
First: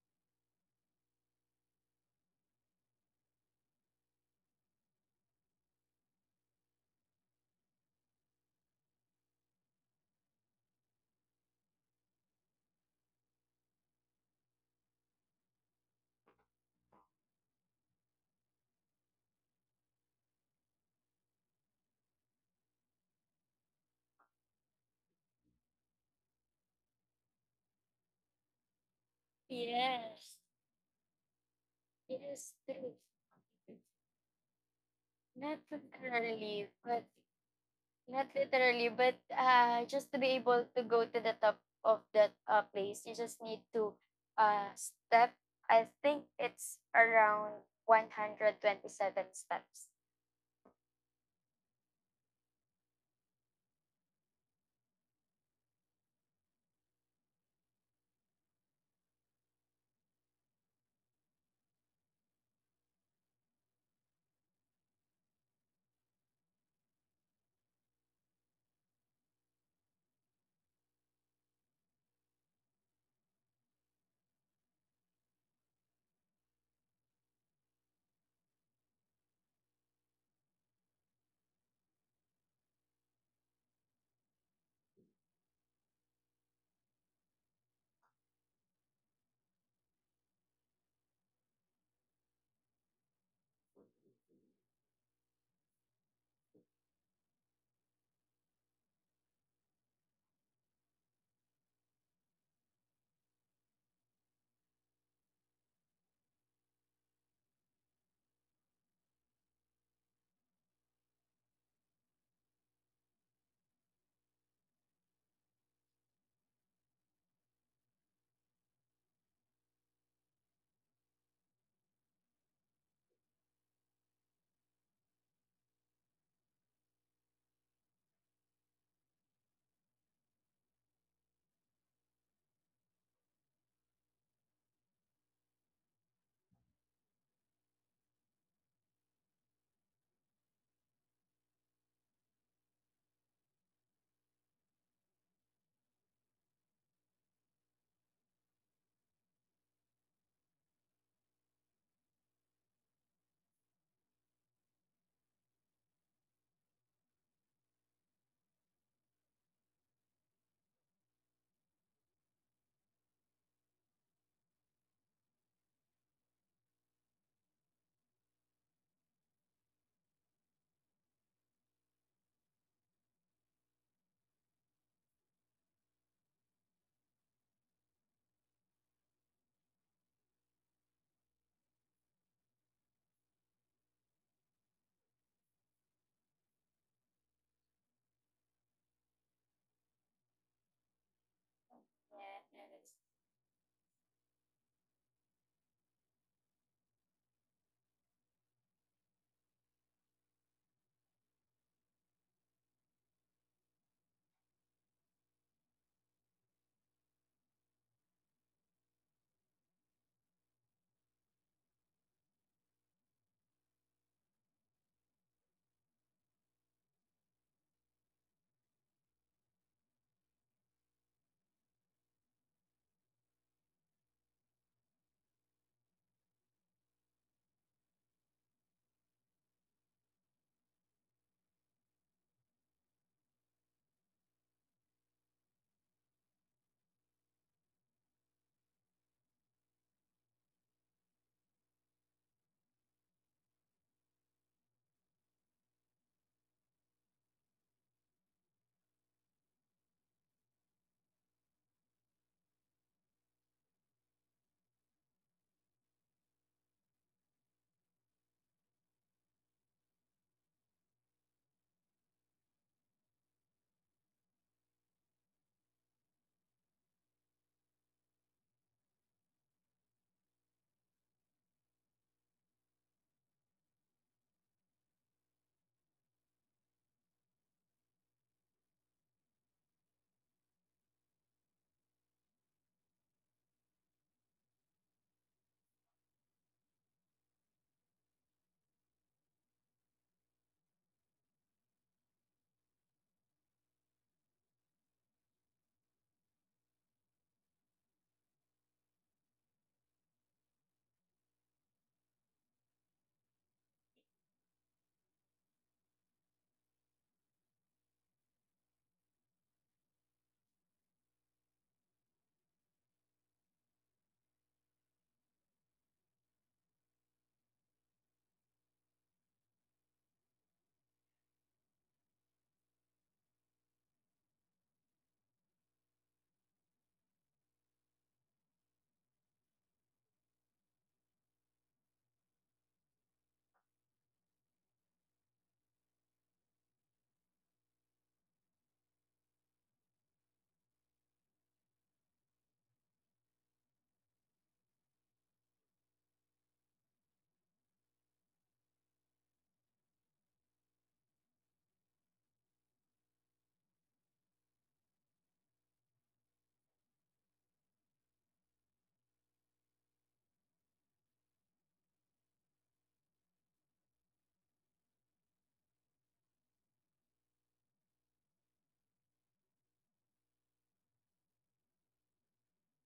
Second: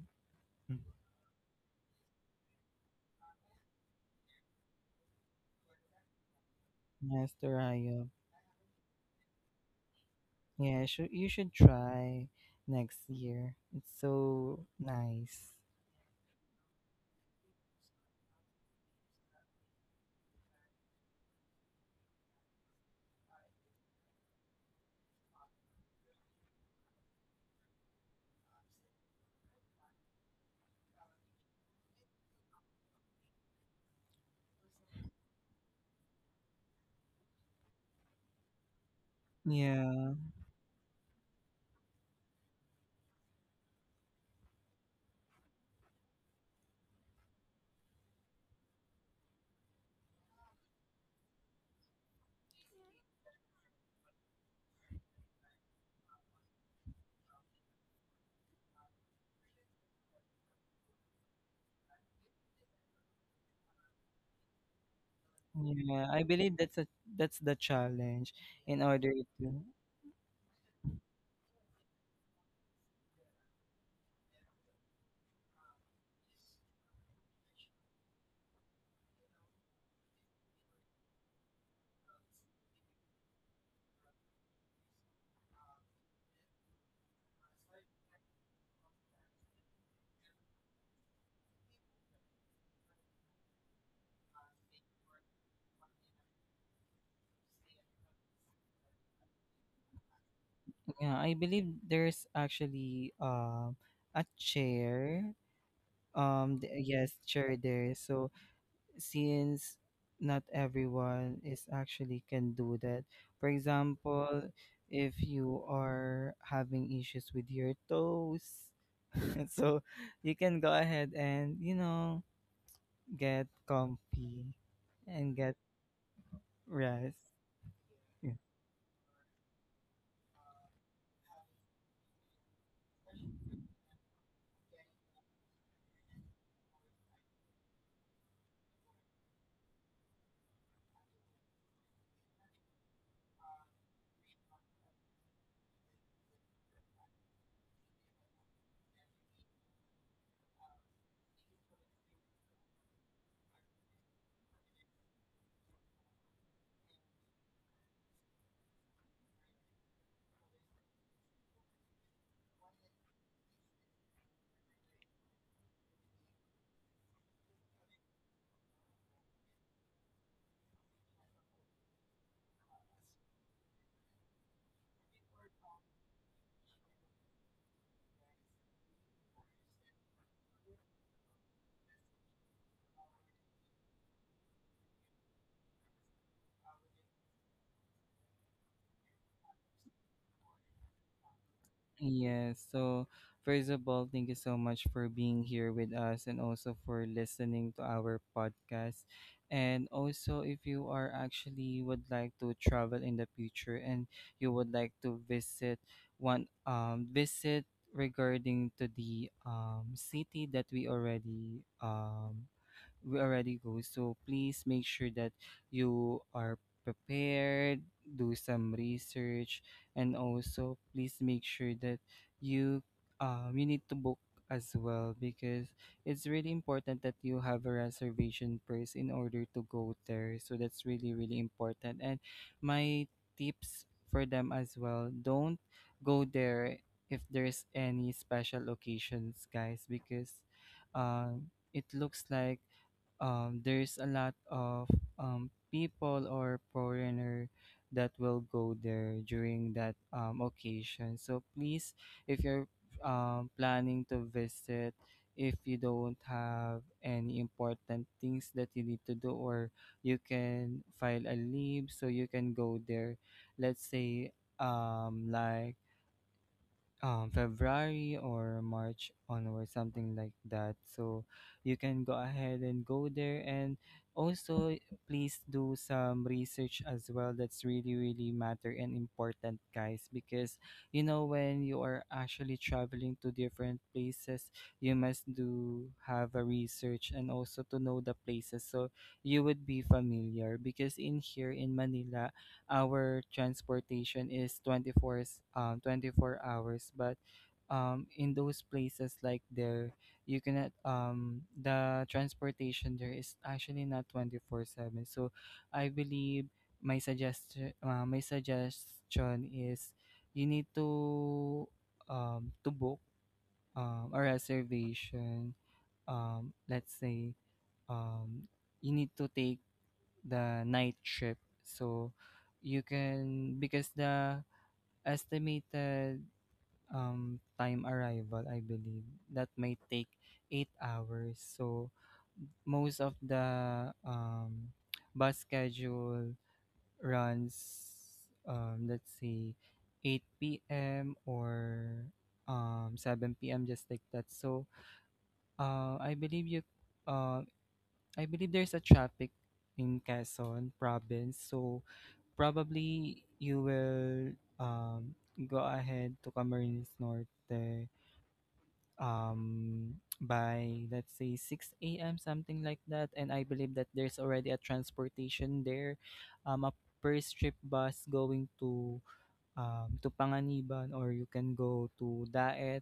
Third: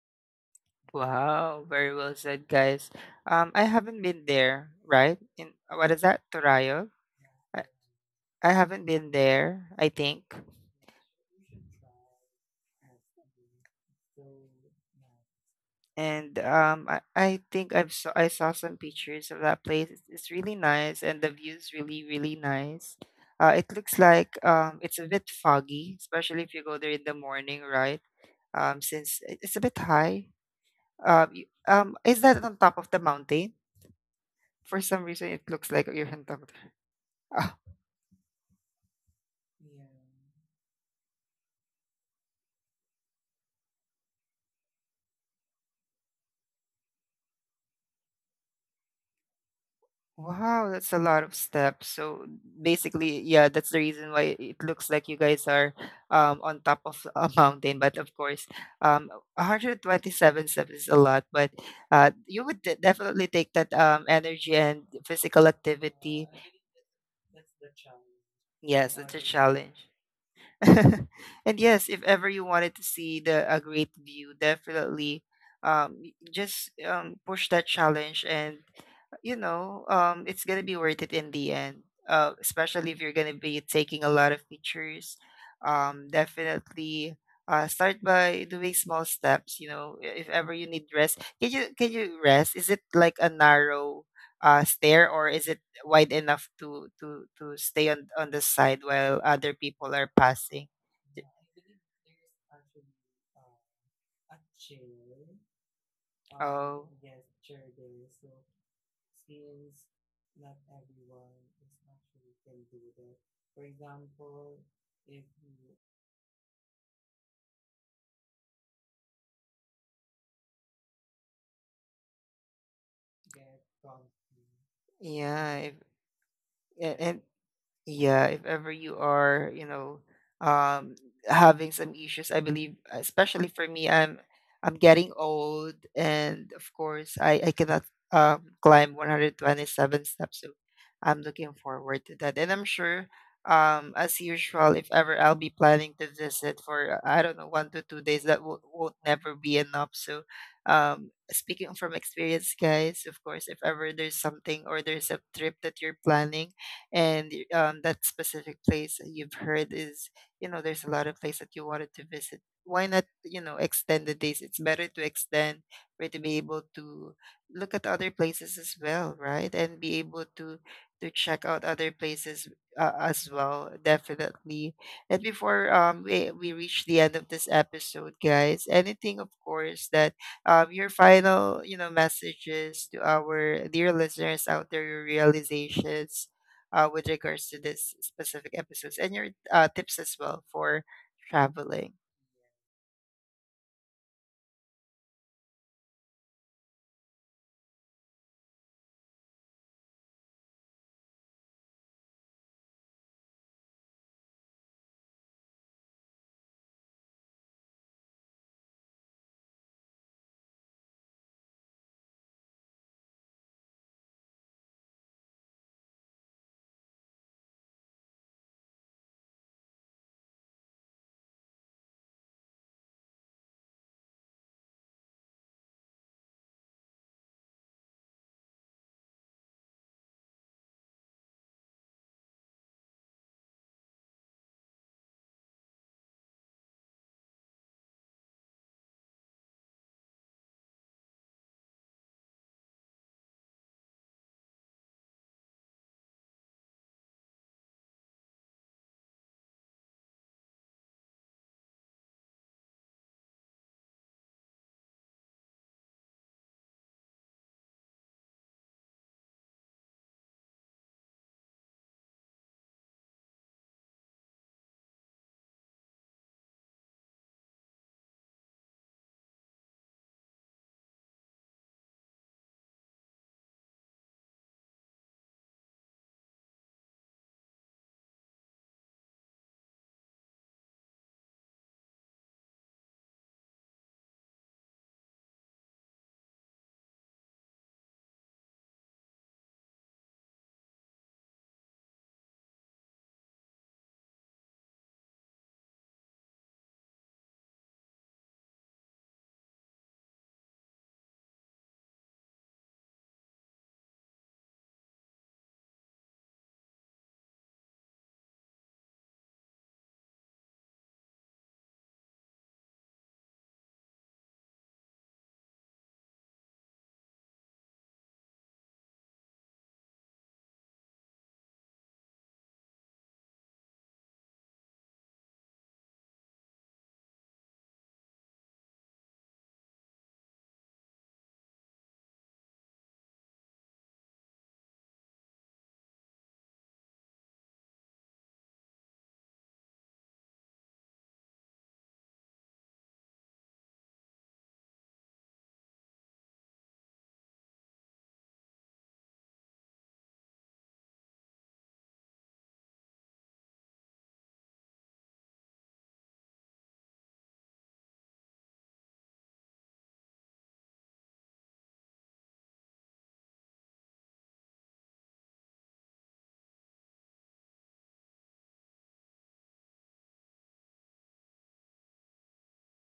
S1: Wow, very well said, guys. I haven't been there, right? In what is that, Torayo?
S2: Master
S1: I,
S2: Ayub.
S1: I haven't been there, I think.
S2: Yeah, should you should try next year. It's so nice.
S1: And I think I saw some pictures of that place. It's really nice, and the view's really really nice. It looks like it's a bit foggy, especially if you go there in the morning, right? Since it's a bit high,
S3: Yes,
S1: Y
S3: it
S1: is that
S3: is
S1: on top of
S3: true.
S1: the mountain? For some reason, it
S3: Not
S1: looks like you're on top of
S3: literally, but
S1: the… [laughs]
S3: not literally, but, just
S2: Yeah.
S3: to be able to go to the top of that, place, you just need to, step. I think it's around 127 steps.
S1: Oh, wow, that's a lot of steps. So basically, yeah, that's the reason why it looks like you guys are on top of a [laughs] mountain. But of course, um, 127 steps is a lot, but you would definitely take that energy and physical
S2: Yeah. I
S1: activity.
S2: believe that's a that's the challenge in
S1: Yes,
S2: order
S1: it's a
S2: to.
S1: challenge. [laughs] And yes, if ever you wanted to see the a great view, definitely just push that challenge and you know, it's gonna be worth it in the end. Especially if you're gonna be taking a lot of pictures. Definitely start by doing small steps. You know, if ever you need rest, can you rest? Is it like a narrow stair or is it wide enough to to stay on the side while other people are passing?
S2: Yeah,
S1: D-
S2: I believe there's actually a chair.
S1: Oh,
S2: Yes, chair there. So since not everyone is actually can do that. For example, if you are having issues with your toes, [laughs] so you can go ahead and you know get comfy and
S1: yeah.
S2: get
S1: If, a-
S2: rest.
S1: and Yeah,
S2: Yes.
S1: if ever you are, you know, um, having some issues, I believe, especially for me, I'm getting old, and of course, I cannot climb 127 steps. So I'm looking forward to that, and I'm sure, as usual, if ever I'll be planning to visit for I don't know 1 to 2 days, that will won't never be enough. So, speaking from experience, guys, of course, if ever there's something or there's a trip that you're planning, and that specific place that you've heard is you know there's a lot of place that you wanted to visit, why not you know extend the days? It's better to extend for to be able to look at other places as well, right, and be able to check out other places as well, definitely. And before we reach the end of this episode, guys, anything of course that your final you know messages to our dear listeners out there, your realizations with regards to this specific episodes and your tips as well for traveling.
S2: Yes. So, first of all, thank you so much for being here with us and also for listening to our podcast. And also, if you are actually would like to travel in the future and you would like to visit one visit regarding to the city that we already go. So please make sure that you are prepared, do some research, and also please make sure that you you need to book as well because it's really important that you have a reservation first in order to go there. So that's really really important. And my tips for them as well. Don't go there if there's any special occasions, guys, because it looks like there's a lot of people or foreigner that will go there during that occasion. So please, if you're planning to visit, if you don't have any important things that you need to do, or you can file a leave so you can go there. Let's say like February or March onwards, something like that. So you can go ahead and go there. And also, please do some research as well. That's really, really matter and important, guys. Because, you know, when you are actually traveling to different places, you must do have a research and also to know the places. So you would be familiar. Because in here in Manila, our transportation is 24 hours, but in those places like there you cannot the transportation there is actually not 24/7. So I believe my suggestion is you need to book a reservation, let's say um you need to take the night shift. So you can because the estimated time arrival, I believe that may take 8 hours. So most of the bus schedule runs, let's say, 8 p.m. or 7 p.m., just like that. So uh, I believe you uh, I believe there's a traffic in Quezon province. So probably you will um, go ahead to Camarines Norte um, by, let's say, 6 a.m., something like that. And I believe that there's already a transportation there, a per trip bus going to Panganiban, or you can go to Daet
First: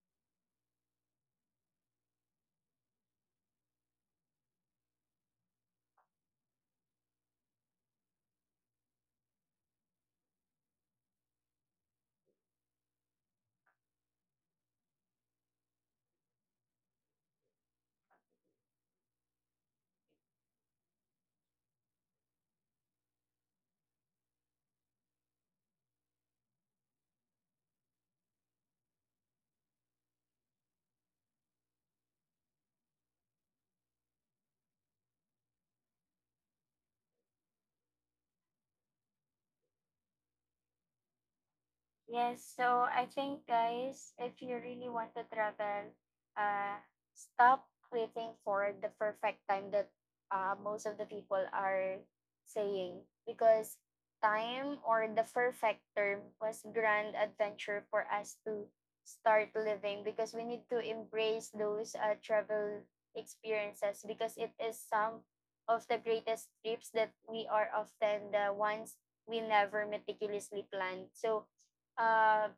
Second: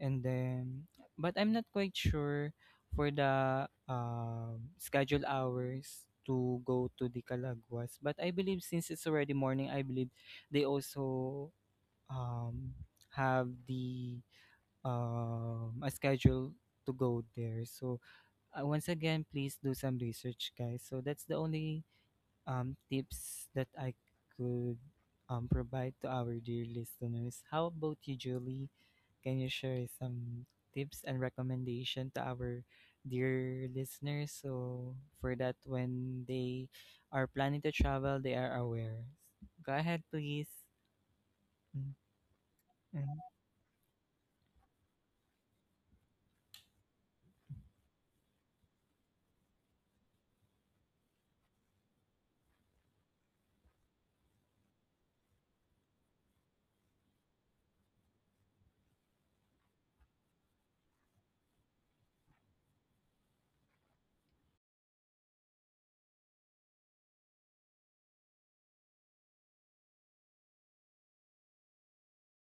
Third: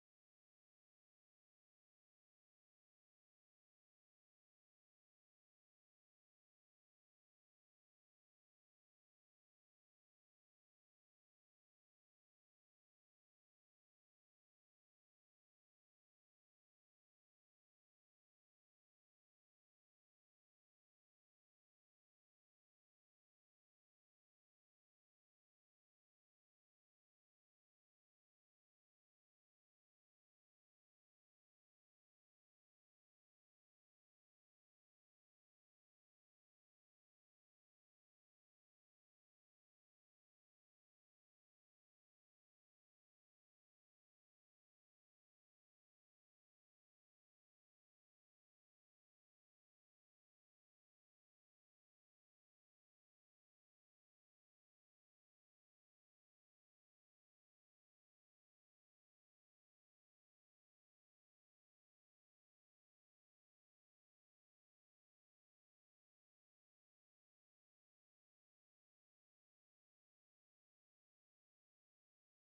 S2: and then but I'm not quite sure for the scheduled hours to go to the Calaguas, but I believe since it's already morning I believe they also um, have the a schedule to go there. So once again, please do some research guys, so that's the only tips that I could provide to our dear listeners. How about you, Julie? Can you share some tips and recommendation to our dear listeners so for that when they are planning to travel, they are aware? Go ahead, please. Mm,
S3: Yes, so I
S2: mm.
S3: think guys, if you really want to travel, uh, stop waiting for the perfect time that most of the people are saying because time or the perfect term was grand adventure for us to start living because we need to embrace those travel experiences because it is some of the greatest trips that we are often the ones we never meticulously planned. So uh,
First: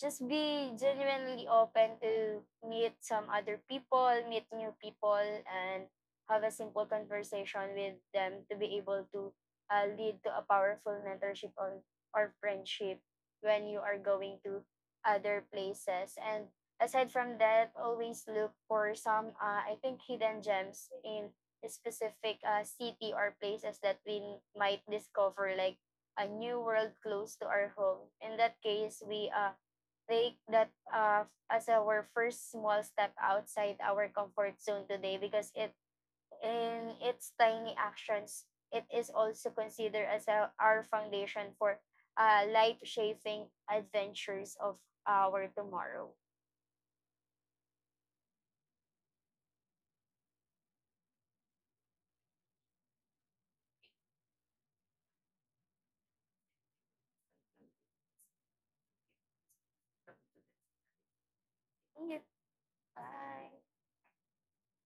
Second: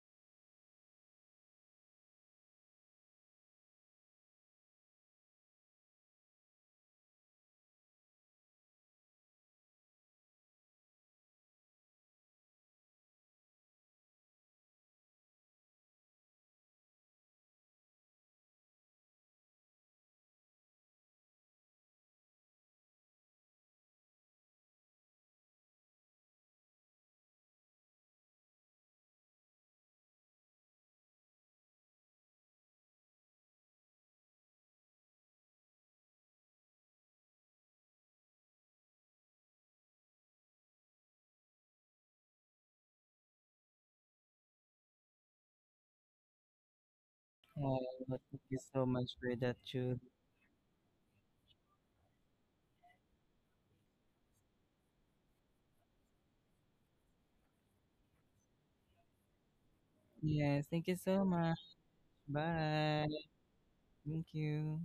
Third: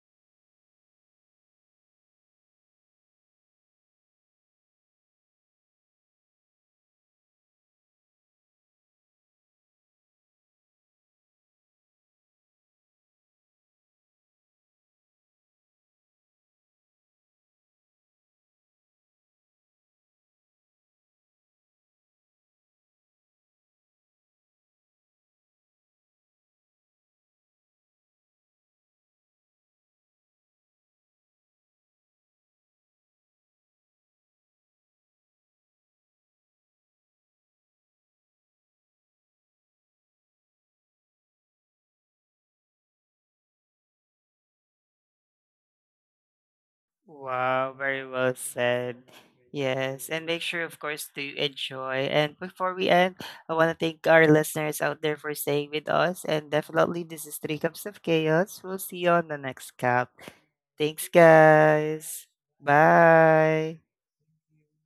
S3: just be genuinely open to meet some other people, meet new people, and have a simple conversation with them to be able to lead to a powerful mentorship or friendship when you are going to other places. And aside from that, always look for some, I think, hidden gems in a specific city or places that we might discover, like a new world close to our home. In that case, we take that as our first small step outside our comfort zone today because it in its tiny actions, it is also considered as a, our foundation for life-shaping adventures of our tomorrow.
S1: Wow,
S2: Oh,
S1: very well
S2: thank you so
S1: said.
S2: much for that, Julie.
S1: Yes, and make sure, of course, to enjoy. And before we end, I want to thank our listeners out there for staying with us. And definitely, this is Three Cups of Chaos. We'll see you on the next cup.
S2: Yes, thank you
S1: Thanks,
S2: so much.
S1: guys.
S2: Bye.
S3: Bye.
S1: Bye.
S2: Thank you.